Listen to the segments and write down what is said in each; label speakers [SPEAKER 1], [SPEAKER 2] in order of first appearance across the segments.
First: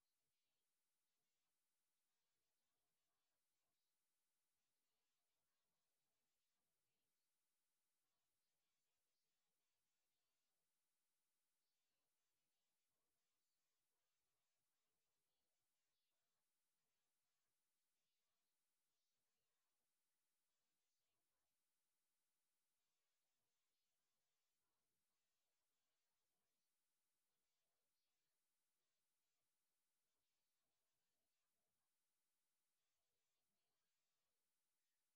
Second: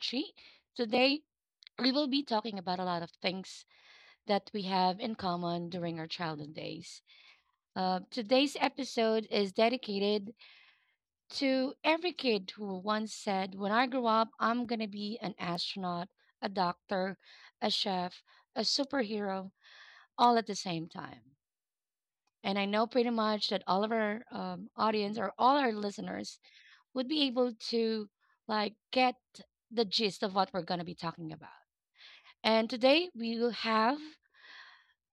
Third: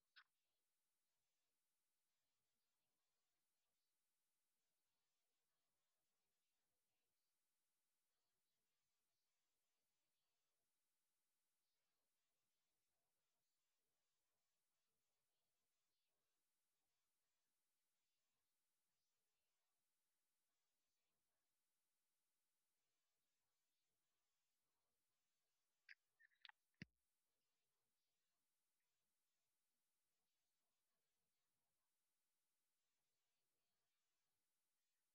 [SPEAKER 1] Chi. Today, we will be talking about a lot of things that we have in common during our childhood days. Today's episode is dedicated to every kid who once said, "When I grow up, I'm going to be an astronaut, a doctor, a chef, a superhero, all at the same time." And I know pretty much that all of our audience or all our listeners would be able to get the gist of what we're going to be talking about. And today we will have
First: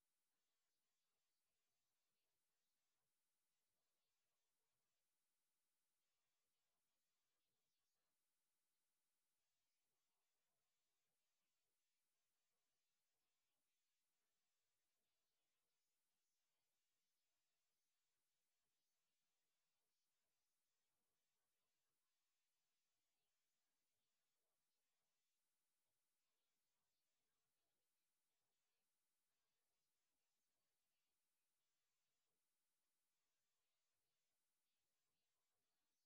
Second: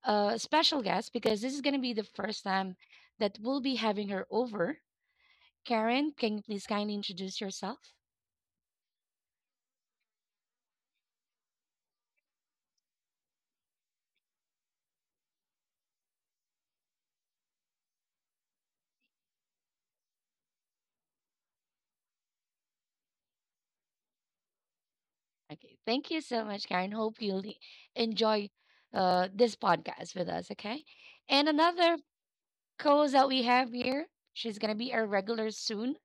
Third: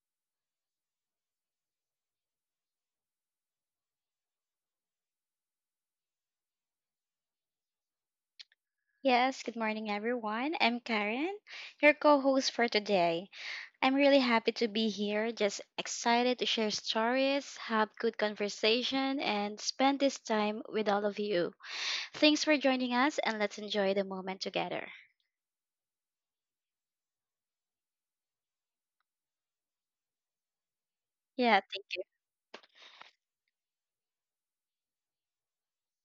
[SPEAKER 1] a special guest because this is going to be the first time that we'll be having her over. Karen, can you please kindly introduce yourself?
[SPEAKER 2] Yes, good morning, everyone. I'm Karen, your co host for today. I'm really happy to be here, just excited to share stories, have good conversation, and spend this time with all of you. Thanks for joining us, and let's enjoy the moment together.
[SPEAKER 1] Okay, thank you so much, Karen. Hope you'll enjoy this podcast with us, okay? And
[SPEAKER 2] Yeah, thank
[SPEAKER 1] another
[SPEAKER 2] you.
[SPEAKER 1] co-host that we have here. She's gonna be our regular soon.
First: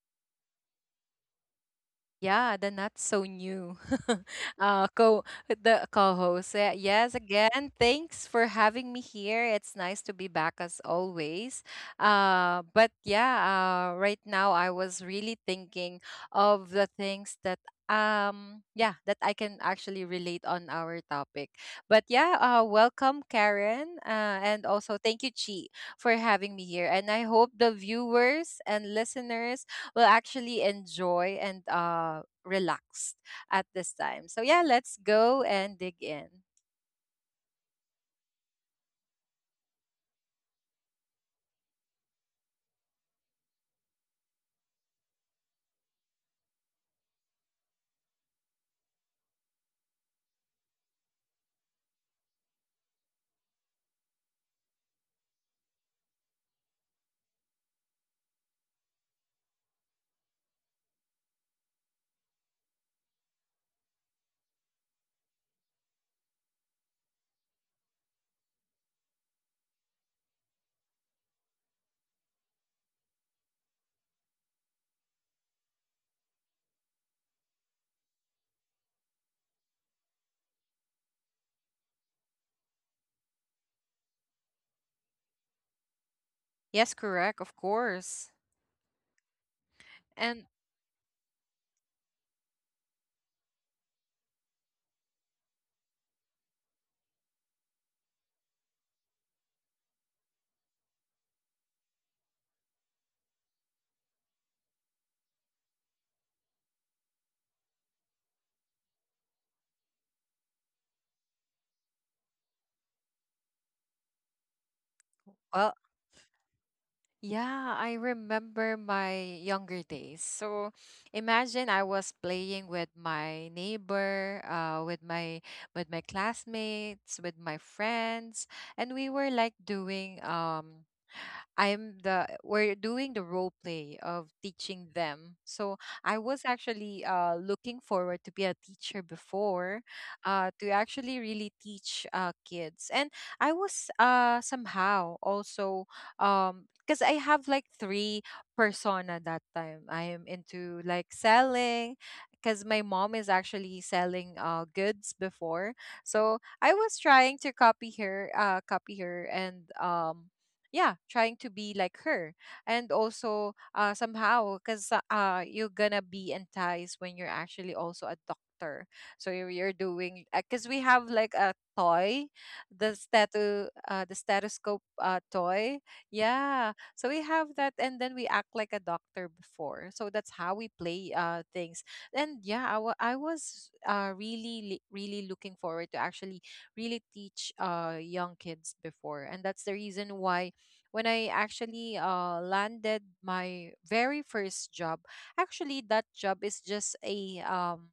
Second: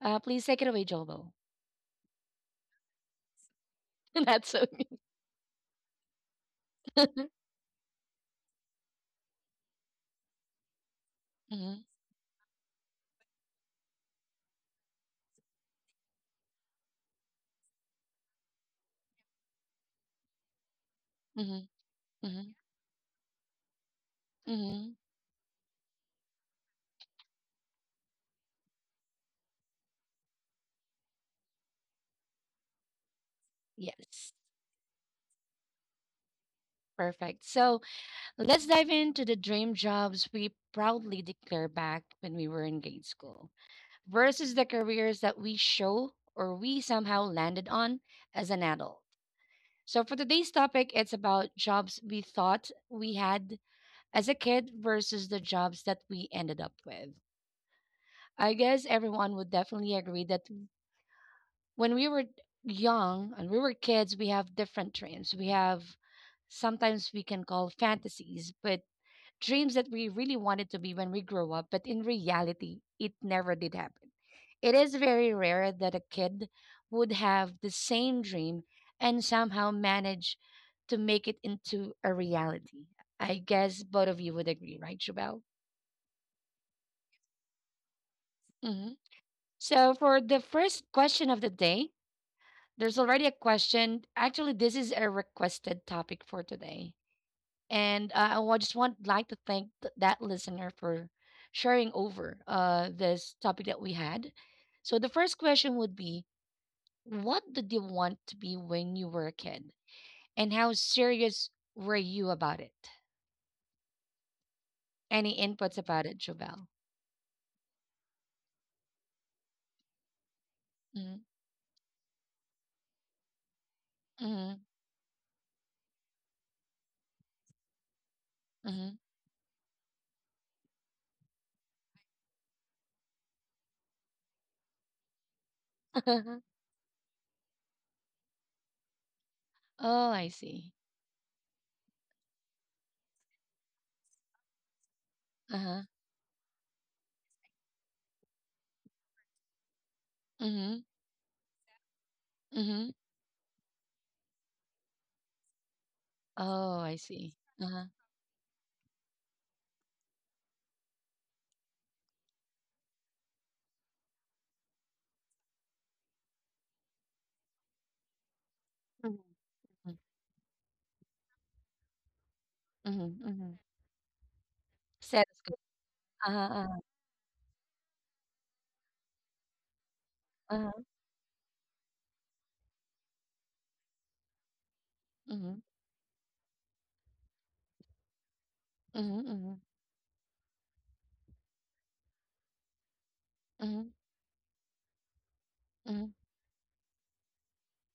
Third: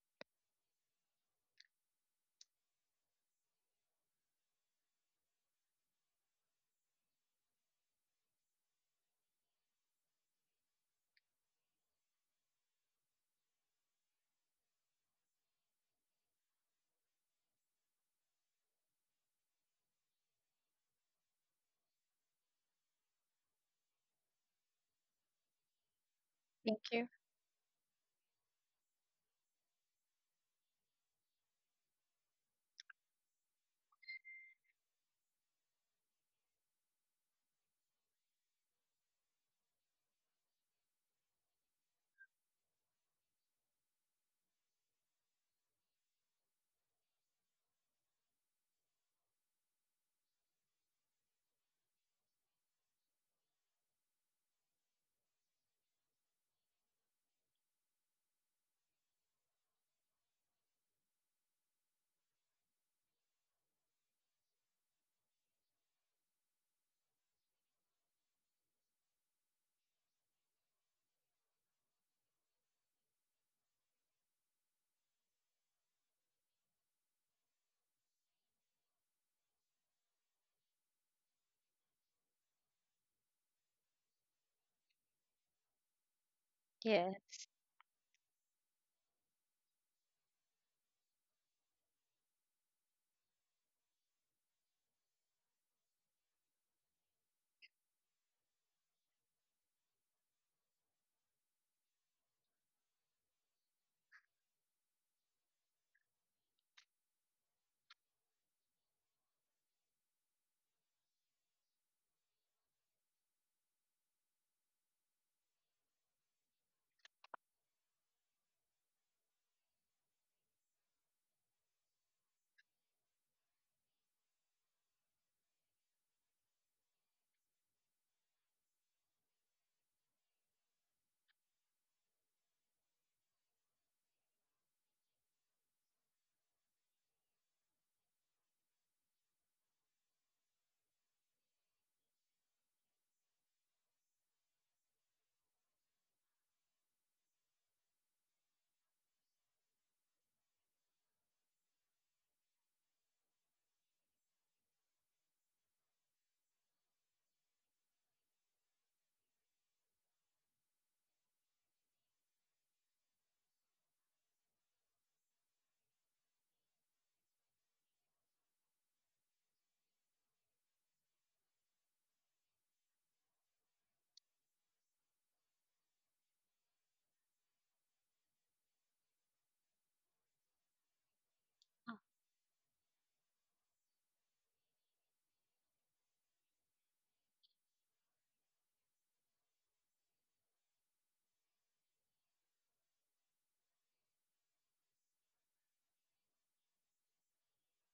[SPEAKER 1] Please take it away, Jobo.
[SPEAKER 3] Yeah, the not so new
[SPEAKER 1] That's so.
[SPEAKER 3] co the co-host. Yes, again, thanks for having me here. It's nice to be back as always.
[SPEAKER 1] hmm
[SPEAKER 3] Uh, but yeah, right now I was really thinking of the things that yeah that I can actually relate on our topic.
[SPEAKER 1] hmm
[SPEAKER 3] But yeah,
[SPEAKER 1] hmm
[SPEAKER 3] welcome Karen, and
[SPEAKER 1] hmm
[SPEAKER 3] also thank you Chi for having me
[SPEAKER 2] Thank
[SPEAKER 3] here.
[SPEAKER 2] you.
[SPEAKER 3] And I hope the viewers and listeners will actually enjoy and relax at this time.
[SPEAKER 1] Yes,
[SPEAKER 3] So yeah, let's go and dig in.
[SPEAKER 1] perfect. So let's dive into the dream jobs we proudly declare back when we were in grade school versus the careers that we show or we somehow landed on as an adult. So for today's topic, it's about jobs we thought we had as a kid versus the jobs that we ended up with. I guess everyone would definitely agree that when we were young and we were kids, we have different dreams. We have sometimes we can call fantasies, but dreams that we really wanted to be when we grow up, but in reality, it never did happen. It is very rare that a kid would have the same dream and somehow manage to make it into a reality. I guess both of you would agree, right, Jubel?
[SPEAKER 3] Yes,
[SPEAKER 2] Yeah.
[SPEAKER 3] correct, of course.
[SPEAKER 1] Hmm So, for the
[SPEAKER 3] And
[SPEAKER 1] first question of the day, there's already a question. Actually, this is a requested topic for today. And just want to thank that listener for sharing over this topic that we had. So the first question would be, what did you want to be when you were a kid? And how serious were you about it? Any inputs
[SPEAKER 3] Well,
[SPEAKER 1] about it, Jovel?
[SPEAKER 3] yeah, I remember my younger days. So
[SPEAKER 1] Mm,
[SPEAKER 3] imagine I was playing with my neighbor,
[SPEAKER 1] mhm,
[SPEAKER 3] with my classmates, with my friends,
[SPEAKER 1] mhm.
[SPEAKER 3] and we were like doing I'm the we're doing the role play of teaching them. So I was actually looking forward to be a teacher before,
[SPEAKER 1] Oh, I
[SPEAKER 3] to
[SPEAKER 1] see.
[SPEAKER 3] actually really teach kids, and I was somehow
[SPEAKER 1] Uh-huh.
[SPEAKER 3] also because I have like three persona that time. I am
[SPEAKER 1] Mm-hmm.
[SPEAKER 3] into like selling because
[SPEAKER 1] Mm-hmm.
[SPEAKER 3] my mom is actually selling goods before, so I
[SPEAKER 1] Oh, I
[SPEAKER 3] was
[SPEAKER 1] see.
[SPEAKER 3] trying to
[SPEAKER 1] Uh-huh.
[SPEAKER 3] copy her, and yeah trying to be like her, and also somehow because you're gonna be enticed when you're actually also a doctor,
[SPEAKER 1] Mm-hmm.
[SPEAKER 3] so you're doing because we have like a toy, the
[SPEAKER 1] Mm-hmm. mm-hmm.
[SPEAKER 3] statu the stethoscope
[SPEAKER 1] Settles ka.
[SPEAKER 3] toy.
[SPEAKER 1] Uh-huh,
[SPEAKER 3] Yeah,
[SPEAKER 1] uh-huh,
[SPEAKER 3] so we have that, and then we act like a doctor before, so that's how we
[SPEAKER 1] uh-huh.
[SPEAKER 3] play things.
[SPEAKER 2] Oh,
[SPEAKER 3] And I was really looking
[SPEAKER 1] Mhm,
[SPEAKER 3] forward to actually really teach young kids
[SPEAKER 1] mhm,
[SPEAKER 3] before, and
[SPEAKER 1] mhm,
[SPEAKER 3] that's the reason why when I actually landed my
[SPEAKER 1] mhm,
[SPEAKER 3] very first job, actually that
[SPEAKER 1] mhm,
[SPEAKER 3] job is just um,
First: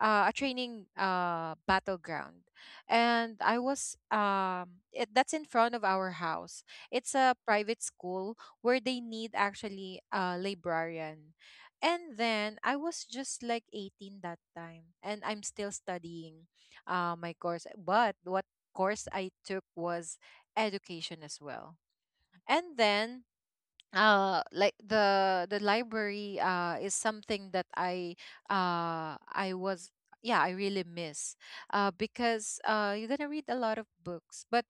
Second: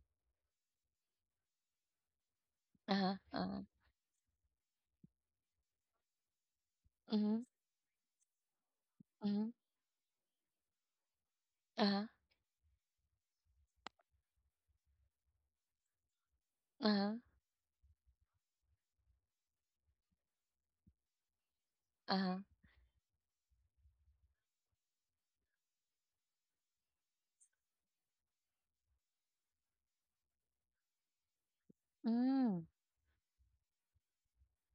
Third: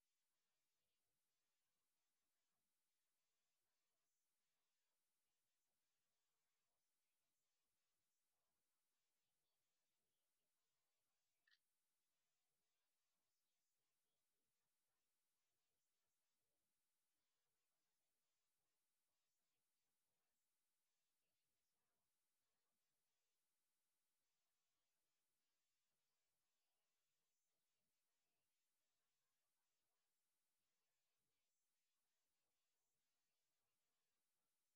[SPEAKER 3] uh, a training battleground,
[SPEAKER 1] uh-huh,
[SPEAKER 3] and I
[SPEAKER 1] uh-huh,
[SPEAKER 3] was that's in front of our house. It's a
[SPEAKER 1] mhm,
[SPEAKER 3] private school where they need
[SPEAKER 1] mhm,
[SPEAKER 3] actually a librarian.
[SPEAKER 1] uh-huh,
[SPEAKER 3] And then I was just like 18 that time, and I'm still studying
[SPEAKER 1] uh-huh,
[SPEAKER 3] my course. But what course I took was education as well.
[SPEAKER 1] uh-huh,
[SPEAKER 3] And then like the library is something that I was yeah, I really miss
[SPEAKER 1] mm,
[SPEAKER 3] because you're gonna read a lot of books. But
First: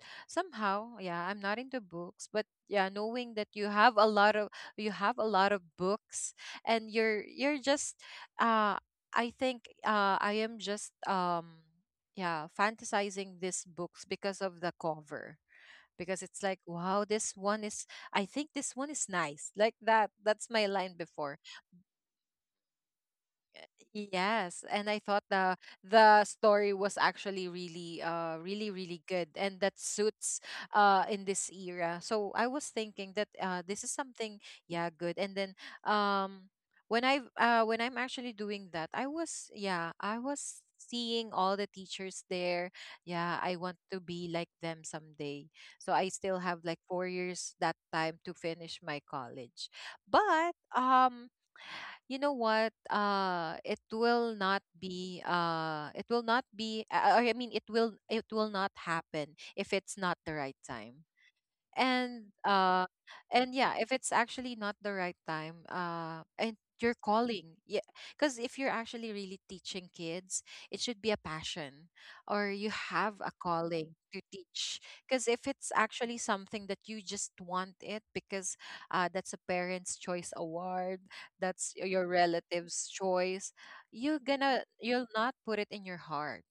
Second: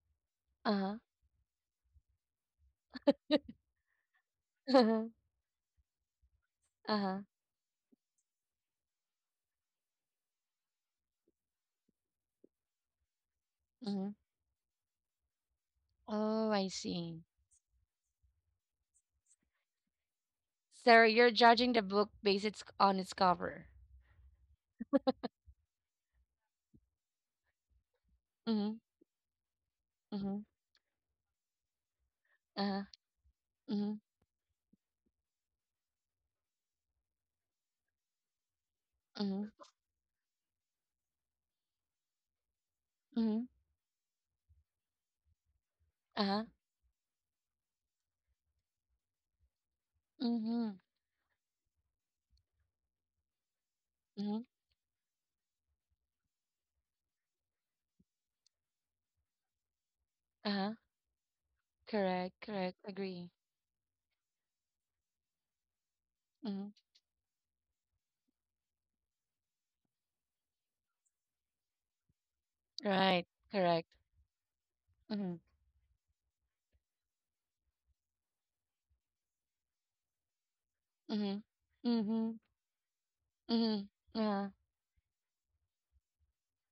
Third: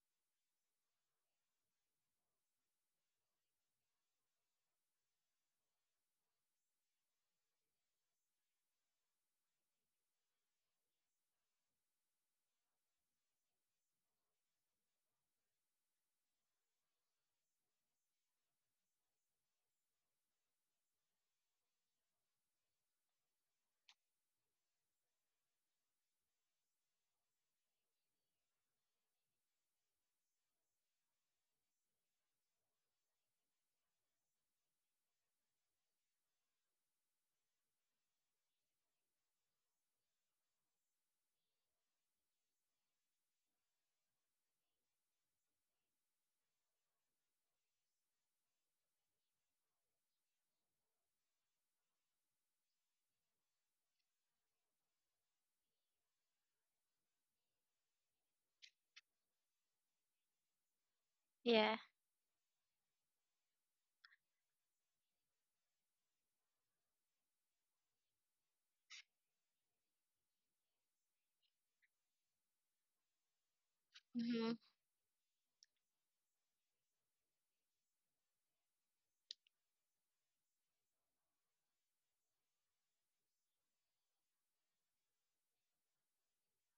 [SPEAKER 1] uh-huh,
[SPEAKER 3] somehow, yeah, I'm not into books, but yeah, knowing that you have a lot of books, and
[SPEAKER 1] uh-huh,
[SPEAKER 3] you're just uh I think I am just yeah fantasizing these books
[SPEAKER 1] mhm.
[SPEAKER 3] because of the cover, because it's
[SPEAKER 1] Oh,
[SPEAKER 3] like,
[SPEAKER 1] I
[SPEAKER 3] wow,
[SPEAKER 1] see.
[SPEAKER 3] this one is I think this one is nice, like that. That's my line
[SPEAKER 1] So you're
[SPEAKER 3] before.
[SPEAKER 1] judging the book based its on its cover.
[SPEAKER 3] Yes, and I thought the story was actually really
[SPEAKER 1] Mhm,
[SPEAKER 3] really good and that
[SPEAKER 1] mhm,
[SPEAKER 3] suits in this era. So I was
[SPEAKER 1] uh-huh,
[SPEAKER 3] thinking that this
[SPEAKER 1] mhm,
[SPEAKER 3] is something yeah good. And then um when I'm actually doing that I
[SPEAKER 1] mhm,
[SPEAKER 3] was yeah I was seeing all the teachers there.
[SPEAKER 1] mhm,
[SPEAKER 3] Yeah, I want to be like them someday.
[SPEAKER 1] uh-huh,
[SPEAKER 3] So I still have like 4 years that time to finish my college.
[SPEAKER 1] mhm,
[SPEAKER 3] But you know what,
[SPEAKER 1] mhm,
[SPEAKER 3] it will not be I mean, it will not happen if it's not
[SPEAKER 1] uh-huh.
[SPEAKER 3] the right time.
[SPEAKER 2] yeah.
[SPEAKER 1] Correct,
[SPEAKER 3] And
[SPEAKER 1] correct. Agree.
[SPEAKER 3] yeah, if it's actually not the right time
[SPEAKER 1] Mhm.
[SPEAKER 3] and you're calling, yeah, because if you're actually really teaching kids, it should be a passion, or you
[SPEAKER 1] Right.
[SPEAKER 3] have a
[SPEAKER 1] Correct.
[SPEAKER 3] calling
[SPEAKER 2] Mm-hmm.
[SPEAKER 3] to teach.
[SPEAKER 1] Mhm,
[SPEAKER 3] Because if it's actually something that you just want it because, that's a parent's choice award,
[SPEAKER 1] mhm,
[SPEAKER 3] that's your
[SPEAKER 1] mhm,
[SPEAKER 3] relative's choice,
[SPEAKER 1] mhm. Yeah.
[SPEAKER 3] you'll not put it in your heart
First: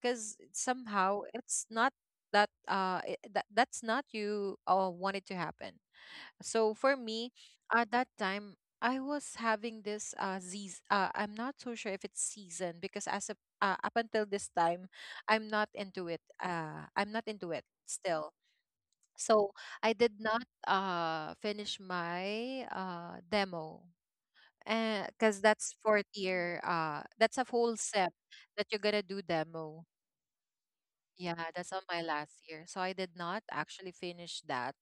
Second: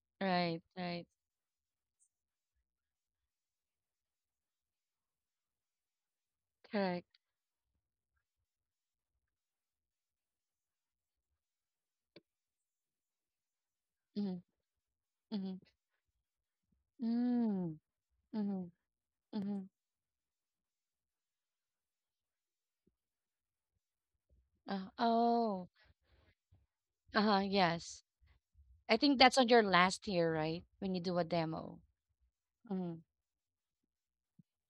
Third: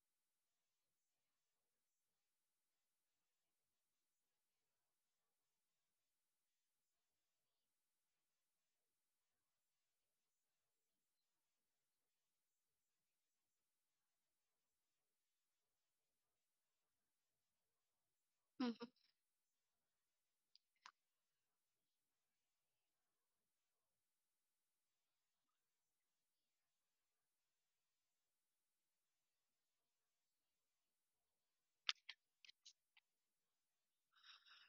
[SPEAKER 3] because
[SPEAKER 1] Right, right.
[SPEAKER 3] somehow it's not that it, that that's not you want it to happen. So for
[SPEAKER 1] Correct.
[SPEAKER 3] me at that time, I was having this seas I'm not so sure if it's season because as a, up until this
[SPEAKER 1] Mhm,
[SPEAKER 3] time,
[SPEAKER 1] mhm.
[SPEAKER 3] I'm not into it
[SPEAKER 1] Mm,
[SPEAKER 3] still.
[SPEAKER 1] mhm,
[SPEAKER 3] So
[SPEAKER 1] mhm.
[SPEAKER 3] I did not finish my demo
[SPEAKER 1] Uh,
[SPEAKER 3] because that's
[SPEAKER 1] oh,
[SPEAKER 3] fourth year, that's a
[SPEAKER 1] uh-huh,
[SPEAKER 3] whole set
[SPEAKER 1] yes.
[SPEAKER 3] that you're gonna
[SPEAKER 1] I
[SPEAKER 3] do
[SPEAKER 1] think that's on your
[SPEAKER 3] demo.
[SPEAKER 1] last year, right? When you do a
[SPEAKER 3] Yeah, that's on
[SPEAKER 1] demo.
[SPEAKER 3] my last year. So I
[SPEAKER 1] Mm,
[SPEAKER 3] did not actually finish that.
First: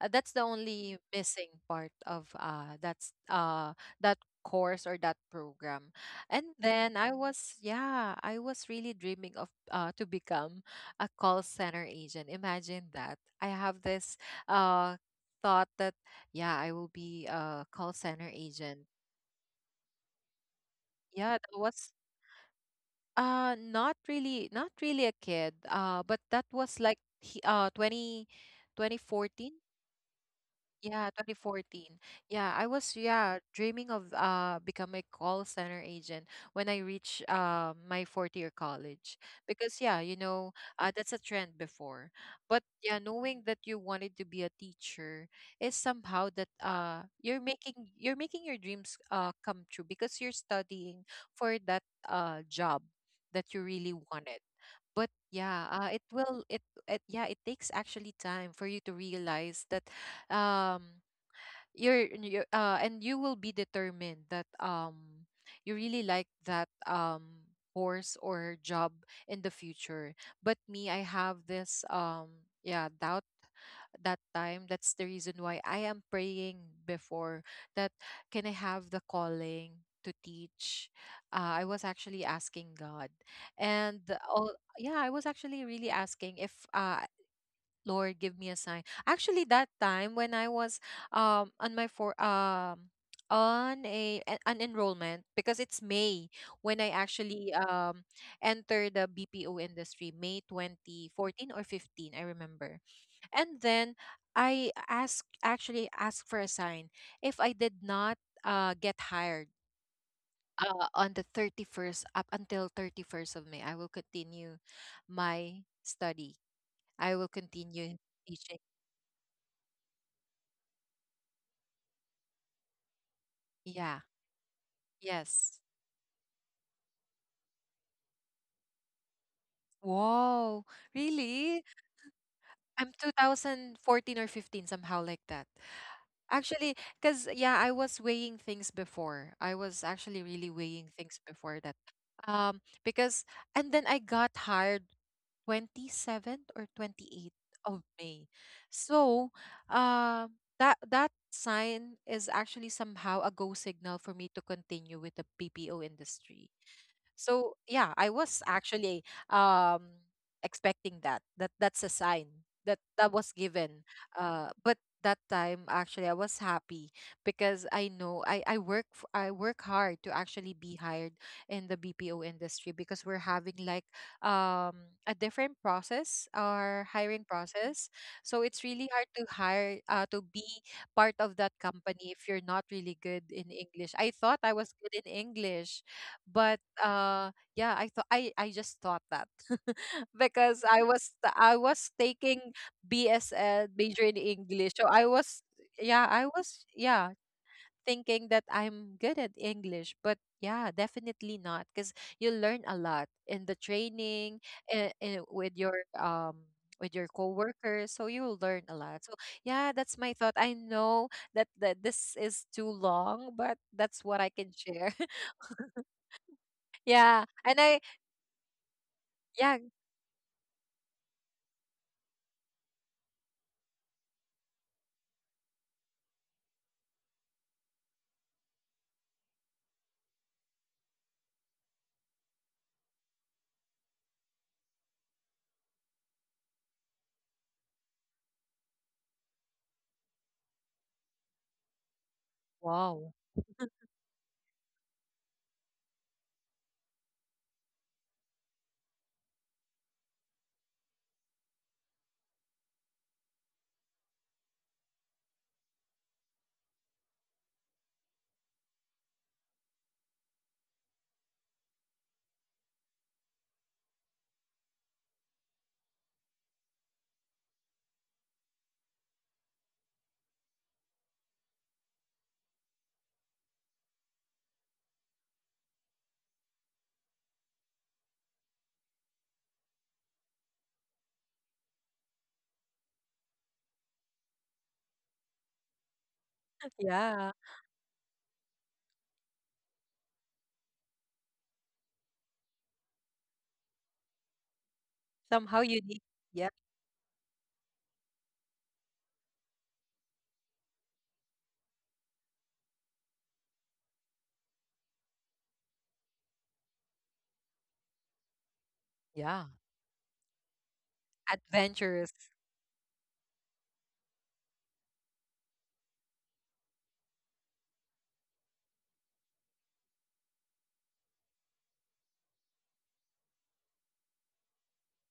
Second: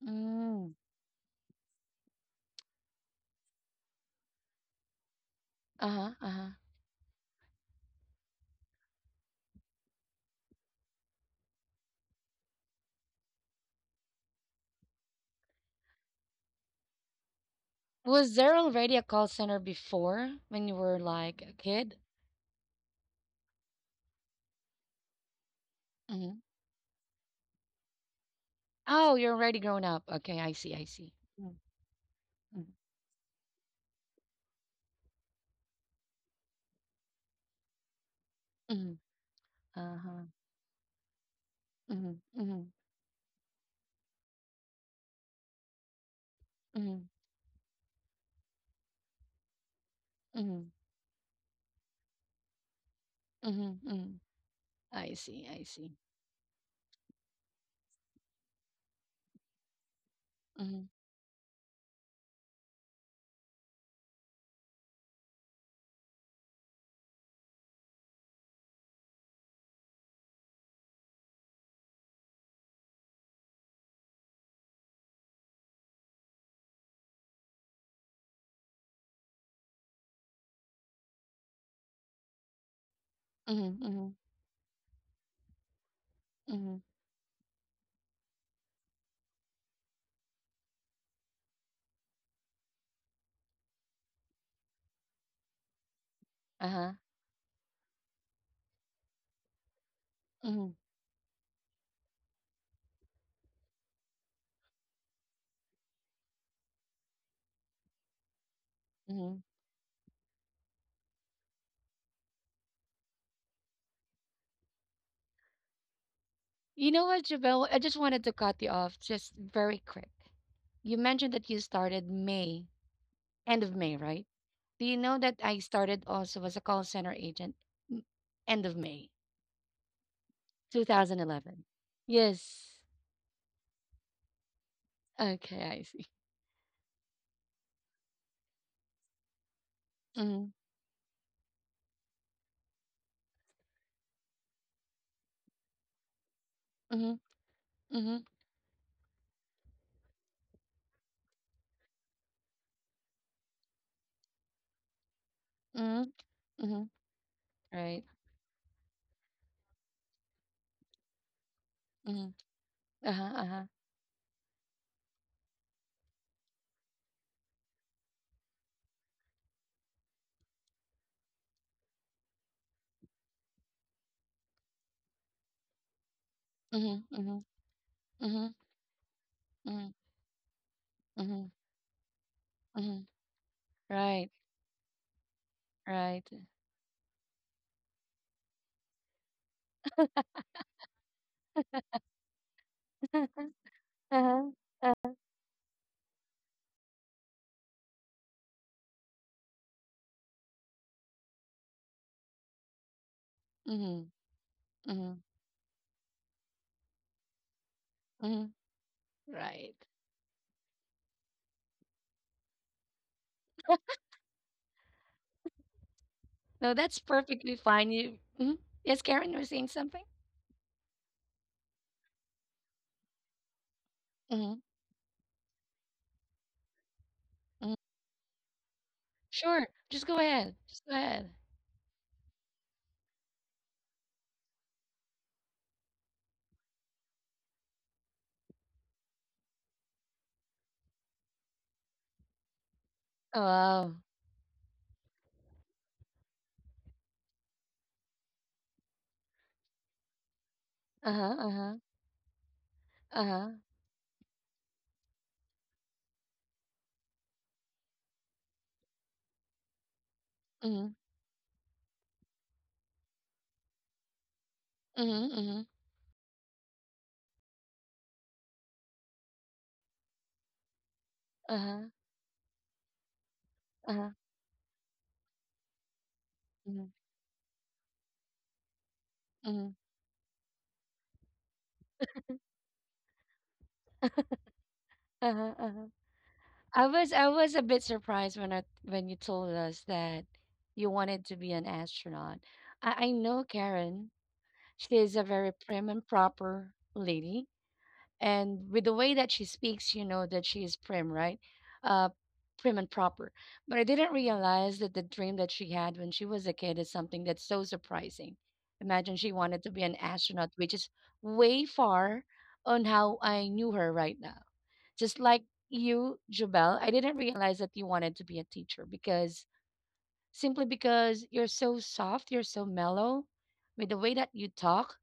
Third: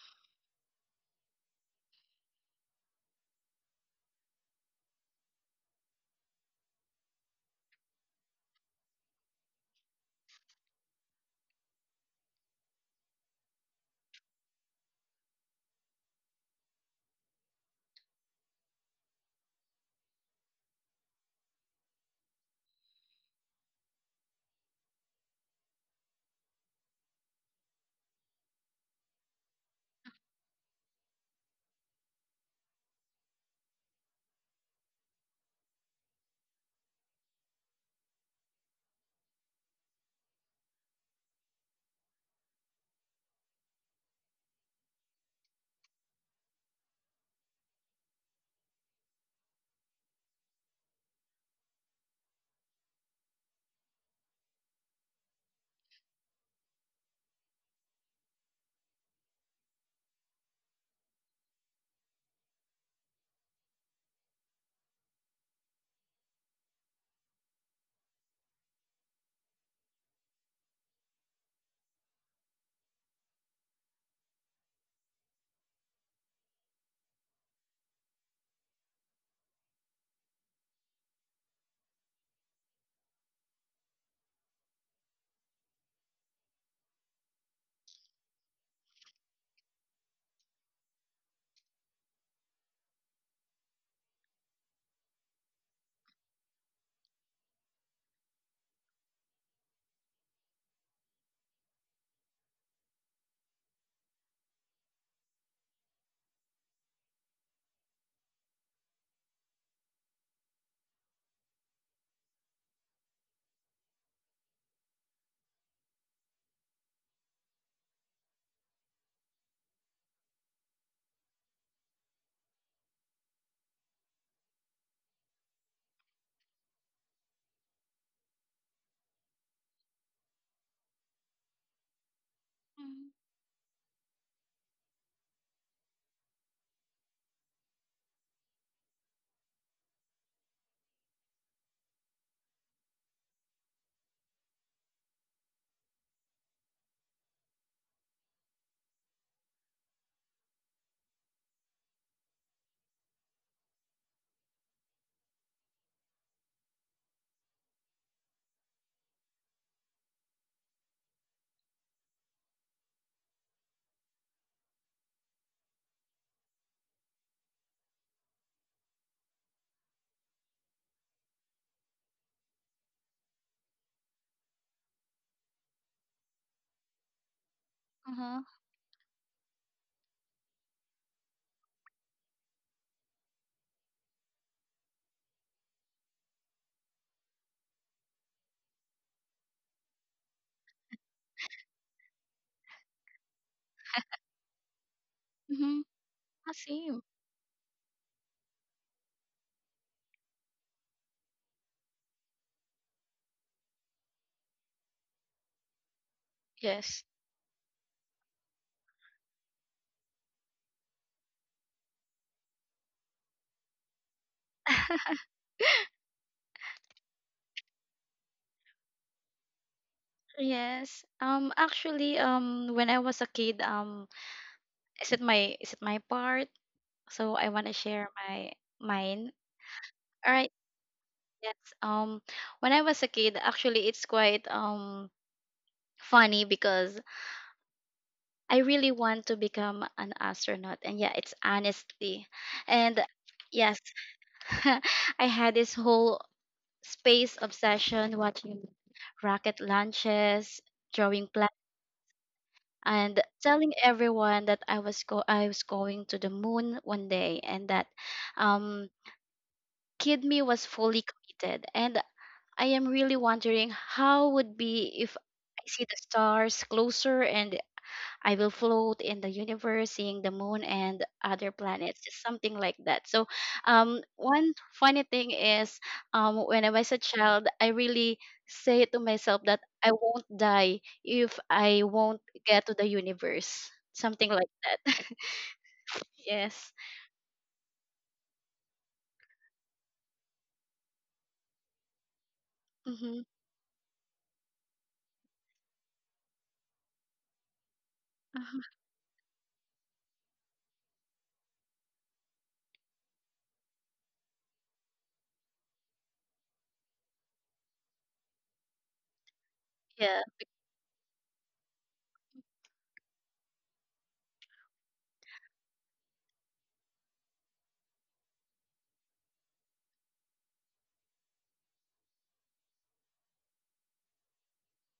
[SPEAKER 3] That's the
[SPEAKER 1] mm.
[SPEAKER 3] only missing part of that course or that program.
[SPEAKER 1] Uh-huh,
[SPEAKER 3] And
[SPEAKER 1] uh-huh.
[SPEAKER 3] then I was yeah, I was really dreaming of to become a call center agent. Imagine that. I have this uh thought that yeah, I will be a call center
[SPEAKER 1] Was there
[SPEAKER 3] agent.
[SPEAKER 1] already a call center before when you were
[SPEAKER 3] Yeah,
[SPEAKER 1] like
[SPEAKER 3] that
[SPEAKER 1] a
[SPEAKER 3] was
[SPEAKER 1] kid?
[SPEAKER 3] Not really, a kid. But that
[SPEAKER 1] Hmm
[SPEAKER 3] was like 20 twenty
[SPEAKER 1] Oh, you're
[SPEAKER 3] fourteen.
[SPEAKER 1] already grown up. Okay, I see, I
[SPEAKER 3] Yeah,
[SPEAKER 1] see. Mm,
[SPEAKER 3] 2014. Yeah, I
[SPEAKER 1] mm,
[SPEAKER 3] was yeah dreaming of become a call center agent when I reach my fourth year
[SPEAKER 1] mm.
[SPEAKER 3] college, because yeah, you
[SPEAKER 1] Uh-huh.
[SPEAKER 3] know, that's a trend before.
[SPEAKER 1] Mhm,
[SPEAKER 3] But
[SPEAKER 1] mhm,
[SPEAKER 3] yeah, knowing that you wanted to be a teacher is somehow that
[SPEAKER 1] mhm,
[SPEAKER 3] you're making your dreams come true because you're
[SPEAKER 1] mhm,
[SPEAKER 3] studying for that job that you
[SPEAKER 1] mhm,
[SPEAKER 3] really
[SPEAKER 1] mhm.
[SPEAKER 3] wanted. But
[SPEAKER 1] I see,
[SPEAKER 3] yeah
[SPEAKER 1] I
[SPEAKER 3] it
[SPEAKER 1] see.
[SPEAKER 3] will it, it yeah, it takes actually time for you to realize that
[SPEAKER 1] Mm-hmm,
[SPEAKER 3] um you're, you and you will be determined that you really like that course or job in the future. But me, I have this yeah, doubt that time. That's the reason why I am praying before that, can I have the calling to teach? I was actually asking God, and
[SPEAKER 1] mm-hmm,
[SPEAKER 3] all, yeah, I was actually really asking if,
[SPEAKER 1] mm-hmm.
[SPEAKER 3] Lord, give me a sign. Actually, that time when I was on my for on an enrollment because it's May when I
[SPEAKER 1] Uh-huh.
[SPEAKER 3] actually entered the BPO industry, May
[SPEAKER 1] Mm-hmm,
[SPEAKER 3] 2014 or 15, I remember. And then I asked actually asked for a sign if I did not get hired. On the 31st, up until 31st of May, I will continue my study.
[SPEAKER 1] You know
[SPEAKER 3] I
[SPEAKER 1] what,
[SPEAKER 3] will
[SPEAKER 1] Jabel? I
[SPEAKER 3] continue
[SPEAKER 1] just wanted to cut
[SPEAKER 3] teaching.
[SPEAKER 1] you off just very quick. You mentioned that you started May, end of May,
[SPEAKER 3] Yeah.
[SPEAKER 1] right? Do you know that I
[SPEAKER 3] Yes.
[SPEAKER 1] started also as a call center agent m- end of May
[SPEAKER 3] Wow,
[SPEAKER 1] 2011?
[SPEAKER 3] really?
[SPEAKER 1] Yes.
[SPEAKER 3] I'm
[SPEAKER 2] Mm-hmm.
[SPEAKER 3] 2014 or 15, somehow like that.
[SPEAKER 1] Okay, I see.
[SPEAKER 3] Actually, because yeah, I was weighing things before. I was actually
[SPEAKER 1] Mm-hmm,
[SPEAKER 3] really weighing things before that. Because and then I got hired 27th or
[SPEAKER 1] mm-hmm,
[SPEAKER 3] 28th of May.
[SPEAKER 1] mm-hmm,
[SPEAKER 3] So, uh, that that sign is actually somehow a go signal for me to continue with the BPO
[SPEAKER 1] mm-hmm,
[SPEAKER 3] industry.
[SPEAKER 1] mm-hmm.
[SPEAKER 3] So yeah, I
[SPEAKER 1] Right.
[SPEAKER 3] was actually um expecting that. That that's a sign
[SPEAKER 1] Mm-hmm.
[SPEAKER 3] that that was
[SPEAKER 1] Uh-huh, uh-huh.
[SPEAKER 3] given. But that time actually I was happy because I know I work I work hard to actually be hired in the BPO industry, because we're having like a different process, our
[SPEAKER 1] Mm-hmm,
[SPEAKER 3] hiring
[SPEAKER 1] mm-hmm,
[SPEAKER 3] process. So
[SPEAKER 2] Uh-huh.
[SPEAKER 1] mm-hmm,
[SPEAKER 3] it's really hard to hire,
[SPEAKER 1] mm-hmm,
[SPEAKER 3] to be part of that
[SPEAKER 1] mm-hmm,
[SPEAKER 3] company if you're not really
[SPEAKER 1] mm-hmm.
[SPEAKER 3] good in English. I thought
[SPEAKER 1] Right,
[SPEAKER 3] I was good in English,
[SPEAKER 1] right.
[SPEAKER 3] but yeah, I just thought that because I was taking BSL major in
[SPEAKER 1] Uh-huh.
[SPEAKER 3] English, so I was
[SPEAKER 2] Mm-hmm.
[SPEAKER 3] yeah I was yeah
[SPEAKER 2] Same.
[SPEAKER 3] thinking that I'm good at English. But yeah, definitely not, because you learn a lot in the
[SPEAKER 1] Mm-hmm,
[SPEAKER 3] training, and,
[SPEAKER 1] mm-hmm,
[SPEAKER 3] with your um with your
[SPEAKER 2] Yes.
[SPEAKER 3] coworkers, so you will learn a
[SPEAKER 1] mm-hmm.
[SPEAKER 3] lot. So yeah,
[SPEAKER 1] Right.
[SPEAKER 3] that's my thought. I know that this is too long, but that's what I can share.
[SPEAKER 1] No, that's
[SPEAKER 3] Yeah, and
[SPEAKER 1] perfectly
[SPEAKER 3] I
[SPEAKER 1] fine. You, mhm. Yes, Karen, you
[SPEAKER 3] Yeah.
[SPEAKER 1] were saying something?
[SPEAKER 2] Yes. Actually. When I was a kid.
[SPEAKER 1] Hmm
[SPEAKER 2] Is it my part? So I want to
[SPEAKER 1] hmm
[SPEAKER 2] share my mine.
[SPEAKER 1] Sure. Just go
[SPEAKER 2] All right.
[SPEAKER 1] ahead. Just go ahead.
[SPEAKER 2] Yes. Um, when I was a kid, actually, it's quite funny because I really want to become an astronaut, and yeah, it's honestly,
[SPEAKER 3] Wow.
[SPEAKER 2] and
[SPEAKER 1] Oh,
[SPEAKER 2] yes,
[SPEAKER 1] wow.
[SPEAKER 2] I had this whole space obsession watching rocket launches, drawing
[SPEAKER 1] Uh-huh,
[SPEAKER 2] plans,
[SPEAKER 1] uh-huh,
[SPEAKER 2] and
[SPEAKER 1] uh-huh.
[SPEAKER 2] telling everyone that I was going to the moon one day, and that um kid me was
[SPEAKER 1] Mm-hmm,
[SPEAKER 2] fully committed, and I am really wondering how would be if
[SPEAKER 1] mm-hmm, mm-hmm,
[SPEAKER 2] I see the stars closer and I will float in the universe seeing the moon and other
[SPEAKER 1] uh-huh,
[SPEAKER 2] planets, something like that. So,
[SPEAKER 1] uh-huh,
[SPEAKER 2] one funny thing is, when I
[SPEAKER 1] mm-hmm,
[SPEAKER 2] was a child, I really say to myself that
[SPEAKER 1] mm-hmm,
[SPEAKER 2] I won't die if I won't get to the universe, something like that.
[SPEAKER 1] uh-huh, uh-huh.
[SPEAKER 2] Yes.
[SPEAKER 3] Yeah.
[SPEAKER 1] I was a bit surprised when I when you told us that you wanted to be an astronaut. I
[SPEAKER 2] Mm-hmm.
[SPEAKER 1] know Karen. She is a
[SPEAKER 3] Somehow
[SPEAKER 1] very prim
[SPEAKER 3] unique.
[SPEAKER 1] and
[SPEAKER 3] Yeah.
[SPEAKER 1] proper lady.
[SPEAKER 2] Uh-huh.
[SPEAKER 1] And with the way that she speaks, you know that she is prim, right? Uh, Prim and proper. But I didn't realize that the dream that she had when she was a kid is something that's so surprising. Imagine she
[SPEAKER 3] Yeah.
[SPEAKER 1] wanted to be an
[SPEAKER 2] Yeah.
[SPEAKER 1] astronaut, which is way
[SPEAKER 3] Adventurous.
[SPEAKER 1] far on how I knew her right now. Just like you, Jubel, I didn't realize that you wanted to be a teacher because simply because you're so soft, you're so mellow with the way that you talk.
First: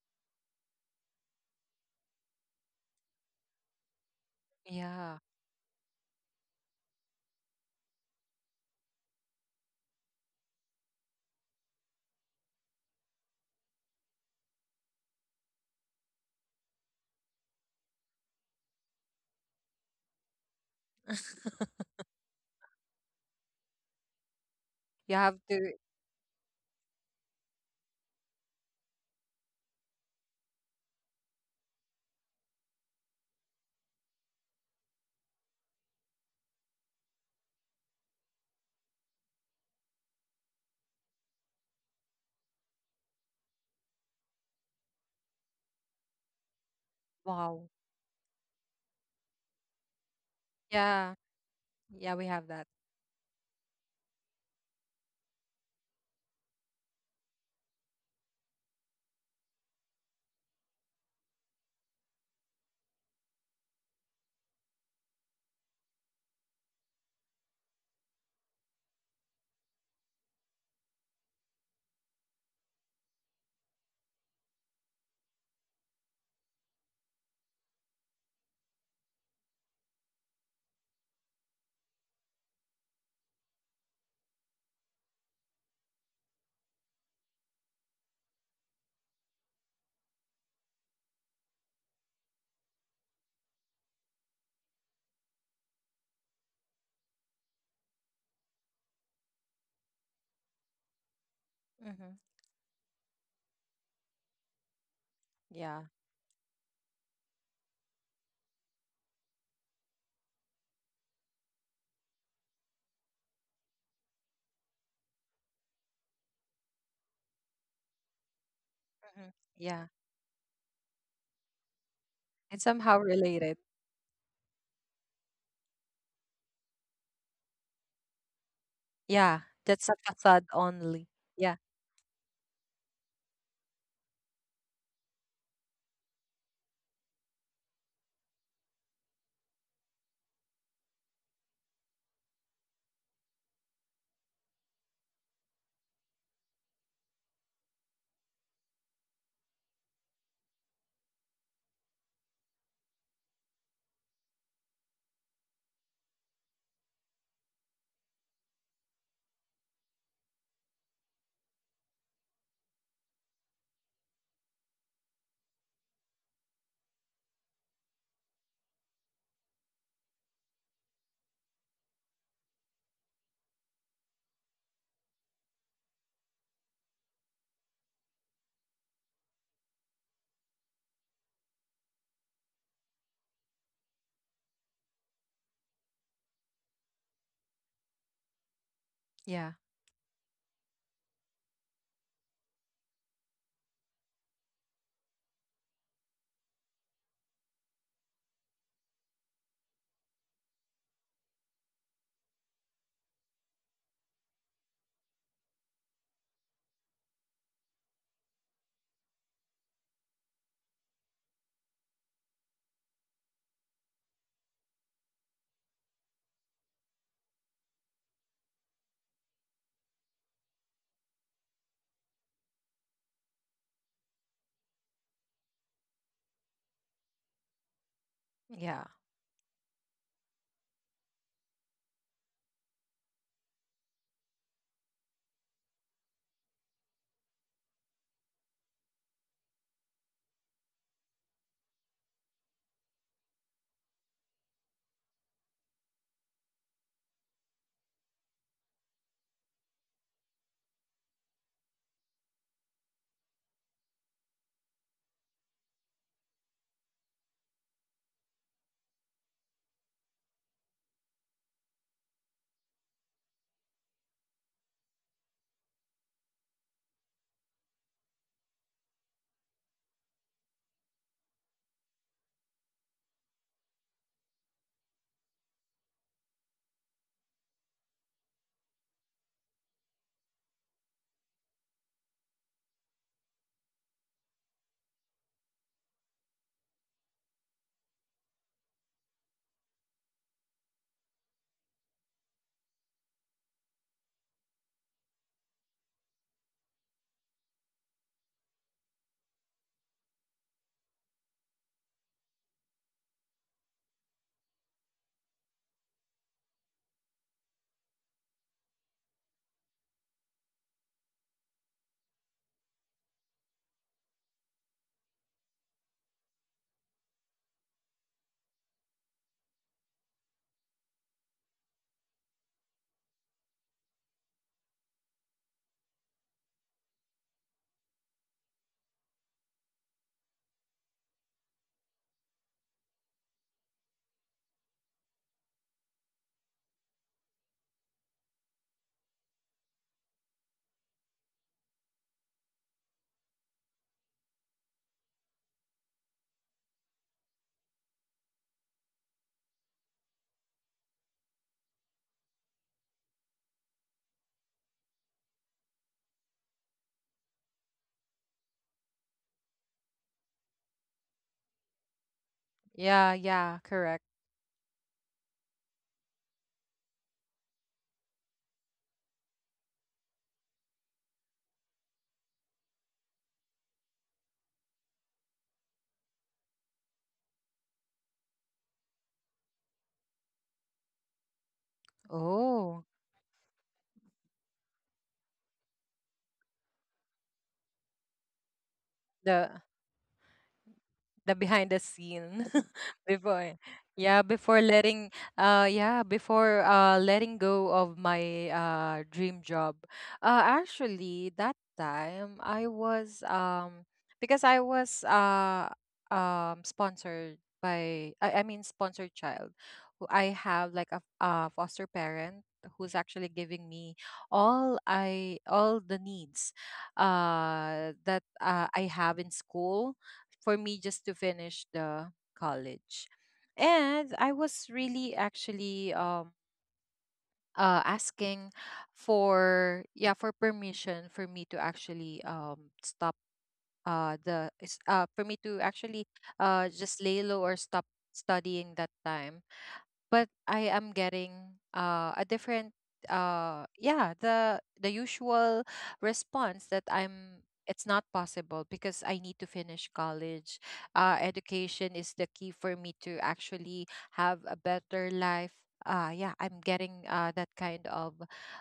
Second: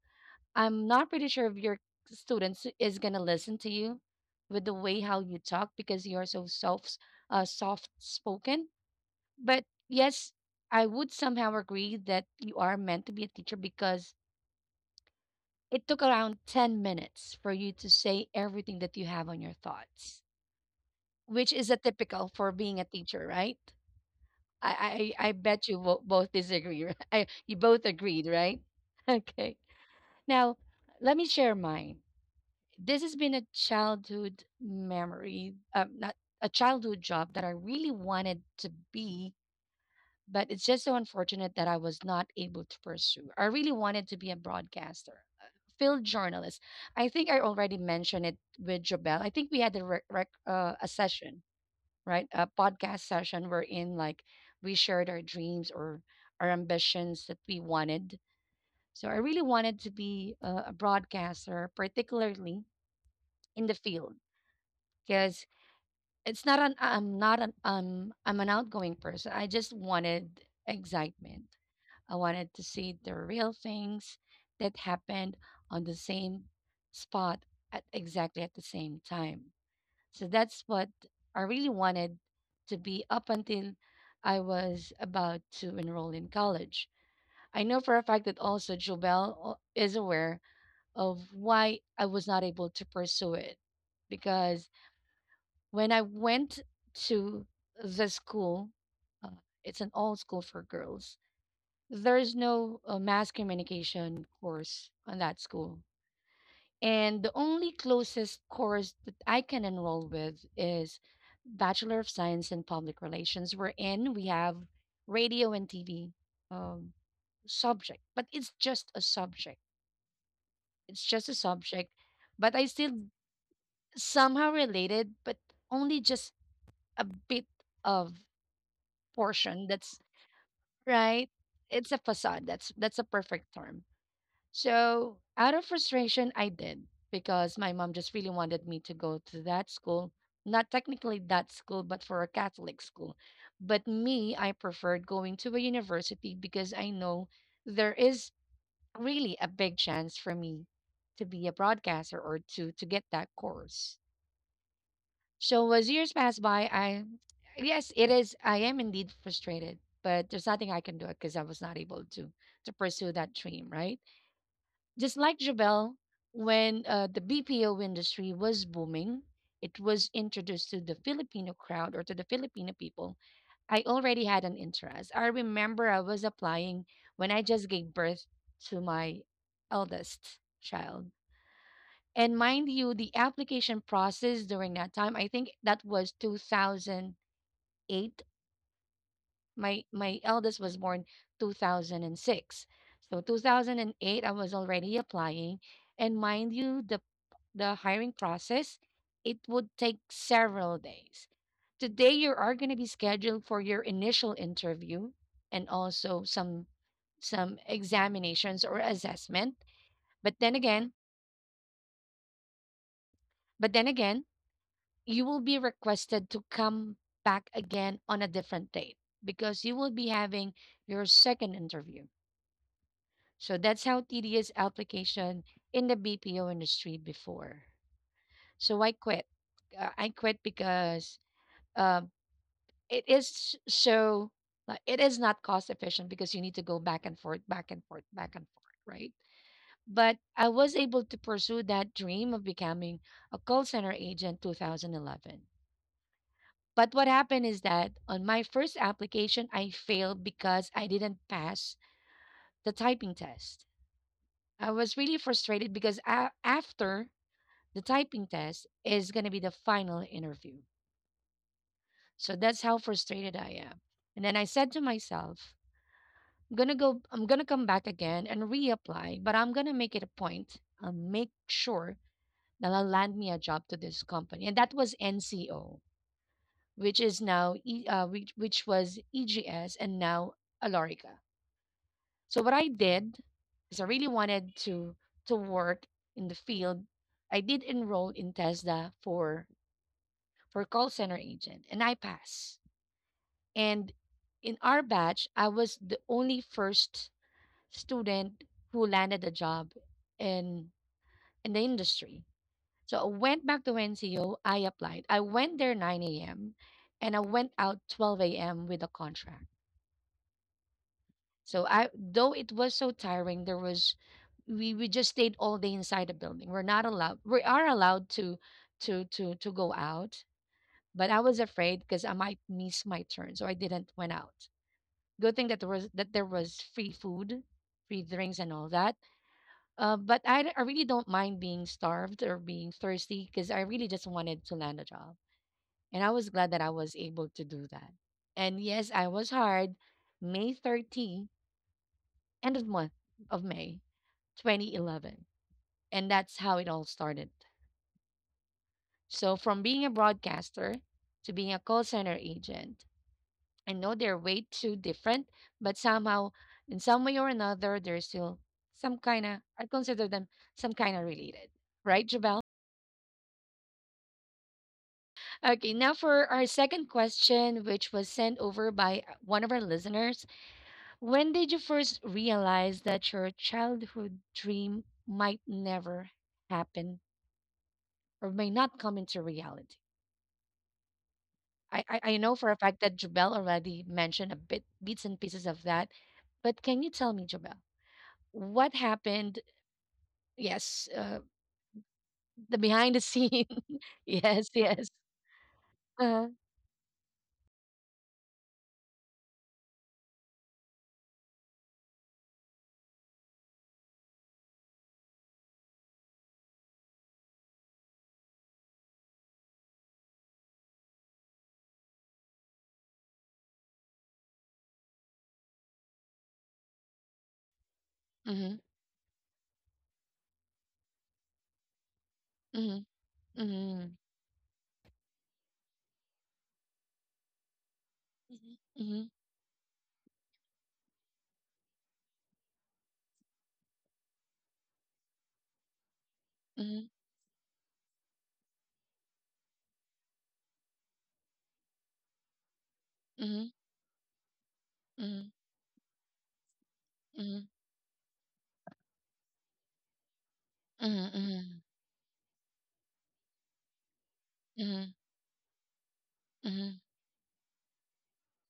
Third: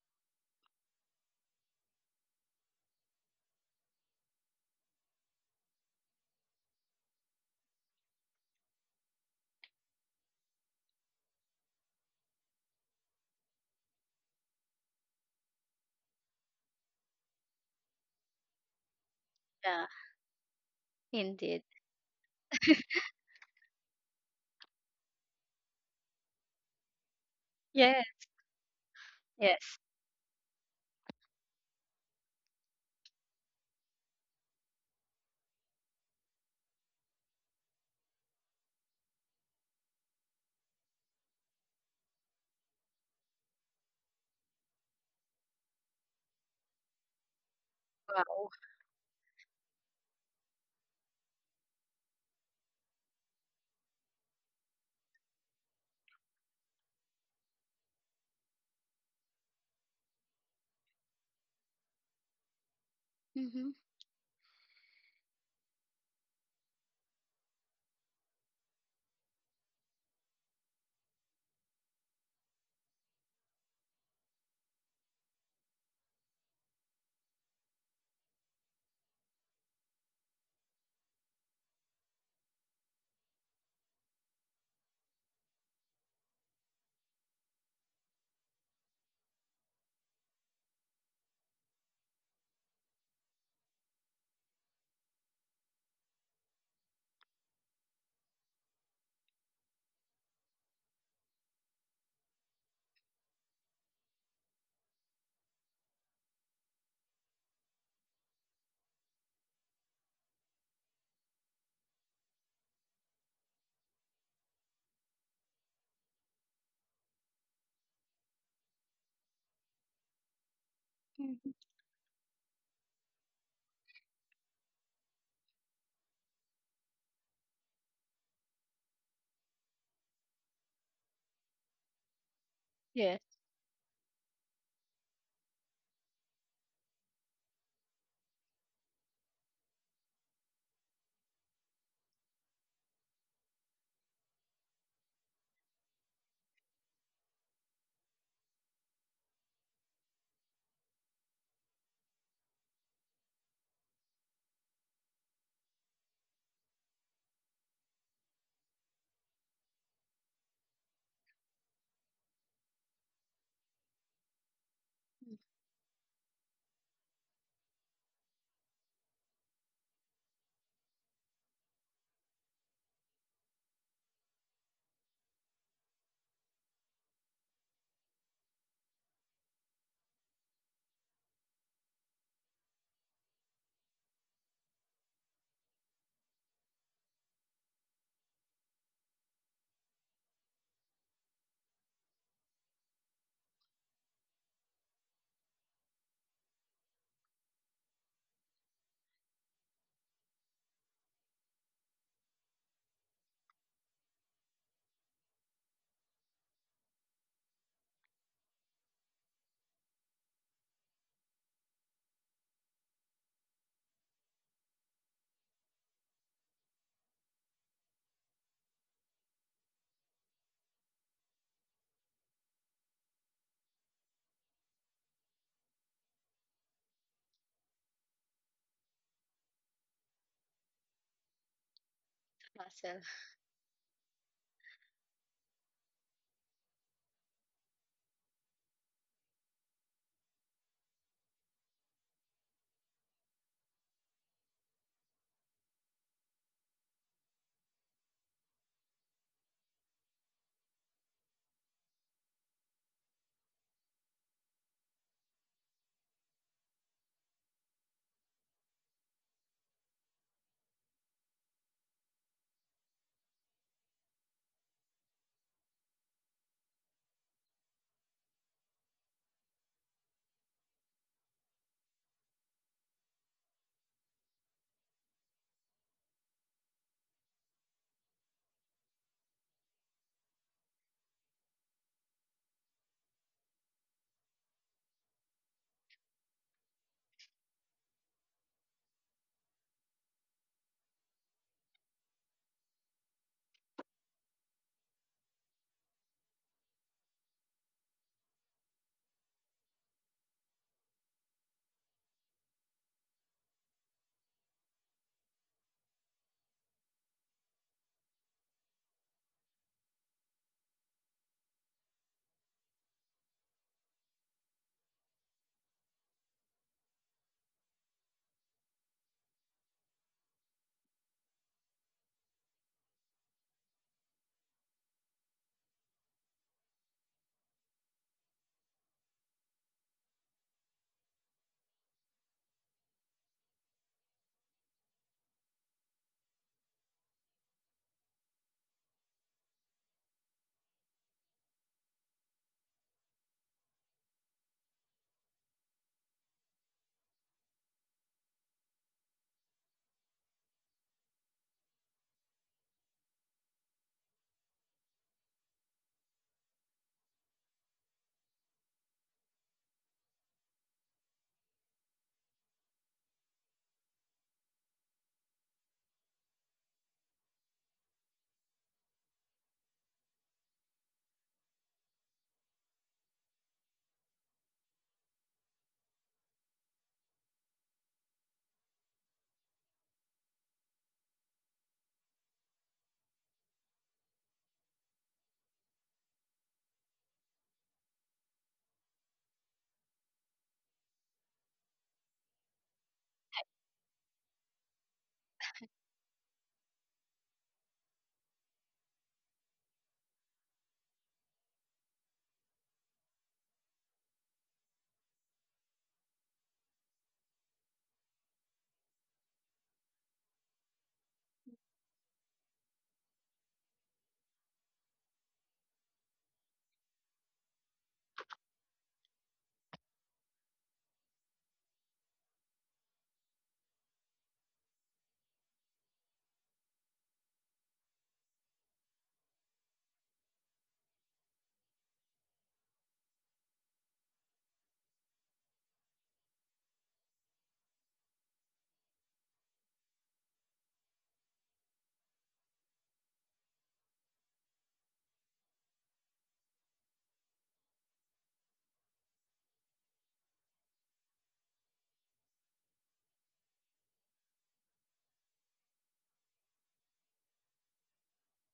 [SPEAKER 1] I'm not pretty sure if your students is gonna listen to you with the way
[SPEAKER 3] Yeah.
[SPEAKER 1] how you talk because you're so soft, soft spoken. But yes, I would somehow agree that you are meant to be a teacher because it took around 10 minutes for you to say everything that you have on your
[SPEAKER 2] Yeah.
[SPEAKER 1] thoughts, which
[SPEAKER 2] Indeed.
[SPEAKER 1] is a typical for being a teacher, right? I
[SPEAKER 3] You
[SPEAKER 1] I, I
[SPEAKER 3] have
[SPEAKER 1] bet
[SPEAKER 3] to.
[SPEAKER 1] you both disagree. I, you both
[SPEAKER 2] Yeah.
[SPEAKER 1] agreed, right? Okay.
[SPEAKER 2] Yes.
[SPEAKER 1] Now, let me share mine. This has been a childhood memory, not a childhood job that I really wanted to be, but it's just so unfortunate that I was not able to pursue. I really wanted to be a broadcaster, a field journalist. I think I
[SPEAKER 3] Wow.
[SPEAKER 1] already mentioned it
[SPEAKER 2] Wow.
[SPEAKER 1] with Jobel. I think we had a
[SPEAKER 3] Yeah.
[SPEAKER 1] session,
[SPEAKER 3] Yeah.
[SPEAKER 1] right?
[SPEAKER 3] We
[SPEAKER 1] A
[SPEAKER 3] have that.
[SPEAKER 1] podcast session wherein like we shared our dreams or our ambitions that we wanted. So I really wanted to be a broadcaster, particularly in
[SPEAKER 2] Mm-hmm.
[SPEAKER 1] the field because it's not an I'm not an I'm an outgoing person. I just wanted excitement. I wanted to see the real things that happened on the same spot at exactly at the same time. So that's what I really wanted to be up until I was about to enroll in college. I know for a fact that also Jobel is aware of why I was not able to pursue it because when I went to the school, uh, it's an all school for girls.
[SPEAKER 3] Mm-hmm.
[SPEAKER 1] There's no mass communication course on that school.
[SPEAKER 3] Yeah.
[SPEAKER 1] And the only closest course that I can enroll with is Bachelor of Science in Public Relations. We're in, we have radio and TV um, subject, but it's just a
[SPEAKER 3] Mm-hmm.
[SPEAKER 1] subject.
[SPEAKER 3] Yeah.
[SPEAKER 1] It's just a
[SPEAKER 2] Mm-hmm.
[SPEAKER 1] subject, but I
[SPEAKER 3] And
[SPEAKER 1] still
[SPEAKER 3] somehow related.
[SPEAKER 1] somehow related, but only just a bit of
[SPEAKER 3] Yeah.
[SPEAKER 1] portion
[SPEAKER 3] That's a
[SPEAKER 1] that's
[SPEAKER 3] facade only.
[SPEAKER 1] right.
[SPEAKER 3] Yeah.
[SPEAKER 1] It's a facade. That's a
[SPEAKER 2] Yeah.
[SPEAKER 1] perfect term. So out of frustration I did because my mom just really wanted me to go to that school, not technically that school but for a Catholic school. But me, I preferred going to a university because I know there is really a big chance for me to be a broadcaster or to get that course. So as years pass by, I yes, it is. I am indeed frustrated, but there's nothing I can do it because I was not able to pursue that dream. Right, just like Jabel, when the BPO industry was booming, it was introduced to the Filipino crowd or to the Filipino people. I already had an interest. I remember I was applying when I just gave birth to my eldest child, and mind you, the application process during that time, I think that was 2008.
[SPEAKER 3] Yeah.
[SPEAKER 1] My eldest was born 2006. So 2008 I was already applying, and mind you the hiring process it would take several days. Today you are going to be scheduled for your initial interview and also some examinations or assessment. But then again, but then again you will be requested to come back again on a different date because you will be having your second interview. So that's how tedious application in the BPO industry before. So
[SPEAKER 3] Yeah.
[SPEAKER 1] I quit. I quit because um,
[SPEAKER 2] Muscle.
[SPEAKER 1] it is so like, it is not cost efficient because you need to go back and forth, back and forth, back and forth, right? But I was able to pursue that dream of becoming a call center agent 2011. But what happened is that on my first application, I failed because I didn't pass the typing test. I was really frustrated because after the typing test is going to be the final interview. So that's how frustrated I am. And then I said to myself, I'm going to go, I'm going to come back again and reapply, but I'm going to make it a point and make sure that I'll land me a job to this company. And that was NCO, which is now, which was EGS and now Alorica. So what I did is I really wanted to work in the field. I did enroll in TESDA for call center agent and I passed. And in our batch, I was the only first student who landed a job in in the industry. So I went back to NCO, I applied. I went there 9 a.m. and I went out 12 a.m. with a contract. So I though it was so tiring, there was we just stayed all day inside the building. We're not allowed. We are allowed to go out, but I was afraid because I might miss my turn, so I didn't went out. Good thing that there was free food, free drinks, and all that. But I really don't mind being starved or being thirsty because I really just wanted to land a job, and I was glad that I was able to do that. And yes, I was hard. May 30, end of month of May 2011. And that's how it all started. So, from being a broadcaster to being a call center agent, I know they're way too different, but somehow, in some way or another, they're still some kind of, I consider them some kind of related. Right, Jabel?
[SPEAKER 3] Yeah. Yeah. Correct.
[SPEAKER 1] Okay, now for our second question, which was sent over by one of our listeners. When did you first realize that your childhood dream might never happen or may not come into reality? I know for a fact
[SPEAKER 3] Oh.
[SPEAKER 1] that Jubel already mentioned a bit bits and pieces of that, but can you tell me, Jubel, what happened?
[SPEAKER 3] The
[SPEAKER 1] Yes,
[SPEAKER 3] behind the scene
[SPEAKER 1] the behind the scene.
[SPEAKER 3] before yeah
[SPEAKER 1] Yes,
[SPEAKER 3] before
[SPEAKER 1] yes.
[SPEAKER 3] letting yeah
[SPEAKER 1] Uh,
[SPEAKER 3] before letting go of my dream job. Actually that time I was because i was uh sponsored by I mean, sponsored child, who I have like a foster parent who's actually giving me all the needs that
[SPEAKER 1] mm-hmm.
[SPEAKER 3] I have in school for me just to finish the
[SPEAKER 1] Mm-hmm.
[SPEAKER 3] college.
[SPEAKER 1] Mm-hmm.
[SPEAKER 3] And I was really actually asking
[SPEAKER 1] Mhm.
[SPEAKER 3] for yeah for permission for me to actually stop for me to actually just lay low or stop studying that time. But I am getting a different
[SPEAKER 1] Mm-hmm.
[SPEAKER 3] yeah the
[SPEAKER 1] Mm-hmm.
[SPEAKER 3] usual response that I'm
[SPEAKER 1] Mm-hmm.
[SPEAKER 3] it's not possible because I need to finish college.
[SPEAKER 1] Mm-hmm.
[SPEAKER 3] Education is the key for me to actually have a
[SPEAKER 1] Mm-hmm.
[SPEAKER 3] better life. Yeah, I'm
[SPEAKER 1] Mm-hmm.
[SPEAKER 3] getting that kind of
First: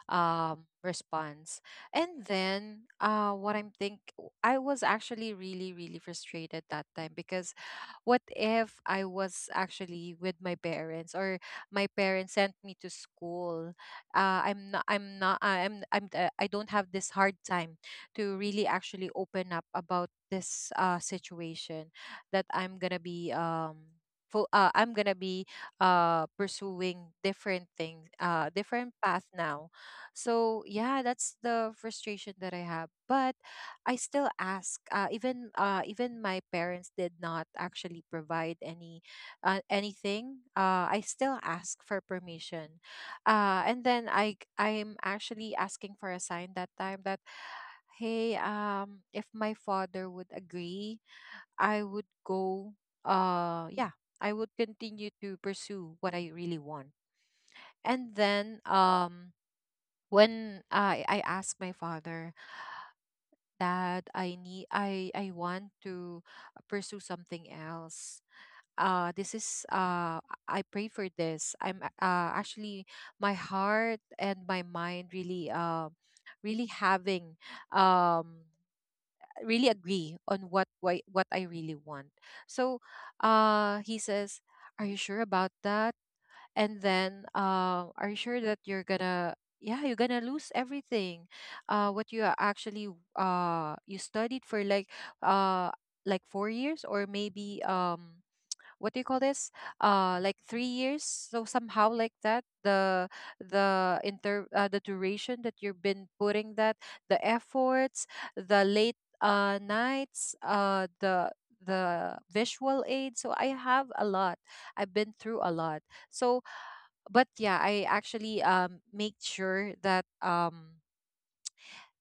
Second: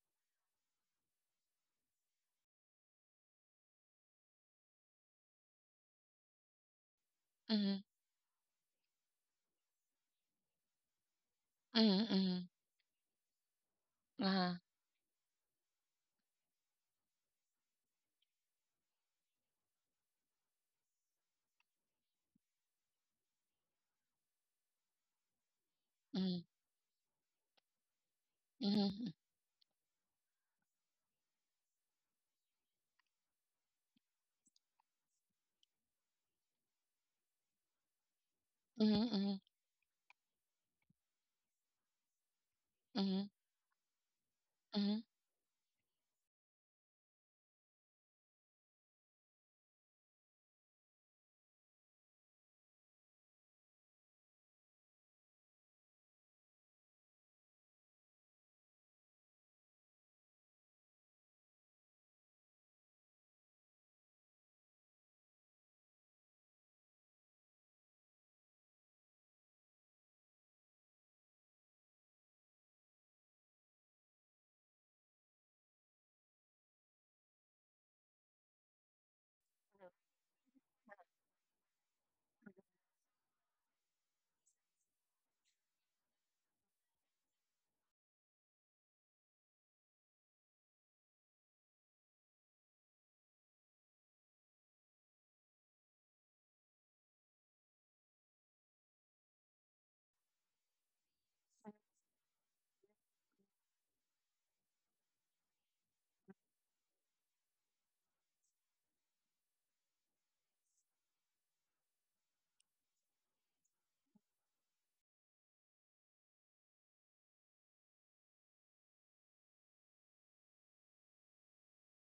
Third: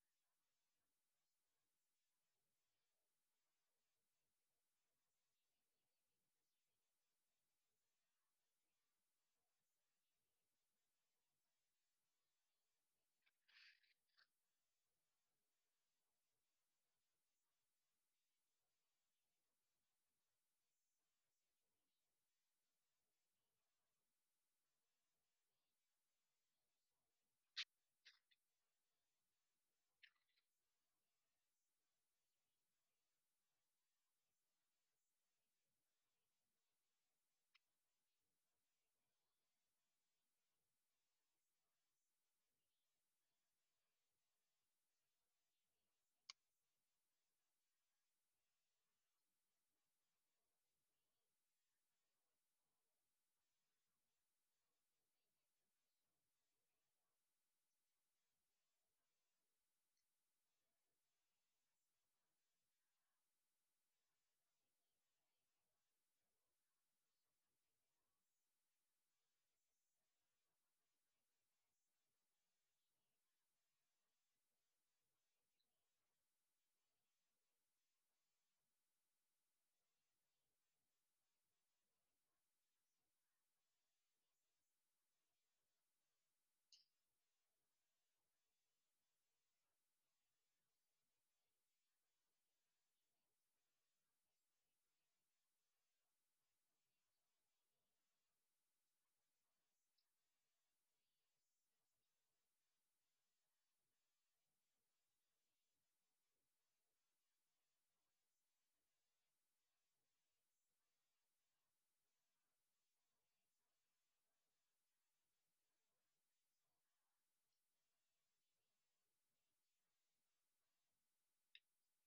[SPEAKER 3] response. And then what I'm think I was actually really, really frustrated that time because
[SPEAKER 1] Mm-hmm.
[SPEAKER 3] what if I was actually with my parents, or my
[SPEAKER 1] Mm-hmm.
[SPEAKER 3] parents
[SPEAKER 1] Mm-hmm.
[SPEAKER 3] sent me to school.
[SPEAKER 1] Mm-hmm. Uh-huh.
[SPEAKER 3] I'm not. I'm not. I'm. I'm. I don't have this hard time to really actually open up about this situation that I'm gonna be I'm gonna be
[SPEAKER 1] Mm-hmm.
[SPEAKER 3] pursuing different things, different
[SPEAKER 1] Mm-hmm.
[SPEAKER 3] path now. So yeah, that's the frustration that I have. But I still ask. Even even my parents did not actually provide any
[SPEAKER 1] Mm-hmm.
[SPEAKER 3] anything, I still ask for permission.
[SPEAKER 1] Mm-hmm.
[SPEAKER 3] And then I
[SPEAKER 1] Mm-hmm.
[SPEAKER 3] I'm actually asking for a sign that time that hey, if my father would agree, I would go. Yeah, I would continue to pursue what I really want. And then, when I asked my father that I need I want to pursue something else. This is, I pray for this. I'm actually, my heart and my mind really, really having um really agree on what I really want. So, he says, are you sure about that? And then, are you sure that you're gonna, yeah, you're gonna lose everything, what you are actually, you studied for like, uh like 4 years, or maybe, what do you call this, like 3 years, so somehow like that, the inter the duration that you've been putting, that, the efforts, the late, nights, the visual aid. So I have a lot, I've been through a lot. So, but yeah, I actually, make sure that,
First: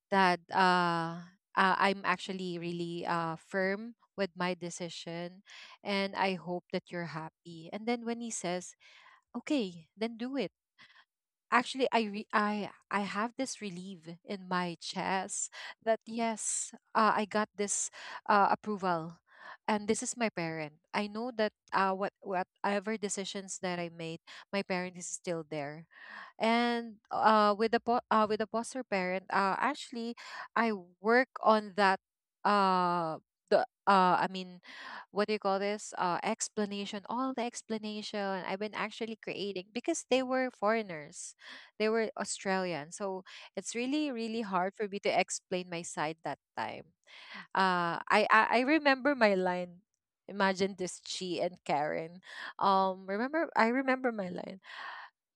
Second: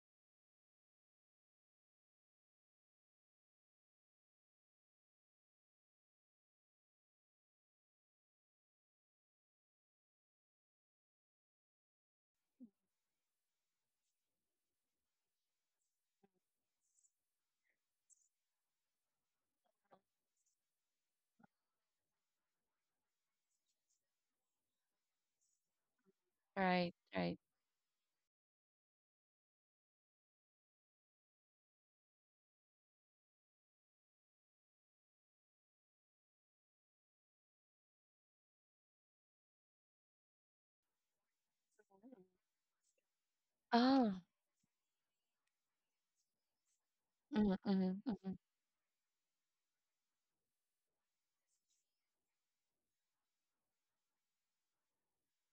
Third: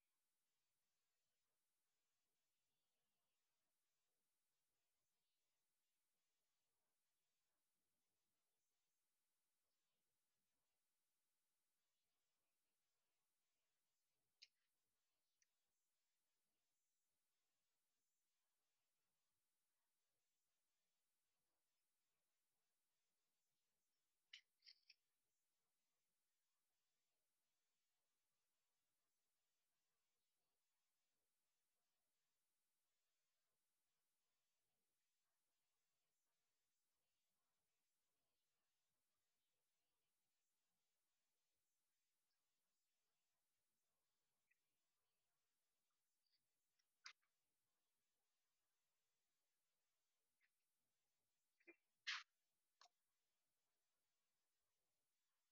[SPEAKER 3] that uh, I'm actually really, firm with my decision, and I hope that you're happy. And then when he says, okay, then do it, actually I re- I have this relief in my chest that yes, I got this, approval, and this is my parent. I know that, whatever decisions that I made, my parent is still there,
[SPEAKER 1] Right,
[SPEAKER 3] and
[SPEAKER 1] right.
[SPEAKER 3] uh, with the foster parent, actually, I work on that. Uh, the I mean, what do you call this, explanation all the explanation I've been actually creating, because they were foreigners, they were Australian. So it's
[SPEAKER 1] Oh.
[SPEAKER 3] really, really hard for me to explain my side that time.
[SPEAKER 1] Mm-hmm. Mm-hmm.
[SPEAKER 3] Uh,
[SPEAKER 1] Mm-hmm.
[SPEAKER 3] I, I, I remember my line. Imagine this, Chi and Karen. I remember my line.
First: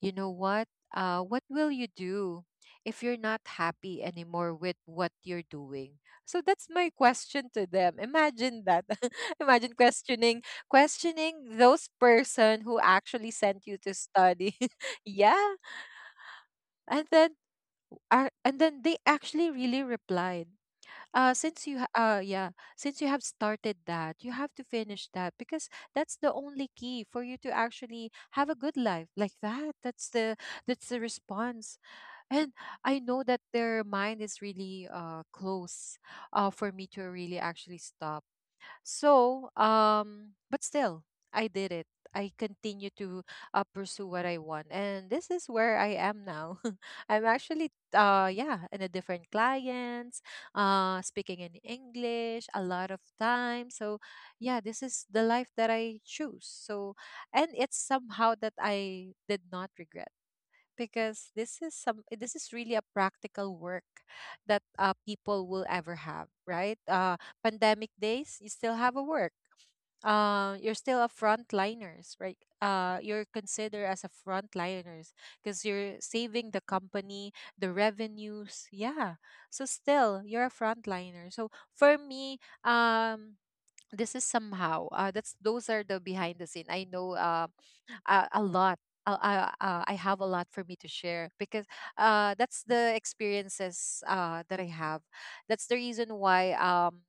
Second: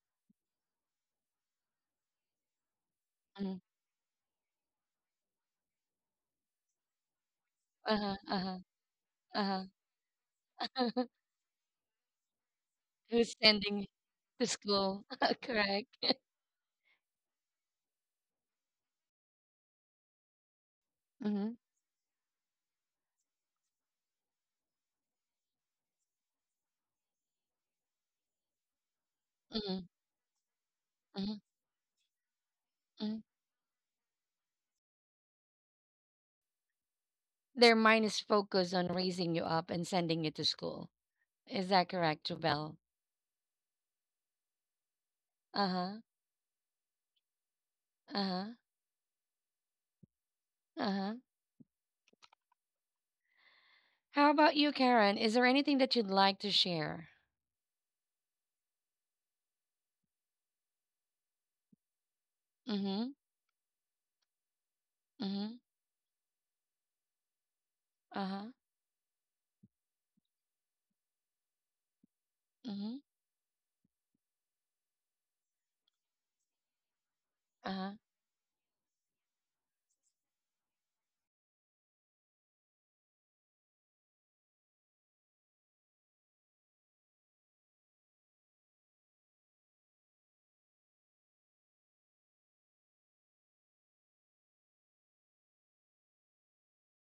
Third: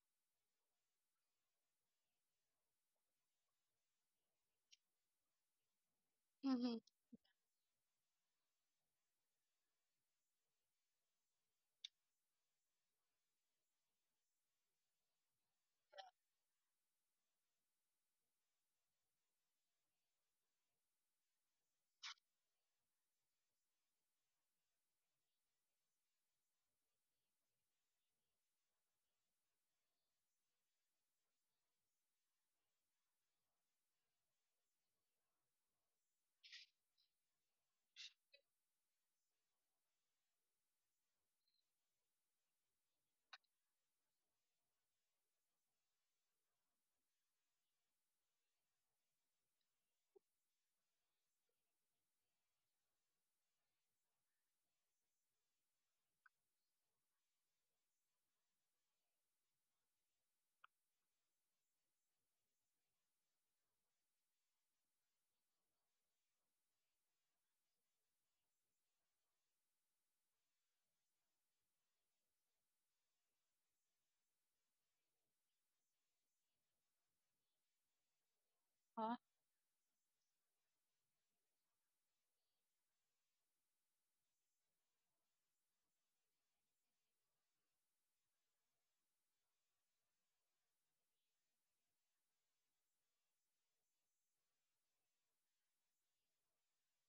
[SPEAKER 3] You know what? What will you do if you're not
[SPEAKER 1] Mm-hmm.
[SPEAKER 3] happy anymore with what you're doing? So that's
[SPEAKER 2] Mm-hmm.
[SPEAKER 3] my question to them.
[SPEAKER 1] Uh-huh. Uh-huh.
[SPEAKER 3] Imagine that.
[SPEAKER 1] Uh-huh.
[SPEAKER 3] Imagine questioning those person who actually
[SPEAKER 1] who's
[SPEAKER 3] sent you
[SPEAKER 1] sending
[SPEAKER 3] to
[SPEAKER 1] to
[SPEAKER 3] study.
[SPEAKER 1] school.
[SPEAKER 3] Yeah.
[SPEAKER 1] Correct.
[SPEAKER 3] And then and then they actually really replied, uh
[SPEAKER 1] Mm-hmm.
[SPEAKER 3] since you ha- uh yeah since you have started that you have to finish that, because that's the only key for you to actually have a good life like that.
[SPEAKER 1] Hmm.
[SPEAKER 3] That's the,
[SPEAKER 1] Hmm.
[SPEAKER 3] response. And I
[SPEAKER 1] hmm
[SPEAKER 3] know that their mind is really, close, for me to really
[SPEAKER 1] Their
[SPEAKER 3] actually
[SPEAKER 1] mind is
[SPEAKER 3] stop.
[SPEAKER 1] focused on raising you
[SPEAKER 3] So,
[SPEAKER 1] up and sending you to
[SPEAKER 3] but
[SPEAKER 1] school.
[SPEAKER 3] still, I
[SPEAKER 1] Is
[SPEAKER 3] did it.
[SPEAKER 1] that correct,
[SPEAKER 3] I
[SPEAKER 1] Jubel?
[SPEAKER 3] continue to, pursue what I want, and this is
[SPEAKER 1] Uh
[SPEAKER 3] where I
[SPEAKER 1] huh.
[SPEAKER 3] am now. I'm actually,
[SPEAKER 1] Uh huh.
[SPEAKER 3] yeah, in a different clients,
[SPEAKER 1] Uh huh.
[SPEAKER 3] speaking in English a lot of time. So,
[SPEAKER 1] How
[SPEAKER 3] yeah,
[SPEAKER 1] about
[SPEAKER 3] this
[SPEAKER 1] you,
[SPEAKER 3] is the
[SPEAKER 1] Karen? Is
[SPEAKER 3] life
[SPEAKER 1] there
[SPEAKER 3] that
[SPEAKER 1] anything
[SPEAKER 3] I
[SPEAKER 1] that you'd
[SPEAKER 3] choose.
[SPEAKER 1] like to
[SPEAKER 3] So,
[SPEAKER 1] share?
[SPEAKER 3] and it's somehow that I did not regret, because this is really a
[SPEAKER 1] Mm hmm.
[SPEAKER 3] practical work that,
[SPEAKER 1] Mm
[SPEAKER 3] people
[SPEAKER 1] hmm.
[SPEAKER 3] will ever have, right? Pandemic
[SPEAKER 1] Uh
[SPEAKER 3] days, you
[SPEAKER 1] huh.
[SPEAKER 3] still have a work. You're still a frontliners, right?
[SPEAKER 1] Mm hmm.
[SPEAKER 3] You're considered as a frontliners because you're saving the company, the
[SPEAKER 1] Uh huh.
[SPEAKER 3] revenues. Yeah.
[SPEAKER 2] Huh?
[SPEAKER 3] So still, you're a frontliner. So for me, um this is somehow, that's those are the behind the scene. I know, a lot. I have a lot for me to share, because, that's the experiences, that I have. That's the reason why,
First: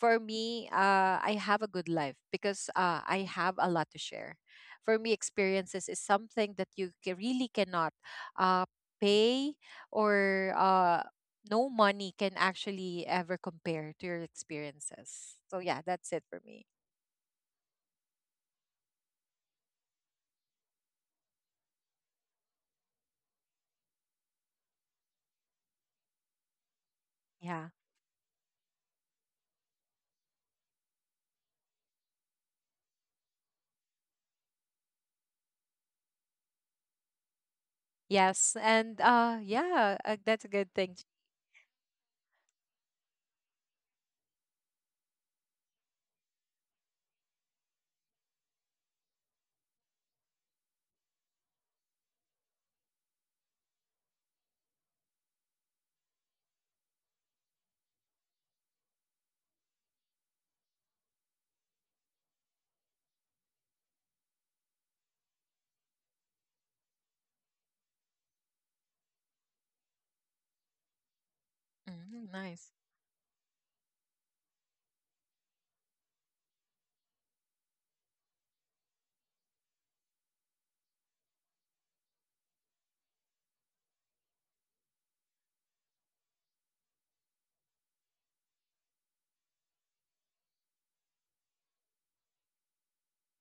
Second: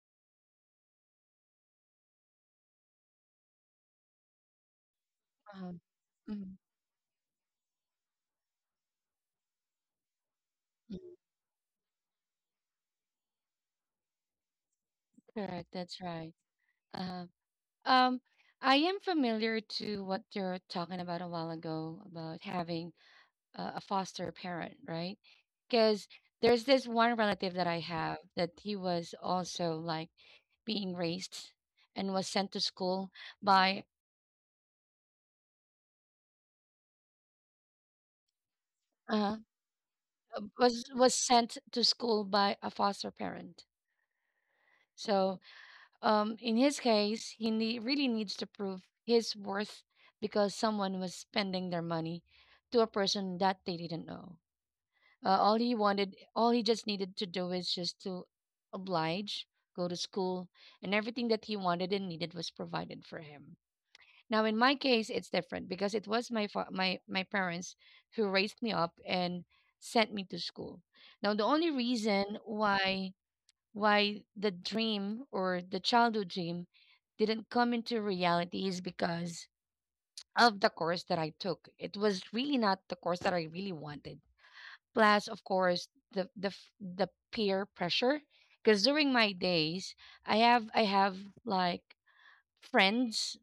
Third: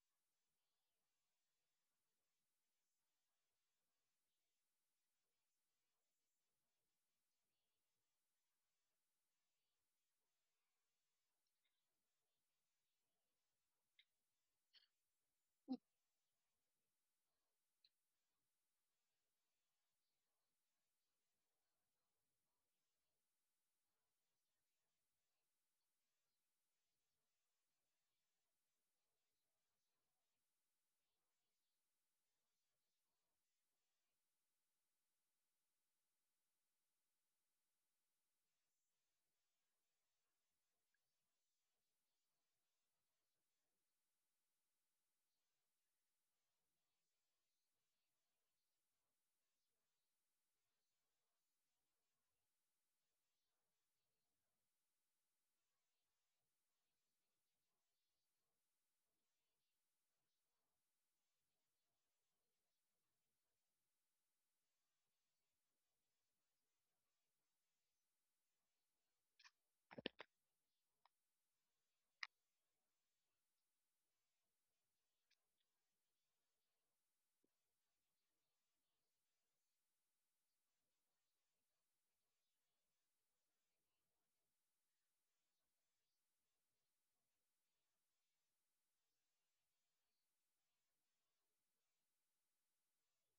[SPEAKER 3] for me, I have a good life, because, I have a lot to share. For me,
[SPEAKER 1] Uh huh.
[SPEAKER 3] experiences is something
[SPEAKER 1] Mm-hmm.
[SPEAKER 3] that really cannot, uh, pay, or no money can actually ever compare to your experiences. So
[SPEAKER 1] Correct.
[SPEAKER 3] yeah,
[SPEAKER 1] That's
[SPEAKER 3] that's it
[SPEAKER 1] right.
[SPEAKER 3] for me.
[SPEAKER 1] Uh, huh. Um, I am familiar to what you're talking about a while ago about having a foster parent, right? Because there's this one relative
[SPEAKER 3] Yeah.
[SPEAKER 1] that I have that he was also like being raised and by
[SPEAKER 3] Yes, and
[SPEAKER 1] uh,
[SPEAKER 3] yeah, that's a good
[SPEAKER 1] was
[SPEAKER 3] thing.
[SPEAKER 1] was sent to school by a foster parent. So in his case, he nee- really needs to prove his worth because someone was spending their money to a person that they didn't know. All he wanted, all he just needed to do is just to oblige, go to school, and everything that he wanted and needed was provided for him. Now, in my case, it's different because it was my fa- my parents who raised me up and sent me to school. Now, the only
[SPEAKER 3] Mm,
[SPEAKER 1] reason
[SPEAKER 3] nice.
[SPEAKER 1] why the dream or the childhood dream didn't come into reality is because of the course that I took. It was really not the course that I really wanted, plus of course the peer pressure, because during my days I have like friends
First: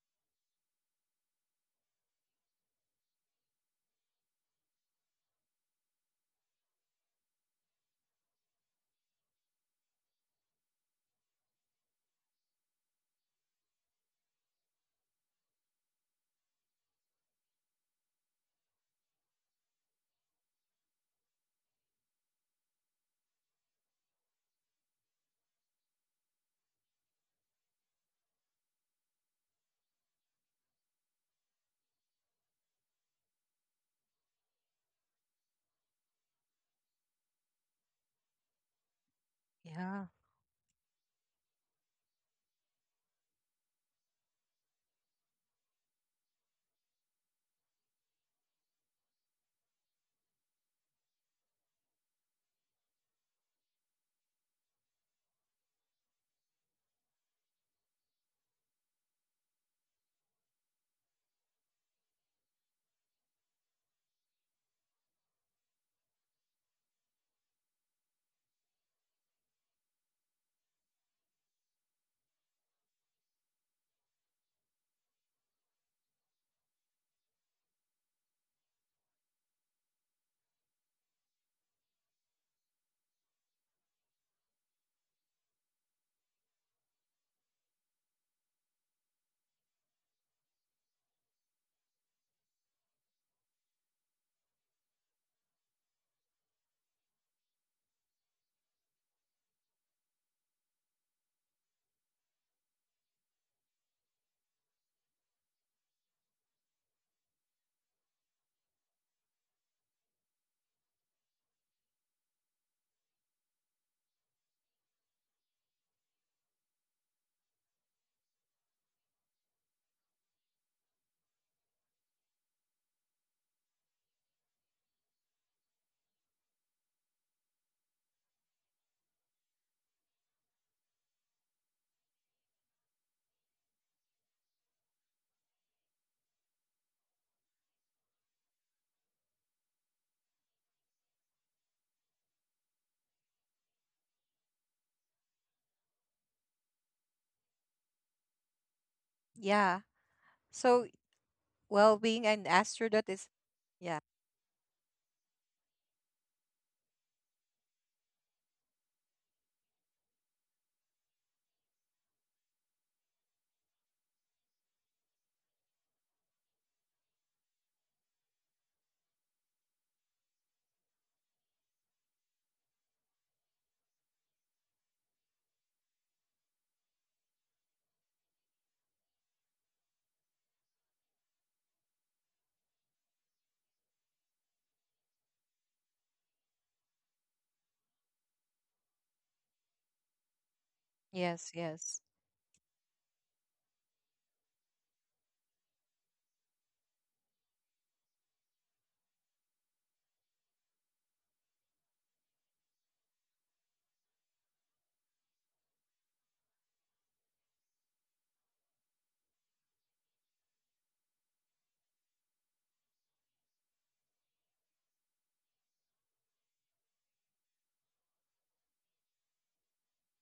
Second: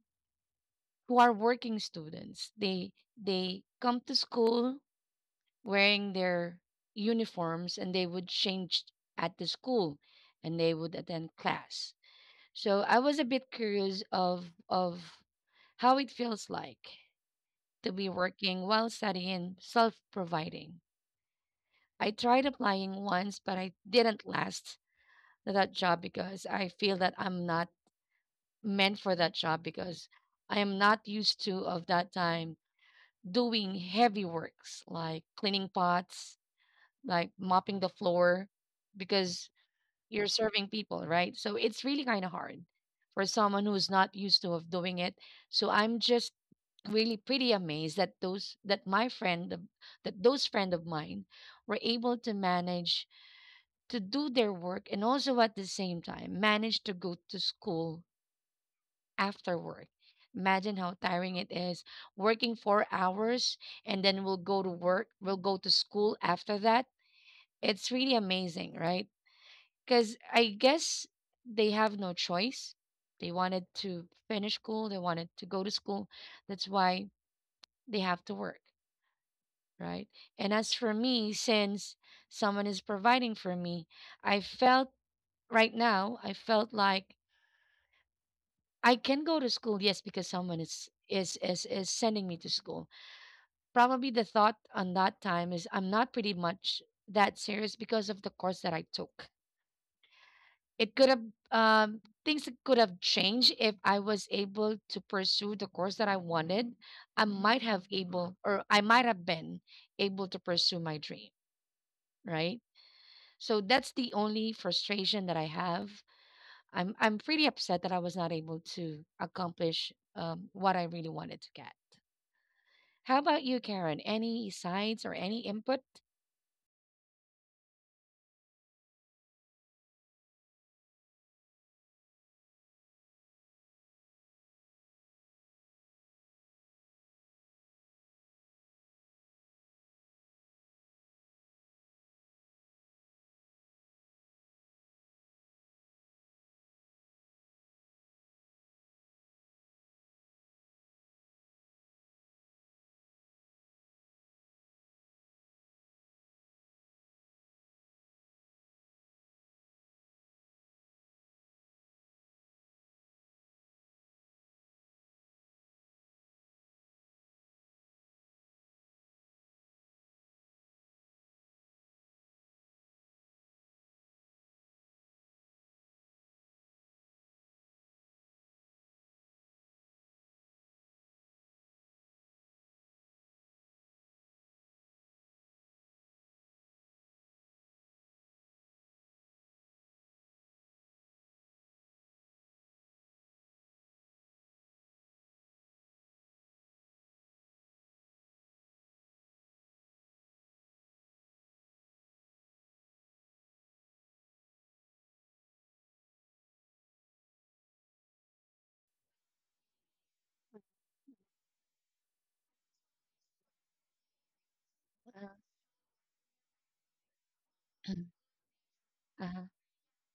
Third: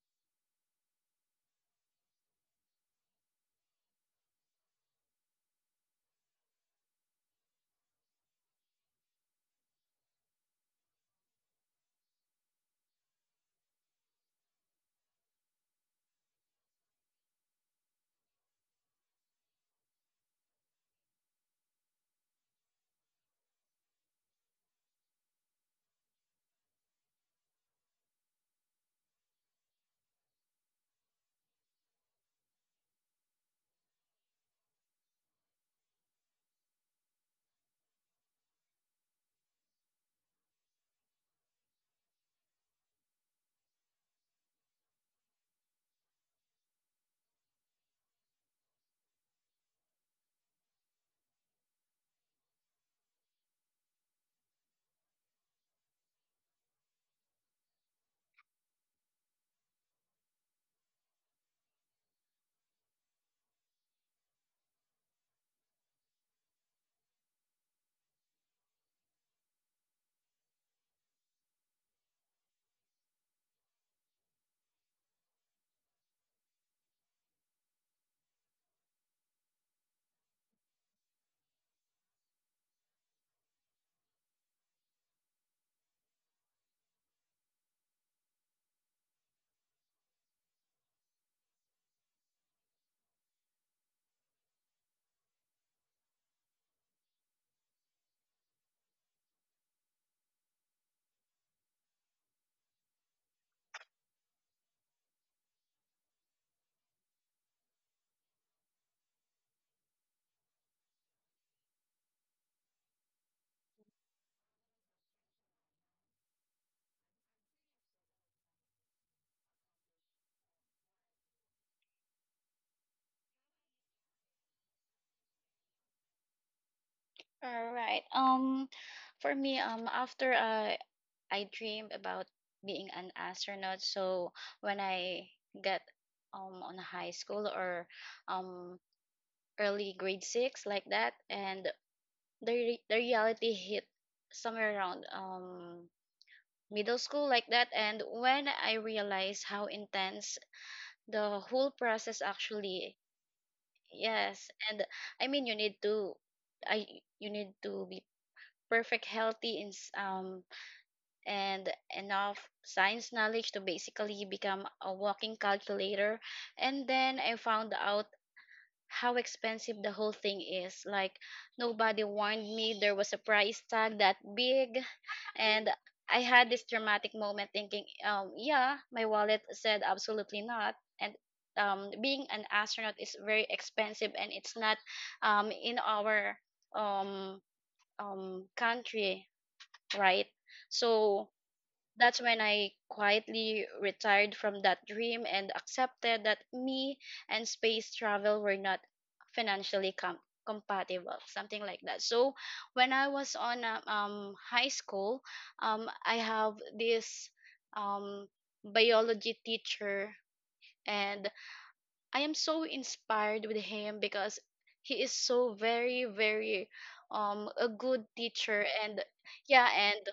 [SPEAKER 1] who are working students. They come to school wearing their uniforms, and they would change at the school, and they would attend class. So I was a bit curious of how it feels like to be working while studying, self providing. I tried applying once but I didn't last that job because I feel that I'm not meant for that job because I am not used to of that time doing heavy works like cleaning pots, like mopping the floor, because
[SPEAKER 3] Yeah.
[SPEAKER 1] you're serving people, right? So it's really kind of hard for someone who's not used to of doing it. So I'm just really pretty amazed that those friend of mine were able to manage to do their work, and also at the same time manage to go to school after work. Imagine how tiring it is, working 4 hours and then we'll go to work, we'll go to school after that. It's really amazing, right? Because I guess they have no choice. They wanted to finish school, they wanted to go to school. That's why they have to work, right? And as for me, since someone is providing for me, I felt right now, I felt like I can go to school, yes, because someone is sending me to school. Probably the thought on that time is I'm not pretty much that serious because of the course that I took. It could have things that could have changed if I was able to pursue the course that I wanted. I might have able, or I might have been able to pursue my dream, right? So that's the only frustration that I have. I'm pretty upset that I was not able to accomplish what I really wanted to get. How about you, Karen? Any sides or any input?
[SPEAKER 2] All right. For me, after I dreamed about being an astronaut. So when I get on high school or um early grade six like that, and the reality hit somewhere around middle school like that. And when I realized how
[SPEAKER 3] Yeah.
[SPEAKER 2] intense
[SPEAKER 3] So,
[SPEAKER 2] the whole
[SPEAKER 3] well, being
[SPEAKER 2] process
[SPEAKER 3] an
[SPEAKER 2] actually,
[SPEAKER 3] astronaut is, yeah.
[SPEAKER 2] yes, and I mean I you need to be perfect healthy and and enough science knowledge to basically become a walking calculator, and then I found out how expensive the whole thing is, like nobody warned me there was a price tag that big. And I had this dramatic moment thinking, yeah, my wallet said absolutely not. And being an astronaut is very expensive, and it's not in our um, country, right? So
[SPEAKER 3] Yes, yes.
[SPEAKER 2] that's when I quietly retired from that dream and accepted that me and space travel were not financially com- compatible, something like that. So when I was on high school, I have this um biology teacher, and I am so inspired with him because he is
[SPEAKER 1] Uh-huh.
[SPEAKER 2] so very very a good teacher. And
[SPEAKER 1] Uh-huh.
[SPEAKER 2] yeah, and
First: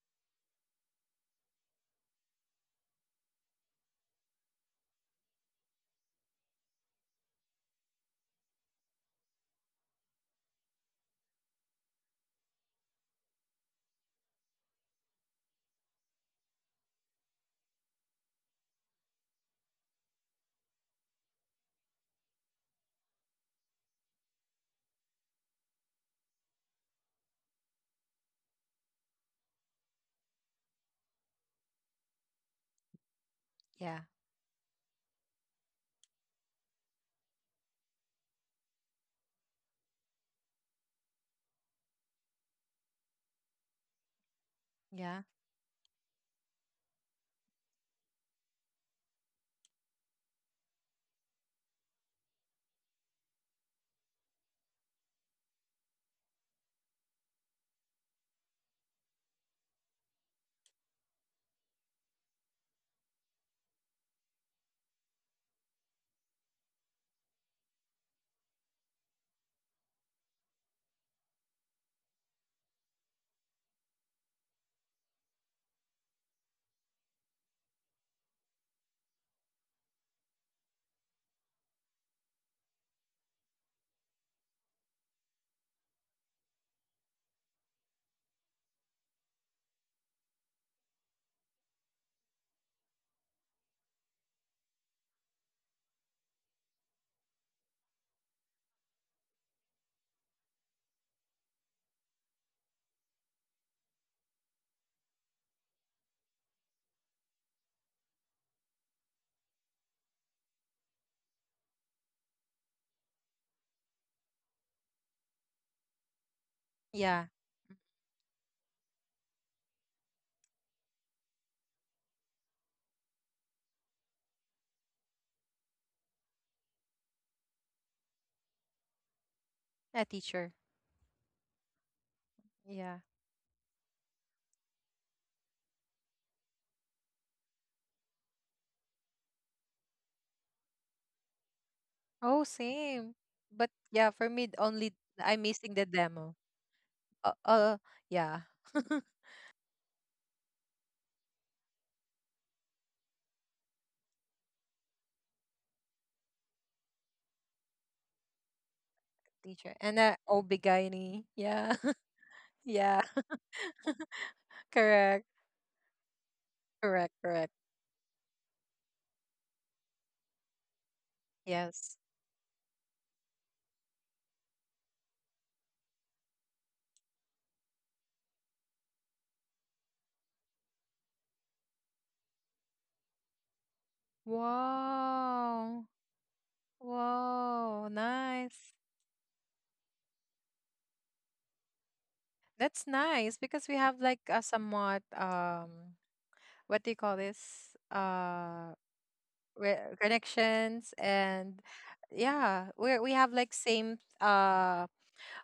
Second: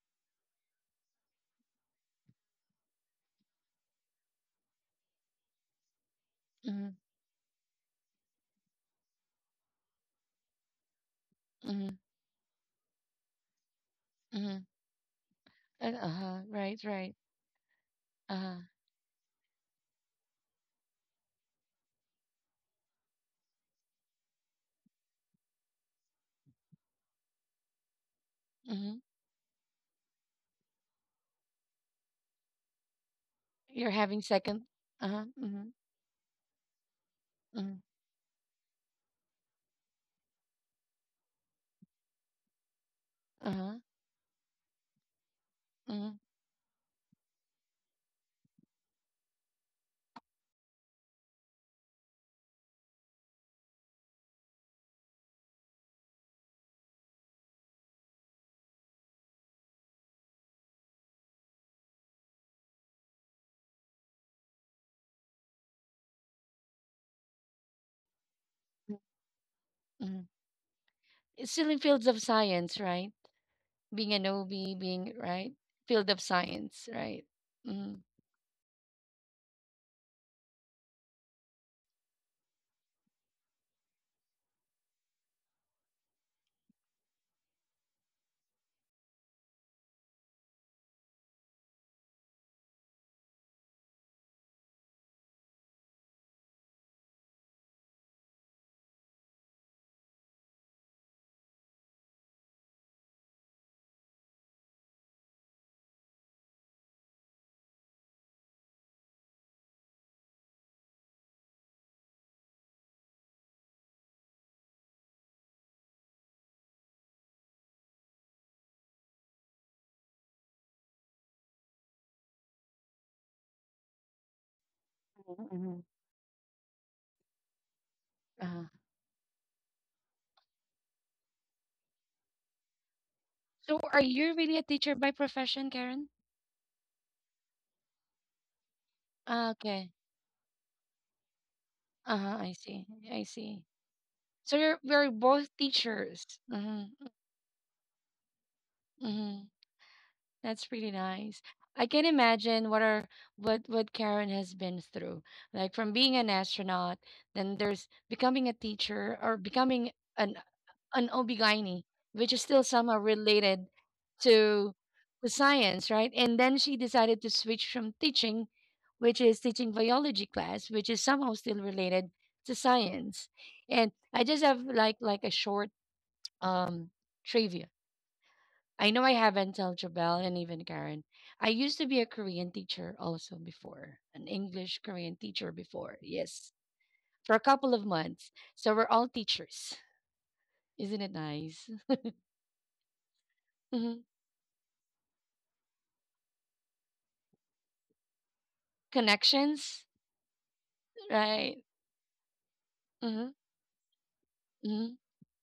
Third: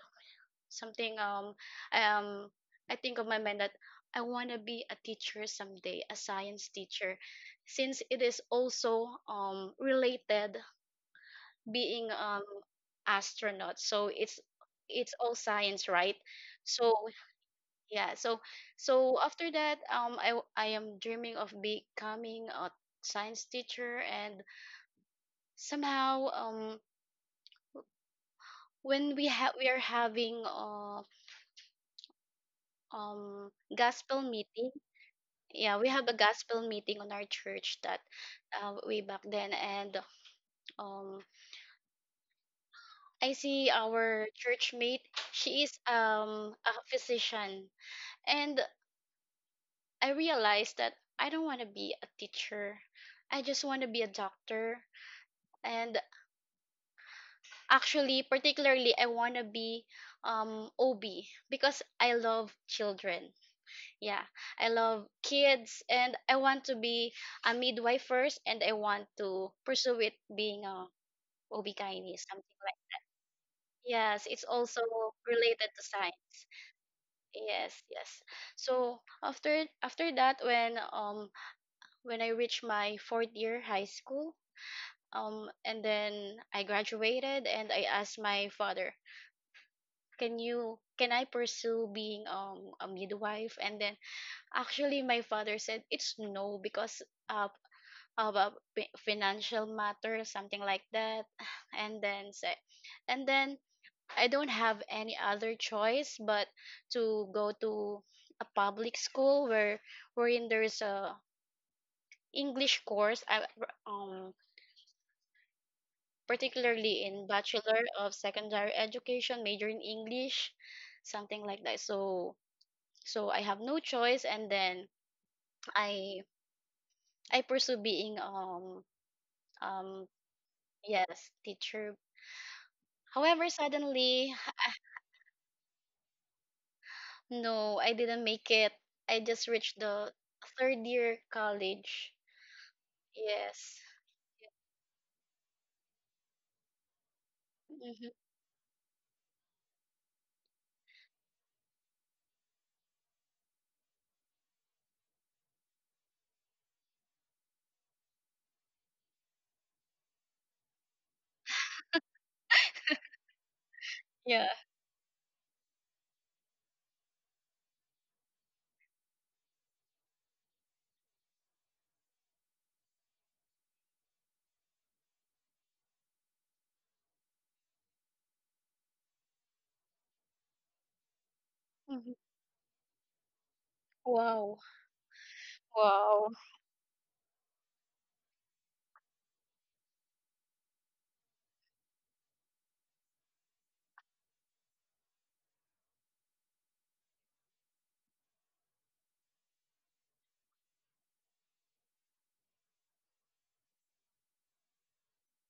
[SPEAKER 2] something um I think of my mind that I want to be a teacher someday, a science
[SPEAKER 1] Mhm.
[SPEAKER 2] teacher, since it is also related,
[SPEAKER 1] Mhm.
[SPEAKER 2] being astronaut. So it's
[SPEAKER 1] mhm,
[SPEAKER 2] it's all science,
[SPEAKER 1] and-
[SPEAKER 2] right?
[SPEAKER 1] Uh-huh. Right,
[SPEAKER 2] So
[SPEAKER 1] right.
[SPEAKER 2] yeah, so
[SPEAKER 1] Uh-huh.
[SPEAKER 2] so after that, I am dreaming of becoming a science teacher, and somehow
[SPEAKER 1] hmm
[SPEAKER 2] when we are having um
[SPEAKER 1] You're
[SPEAKER 3] Yeah.
[SPEAKER 1] having
[SPEAKER 2] gospel
[SPEAKER 1] second.
[SPEAKER 2] meeting.
[SPEAKER 1] Uh-huh. Mm-hmm.
[SPEAKER 2] Yeah, we have a gospel meeting on our
[SPEAKER 1] Mm-hmm.
[SPEAKER 2] church that way back then, and um I see
[SPEAKER 1] Uh-huh.
[SPEAKER 2] our church mate.
[SPEAKER 3] Yeah.
[SPEAKER 2] She is
[SPEAKER 1] Mhm.
[SPEAKER 2] a physician, and I realized that I don't want to be a teacher, I just want to be a doctor. And actually particularly I want to be OB because I love children, yeah, I love kids, and I want to be a midwife first, and I
[SPEAKER 1] Mhm.
[SPEAKER 2] want to pursue it
[SPEAKER 1] Mhm.
[SPEAKER 2] being a
[SPEAKER 1] It's still in fields
[SPEAKER 2] Obikaini,
[SPEAKER 1] of
[SPEAKER 2] something like,
[SPEAKER 1] science, right? Being
[SPEAKER 2] yes,
[SPEAKER 1] an
[SPEAKER 2] it's
[SPEAKER 1] OB,
[SPEAKER 2] also
[SPEAKER 1] being right
[SPEAKER 2] related to
[SPEAKER 1] field of
[SPEAKER 2] science.
[SPEAKER 1] science, right?
[SPEAKER 2] Yes,
[SPEAKER 1] Mm-hmm.
[SPEAKER 2] yes. So after that, when I reached my fourth year high school, and then I graduated, and I asked my father, can I pursue being a midwife? And then actually my father said it's no because uh about financial matter, something like that, and then say, and then I don't have any other choice but to go to a public school wherein there's a English course. I um particularly
[SPEAKER 3] Yeah.
[SPEAKER 2] in Bachelor of Secondary Education, major in English, something like that. So I have no choice, and then
[SPEAKER 1] Mm-hmm.
[SPEAKER 2] I I pursue being
[SPEAKER 1] Uh-huh.
[SPEAKER 3] A
[SPEAKER 2] um
[SPEAKER 3] teacher.
[SPEAKER 2] yes, teacher.
[SPEAKER 3] Yeah.
[SPEAKER 2] However,
[SPEAKER 1] So, are
[SPEAKER 2] suddenly
[SPEAKER 1] you really a teacher by profession, Karen?
[SPEAKER 2] no, I didn't make it. I just
[SPEAKER 1] Ah,
[SPEAKER 2] reached
[SPEAKER 1] okay.
[SPEAKER 2] the third year college.
[SPEAKER 3] Oh,
[SPEAKER 1] Uh-huh. I see.
[SPEAKER 3] same.
[SPEAKER 1] I
[SPEAKER 3] But
[SPEAKER 1] see.
[SPEAKER 2] Yes.
[SPEAKER 3] yeah, for me,
[SPEAKER 1] So
[SPEAKER 3] only
[SPEAKER 1] you're we're
[SPEAKER 3] I'm
[SPEAKER 1] both
[SPEAKER 3] missing the demo.
[SPEAKER 1] teachers. Mm-hmm.
[SPEAKER 3] Uh, uh
[SPEAKER 2] Mm-hmm.
[SPEAKER 3] yeah.
[SPEAKER 1] Mm-hmm. That's really nice. I can imagine what are what Karen has been through. Like from being an astronaut, then there's becoming a teacher, or
[SPEAKER 3] Teacher. And
[SPEAKER 1] becoming
[SPEAKER 3] uh,
[SPEAKER 1] an an
[SPEAKER 3] Obigayani. Yeah.
[SPEAKER 1] obigaini, which is still
[SPEAKER 3] Yeah.
[SPEAKER 1] somehow related
[SPEAKER 2] Yeah.
[SPEAKER 1] to
[SPEAKER 3] Correct.
[SPEAKER 1] to science, right? And then she
[SPEAKER 3] Correct.
[SPEAKER 1] decided to
[SPEAKER 3] Correct.
[SPEAKER 1] switch from teaching, which is teaching biology class, which is somehow still
[SPEAKER 3] Yes.
[SPEAKER 1] related to science. And I just have like a short um trivia I know I haven't told Jabel and even Karen. I used to be a
[SPEAKER 2] Mm-hmm.
[SPEAKER 1] Korean teacher also before, an
[SPEAKER 2] Wow.
[SPEAKER 1] English Korean teacher
[SPEAKER 3] Wow.
[SPEAKER 1] before.
[SPEAKER 2] Wow.
[SPEAKER 1] Yes, for a
[SPEAKER 3] Wow.
[SPEAKER 1] couple of months.
[SPEAKER 3] Nice.
[SPEAKER 1] So we're all teachers. Isn't it nice?
[SPEAKER 3] That's nice because we have
[SPEAKER 1] hmm
[SPEAKER 3] like a somewhat, what do you call this?
[SPEAKER 1] Connections,
[SPEAKER 3] Connections,
[SPEAKER 1] right?
[SPEAKER 3] and yeah, we
[SPEAKER 1] Mm-hmm.
[SPEAKER 3] have like same,
[SPEAKER 1] Mm-hmm.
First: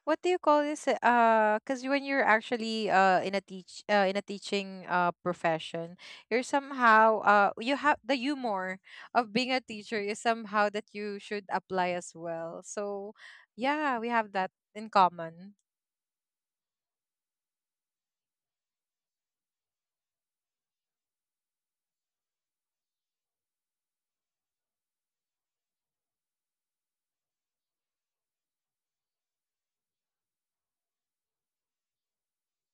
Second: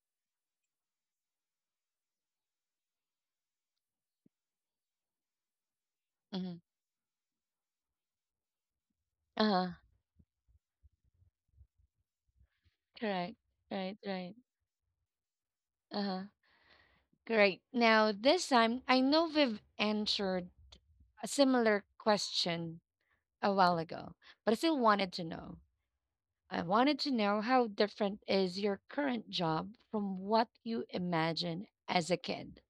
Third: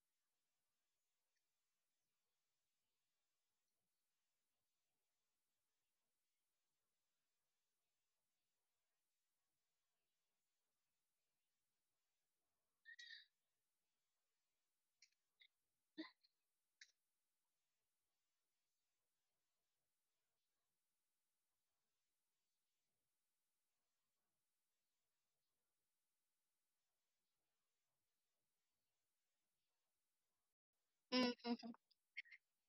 [SPEAKER 3] what do you call this? Cuz when you're actually, in a teaching, profession, you're
[SPEAKER 1] Mm-hmm.
[SPEAKER 3] somehow, you have the humor of being a
[SPEAKER 1] Uh-huh.
[SPEAKER 3] teacher is somehow that you should apply as well. So
[SPEAKER 1] Correct.
[SPEAKER 3] yeah,
[SPEAKER 1] Right.
[SPEAKER 3] we have
[SPEAKER 1] Right.
[SPEAKER 3] that in common.
[SPEAKER 1] Uh-huh. Great. Now this time, I know we've answered a similar question a while ago, but I still wanted to know. I wanted to know how different is your current job from what you imagined
[SPEAKER 2] Mm-hmm.
[SPEAKER 1] as a kid.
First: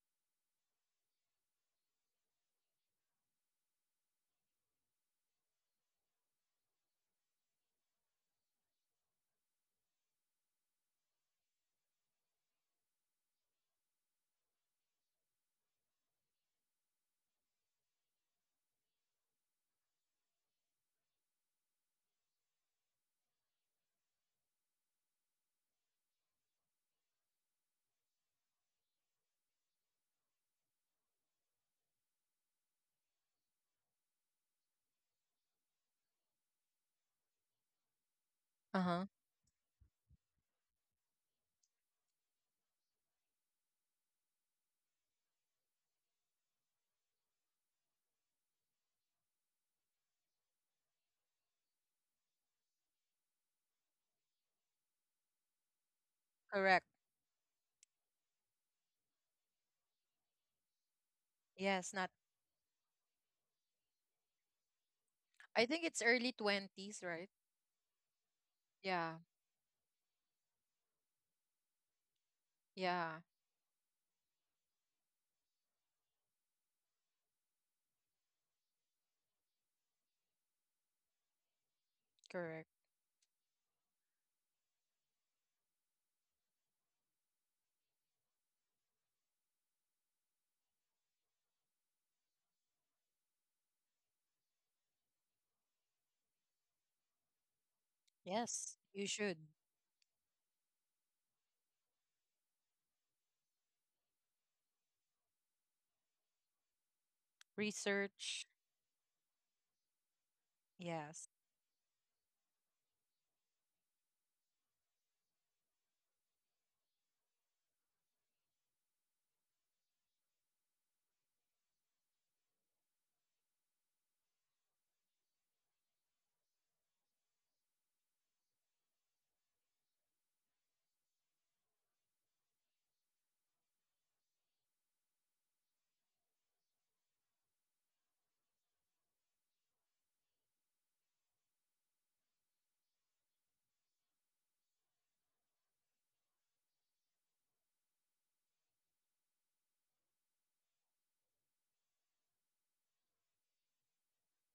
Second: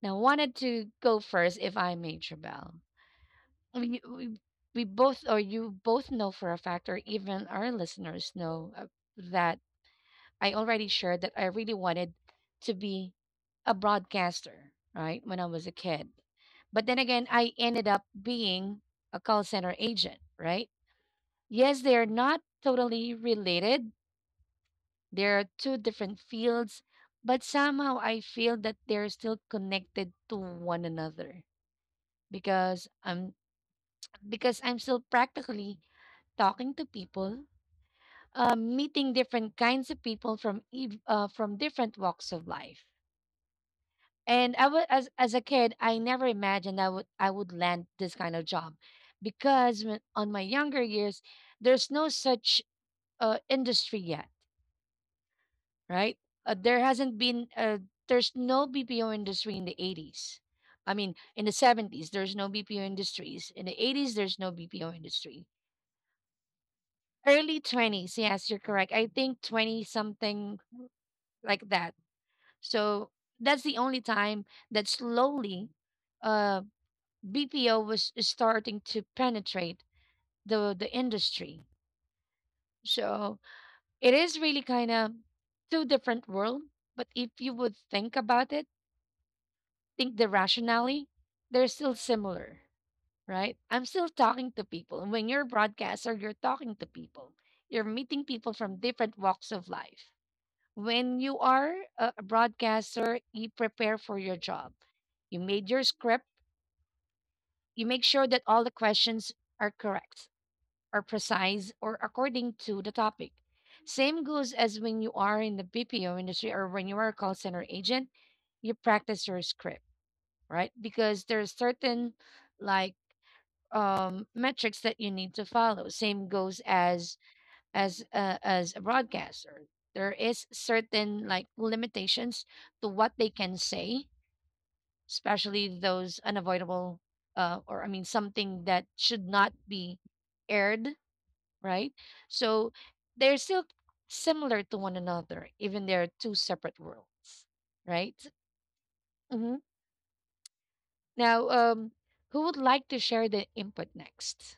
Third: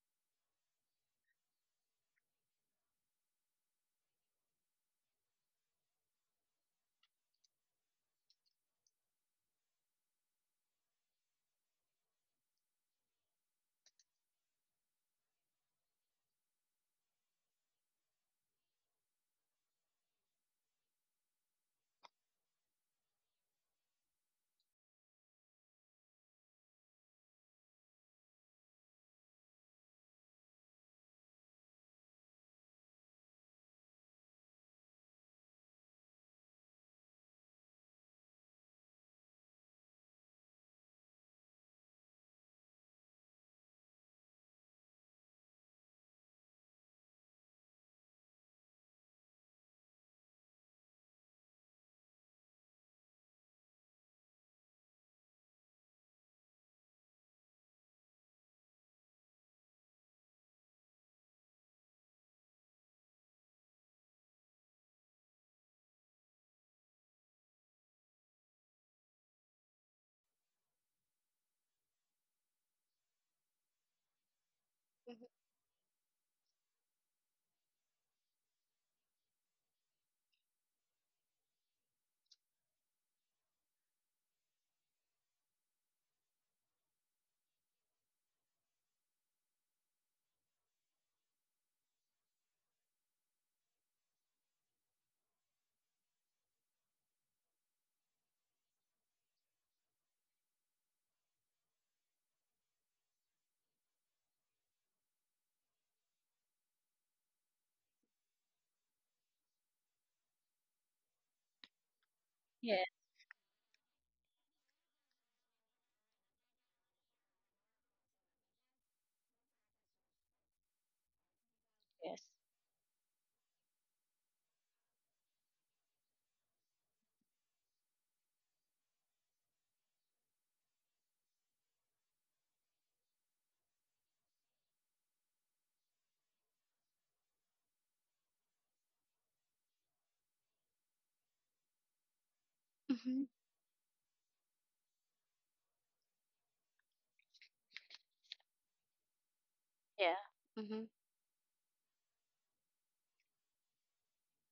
[SPEAKER 1] Now, wanted to go first, if I may, Jabal. I mean, you- we both, or you both know for a fact, or even our listeners know that I already shared that I really wanted to be a broadcaster, right, when I was a kid. But then again, I ended up being a call center agent, right? Yes, they are not totally related. There are two different fields, but somehow I feel that they're still connected to one another, because I'm still practically talking to people,
[SPEAKER 3] Uh-huh.
[SPEAKER 1] meeting different kinds of people from from different walks of life. And I was, as a kid, I never imagined I would land this kind of job, because when, on my younger years, there's no such industry yet, right? There
[SPEAKER 3] Correct.
[SPEAKER 1] hasn't been, there's no BPO industry in the 80s. I mean, in the
[SPEAKER 3] Yes,
[SPEAKER 1] 70s,
[SPEAKER 3] not.
[SPEAKER 1] there's no BPO industries. In the 80s, there's no BPO industry.
[SPEAKER 3] I think it's early 20s, right?
[SPEAKER 1] Early 20s, yes, you're correct. I
[SPEAKER 3] Yeah.
[SPEAKER 1] think 20 something like that. So
[SPEAKER 3] Yeah.
[SPEAKER 1] that's the only time that slowly uh, BPO was starting to penetrate the industry.
[SPEAKER 3] Correct.
[SPEAKER 1] So it is really kind of two different world. But if you would think about it, think the rationally, they're still similar, right? I'm still talking to people. And when you're a broadcaster, you're talking to people. You're meeting people from
[SPEAKER 3] Yes, you
[SPEAKER 1] different
[SPEAKER 3] should
[SPEAKER 1] walks of life. When you are a broadcaster, you prepare for your job. You made your script. You make sure that
[SPEAKER 3] research.
[SPEAKER 1] all the questions are correct, are
[SPEAKER 3] Yes.
[SPEAKER 1] precise, or according to
[SPEAKER 2] Yes.
[SPEAKER 1] the topic. Same goes as when you are in the BPO industry, or when you are a call center agent, you practice your script, right? Because there's certain
[SPEAKER 2] Yes.
[SPEAKER 1] like metrics that you need to follow. Same goes as as a broadcaster. There is certain like limitations to what they can say, especially those unavoidable or I mean something that should not be aired, right? So
[SPEAKER 2] Mm-hmm.
[SPEAKER 1] they're still similar to one another, even they're two separate worlds, right? Mm-hmm.
[SPEAKER 2] Yeah. Mm-hmm.
[SPEAKER 1] Now, who would like to share the input next?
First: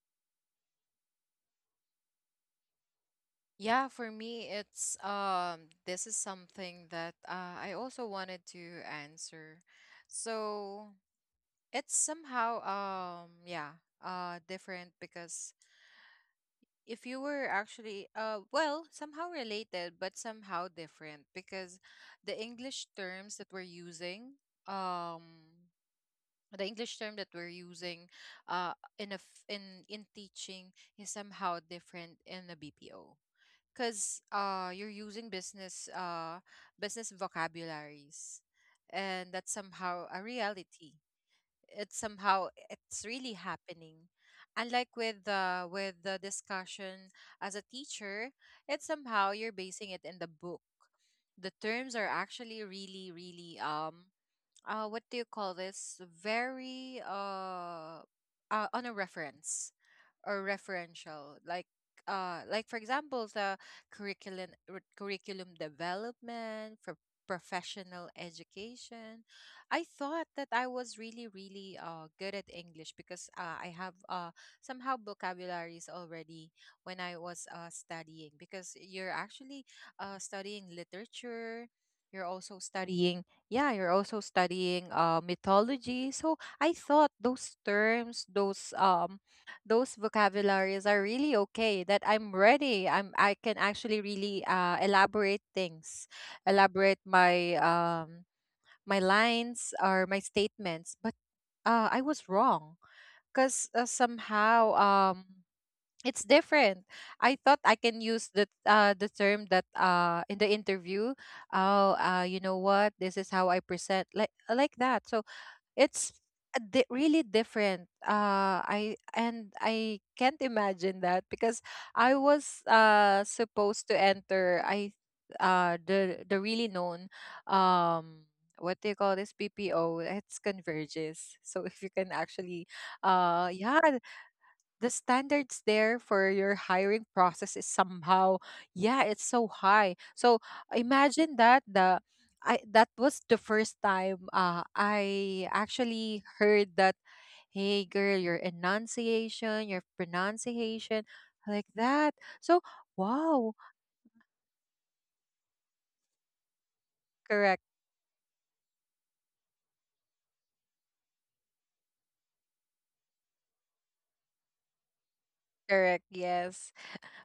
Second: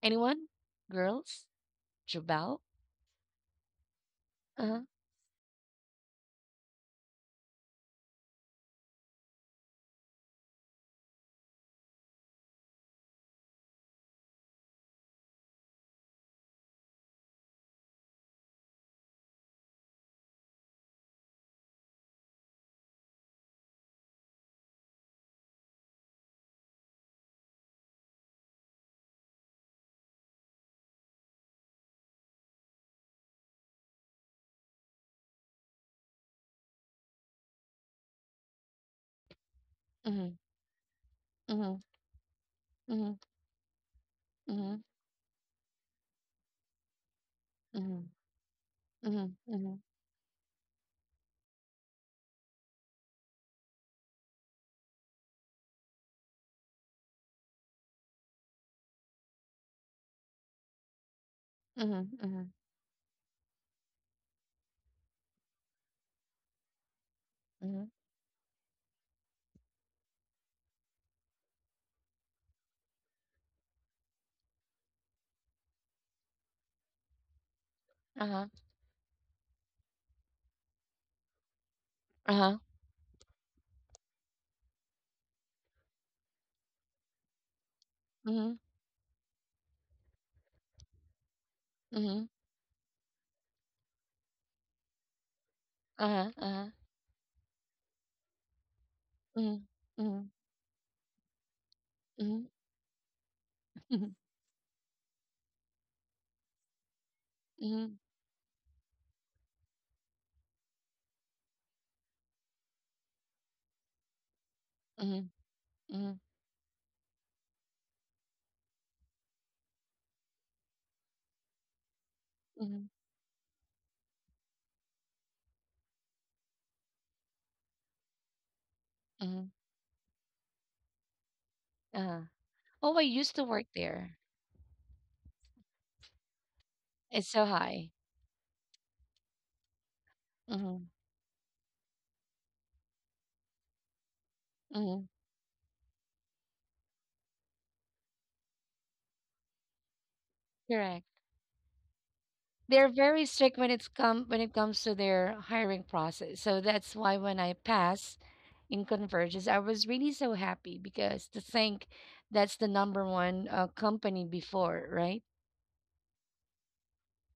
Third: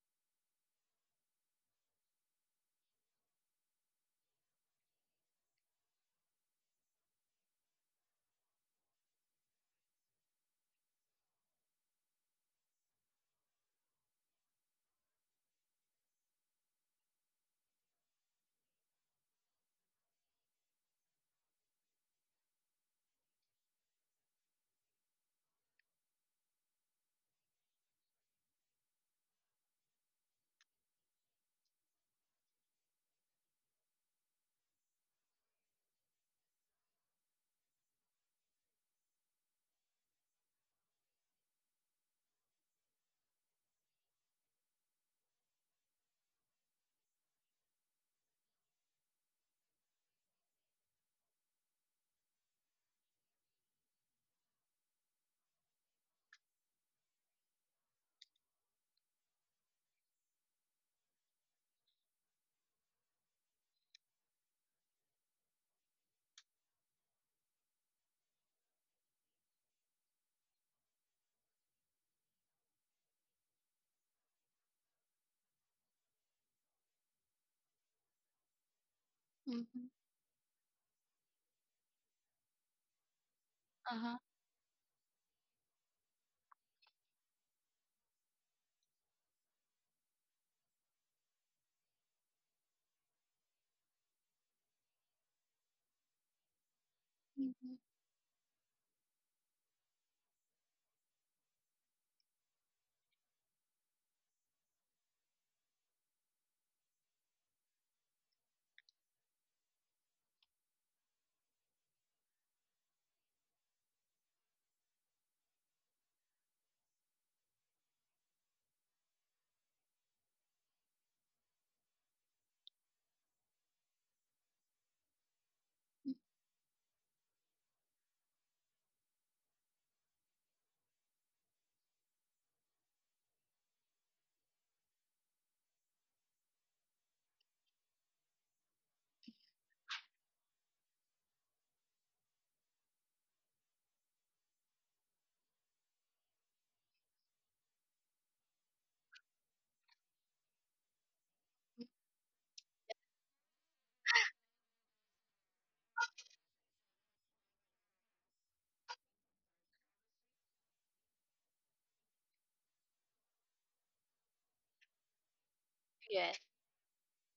[SPEAKER 1] Anyone? Girls? Jabal?
[SPEAKER 3] Yeah, for me
[SPEAKER 1] Uh-huh.
[SPEAKER 3] it's, this is something that, I also wanted to answer. So, it's somehow, yeah, different, because if you were actually, well, somehow related but somehow different, because the english terms that we're using um the English term that we're using, in teaching is somehow different in the BPO, because, you're using business, business vocabularies, and that's somehow
[SPEAKER 1] Mm-hmm.
[SPEAKER 3] a reality.
[SPEAKER 1] Mm-hmm.
[SPEAKER 3] It's somehow,
[SPEAKER 1] Mm-hmm.
[SPEAKER 3] it's really happening,
[SPEAKER 1] Mm-hmm.
[SPEAKER 3] unlike with the discussion as a
[SPEAKER 1] Mm-hmm.
[SPEAKER 3] teacher. It's
[SPEAKER 1] Mm-hmm.
[SPEAKER 3] somehow you're
[SPEAKER 1] Mm-hmm.
[SPEAKER 3] basing it in the book. The terms are actually really, really, what do you call this? Very, on a reference, or referential, like,
[SPEAKER 1] Mm-hmm. Mm-hmm.
[SPEAKER 3] like, for example, the curriculum development for
[SPEAKER 1] Mm-hmm.
[SPEAKER 3] professional education. I thought that I was really, really, good at English, because, I have, somehow vocabularies already, when I was, studying,
[SPEAKER 1] Uh-huh.
[SPEAKER 3] because you're actually,
[SPEAKER 2] Mm-hmm.
[SPEAKER 3] studying literature.
[SPEAKER 1] Uh-huh.
[SPEAKER 3] You're
[SPEAKER 2] Uh-huh.
[SPEAKER 3] also studying, mythology. So I thought those terms,
[SPEAKER 1] Mm-hmm.
[SPEAKER 3] those, those vocabularies are really okay, that
[SPEAKER 1] Mm-hmm.
[SPEAKER 3] I'm ready, I can actually really, elaborate things,
[SPEAKER 1] Uh-huh. Uh-huh.
[SPEAKER 3] elaborate my,
[SPEAKER 2] Mm-hmm.
[SPEAKER 3] my
[SPEAKER 1] Mm-hmm.
[SPEAKER 3] lines or
[SPEAKER 1] Mm-hmm.
[SPEAKER 3] my statements, but, I was
[SPEAKER 1] Mm-hmm.
[SPEAKER 3] wrong, because,
[SPEAKER 1] Mm-hmm.
[SPEAKER 3] somehow, it's different. I thought I
[SPEAKER 1] Mm-hmm.
[SPEAKER 3] can use the, the term that, in the interview. Oh you know what, this is how I present, like
[SPEAKER 1] Mm-hmm.
[SPEAKER 3] that, so
[SPEAKER 1] Mm-hmm.
[SPEAKER 3] it's really different. I can't imagine that, because I was,
[SPEAKER 1] Mm-hmm.
[SPEAKER 3] supposed to enter. I, the really known, um what do you call
[SPEAKER 1] Mm-hmm.
[SPEAKER 3] this, PPO? It's Converges. So if you can
[SPEAKER 1] Uh-huh.
[SPEAKER 3] actually,
[SPEAKER 1] Oh, I used to work
[SPEAKER 3] uh yeah
[SPEAKER 1] there.
[SPEAKER 3] the standards there for your hiring
[SPEAKER 1] It's so
[SPEAKER 3] process is
[SPEAKER 1] high.
[SPEAKER 3] somehow, yeah, it's so high. So
[SPEAKER 1] Mm-hmm.
[SPEAKER 3] imagine that, the that was the first time,
[SPEAKER 1] Mm-hmm.
[SPEAKER 3] I actually heard that, hey girl, your enunciation, your
[SPEAKER 1] Correct.
[SPEAKER 3] pronunciation, like that. So,
[SPEAKER 1] They're very strict
[SPEAKER 3] wow.
[SPEAKER 1] when it comes to their hiring process. So that's why when I
[SPEAKER 3] Correct,
[SPEAKER 1] pass in Convergence, I was really so happy, because to think that's the number one company before, right?
[SPEAKER 3] correct,
[SPEAKER 2] Yes.
[SPEAKER 3] yes.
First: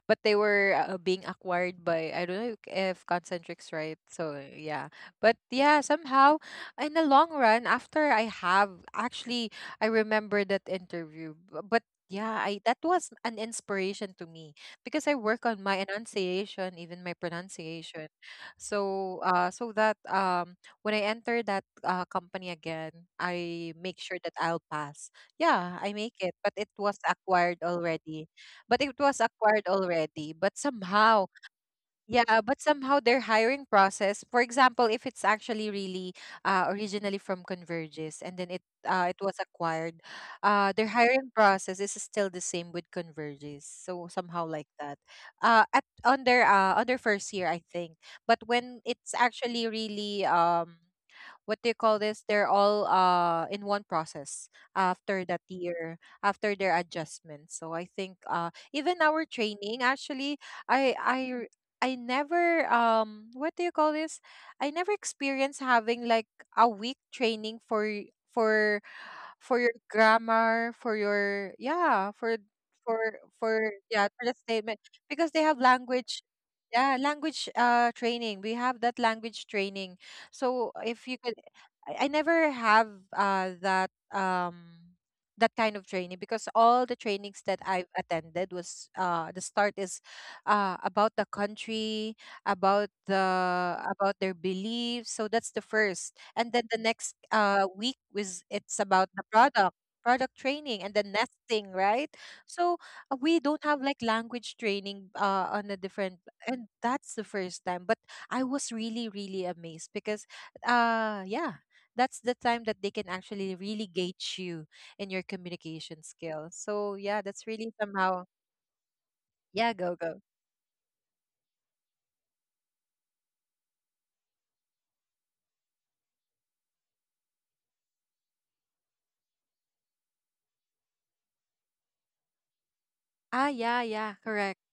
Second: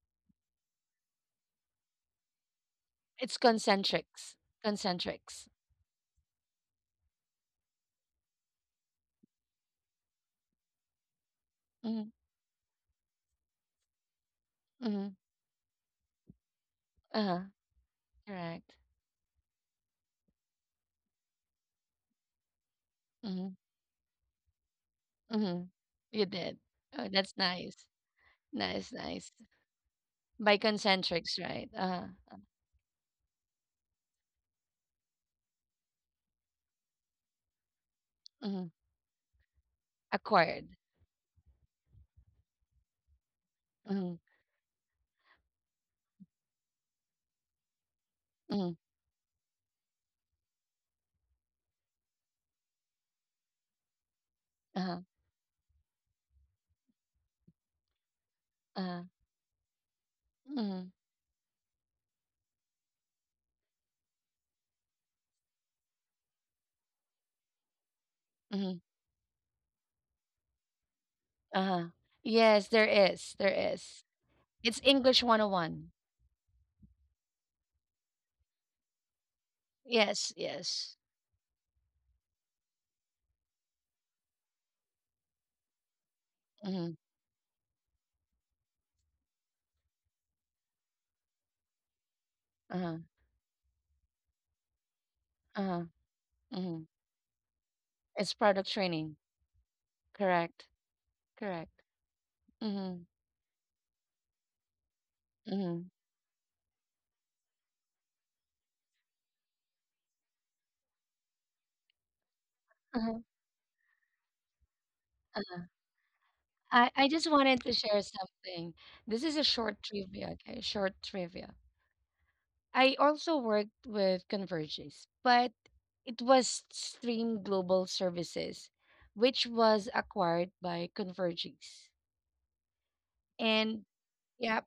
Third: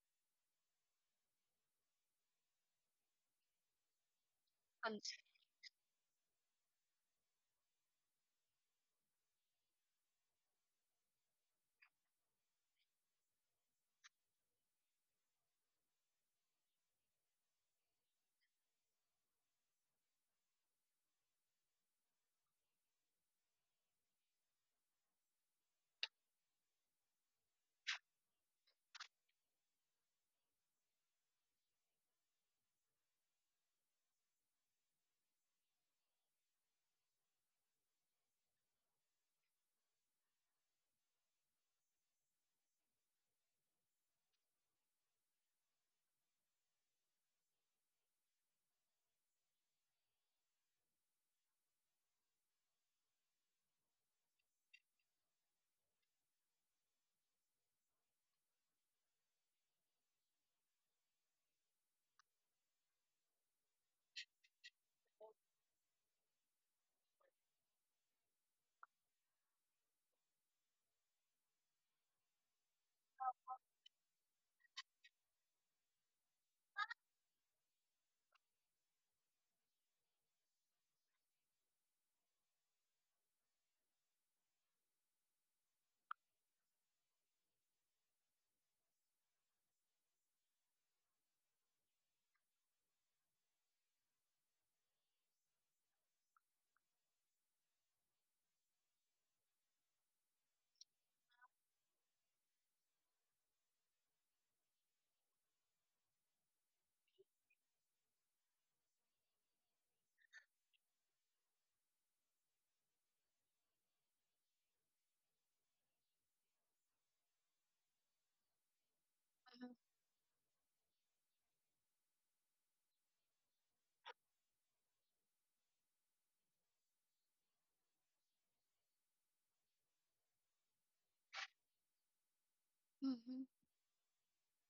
[SPEAKER 3] But they were, being acquired by, I don't know if
[SPEAKER 1] It's
[SPEAKER 3] Concentrix, right. So
[SPEAKER 1] Concentrics.
[SPEAKER 3] yeah,
[SPEAKER 2] And
[SPEAKER 3] but
[SPEAKER 1] Concentrics.
[SPEAKER 3] yeah, somehow in the long run, after I have actually, I remember that interview, but.
[SPEAKER 1] Mm-hmm.
[SPEAKER 3] Yeah, I that was an inspiration to me, because I
[SPEAKER 1] Mm-hmm.
[SPEAKER 3] work on my enunciation, even my
[SPEAKER 1] Uh-huh.
[SPEAKER 3] pronunciation.
[SPEAKER 1] Correct.
[SPEAKER 3] So, so that, when I enter that, company again,
[SPEAKER 1] Mm-hmm.
[SPEAKER 3] I make sure that I'll pass.
[SPEAKER 1] Mm-hmm.
[SPEAKER 3] Yeah, I make it,
[SPEAKER 1] You
[SPEAKER 3] but it
[SPEAKER 1] did.
[SPEAKER 3] was
[SPEAKER 1] Oh, that's
[SPEAKER 3] acquired
[SPEAKER 1] nice.
[SPEAKER 3] already.
[SPEAKER 1] Nice, nice.
[SPEAKER 3] But
[SPEAKER 1] By
[SPEAKER 3] somehow,
[SPEAKER 1] Concentrics, right? Uh-huh.
[SPEAKER 3] yeah, but somehow their hiring process, for example, if it's actually really, originally from Convergys, and then
[SPEAKER 1] Uh-huh. Mm-hmm.
[SPEAKER 3] it was acquired,
[SPEAKER 1] Acquired.
[SPEAKER 3] their hiring process is still the same with Convergys. So
[SPEAKER 1] Mm-hmm.
[SPEAKER 3] somehow like that. At on their, on their first year, I think. But when
[SPEAKER 1] Mm-hmm.
[SPEAKER 3] it's actually really, what do you call this? They're all, in one process,
[SPEAKER 1] Uh-huh.
[SPEAKER 3] after that year, after their adjustment. So I think, even
[SPEAKER 1] Uh-huh.
[SPEAKER 3] our training actually,
[SPEAKER 1] Mm-hmm.
[SPEAKER 3] I I r- I never, what do you call this? I never experienced having like a week training
[SPEAKER 1] Mm-hmm.
[SPEAKER 3] for your grammar, for your,
[SPEAKER 1] Uh-huh.
[SPEAKER 3] yeah,
[SPEAKER 1] Yes, there is. There is.
[SPEAKER 3] for the statement,
[SPEAKER 1] It's English
[SPEAKER 3] because they have
[SPEAKER 1] 101.
[SPEAKER 3] language, yeah, language, training. We have that language training.
[SPEAKER 1] Yes,
[SPEAKER 3] So
[SPEAKER 1] yes.
[SPEAKER 3] if you could, I never have, uh that um that kind of training, because all the
[SPEAKER 1] Mm-hmm.
[SPEAKER 3] trainings that I've attended was, the start is, about the country, about
[SPEAKER 1] Uh-huh.
[SPEAKER 3] the about their beliefs. So that's the
[SPEAKER 1] Uh-huh.
[SPEAKER 3] first. And then the
[SPEAKER 1] Mm-hmm.
[SPEAKER 3] next, week
[SPEAKER 1] It's
[SPEAKER 3] was,
[SPEAKER 1] product
[SPEAKER 3] it's about
[SPEAKER 1] training.
[SPEAKER 3] the product, product
[SPEAKER 1] Correct.
[SPEAKER 3] training, and the nesting,
[SPEAKER 1] Correct.
[SPEAKER 3] right. So,
[SPEAKER 1] Mm-hmm.
[SPEAKER 3] we don't have like language training, on a
[SPEAKER 1] Mm-hmm.
[SPEAKER 3] different, and that's the first time, but I was really, really amazed, because, uh yeah that's the time that they can
[SPEAKER 1] Uh-huh.
[SPEAKER 3] actually really gauge you in your
[SPEAKER 1] Uh-huh.
[SPEAKER 3] communication skills. So
[SPEAKER 1] I
[SPEAKER 3] yeah,
[SPEAKER 1] just
[SPEAKER 3] that's
[SPEAKER 1] wanted
[SPEAKER 3] really
[SPEAKER 1] to share
[SPEAKER 3] somehow.
[SPEAKER 1] something. This is a
[SPEAKER 3] Yeah,
[SPEAKER 1] short
[SPEAKER 3] go, go.
[SPEAKER 1] trivia, okay? Short trivia. I also worked with Convergys, but it was Stream Global Services, which was acquired by Convergys.
[SPEAKER 2] mm-hmm.
[SPEAKER 3] Ah yeah,
[SPEAKER 1] And
[SPEAKER 3] yeah, correct.
[SPEAKER 1] yeah,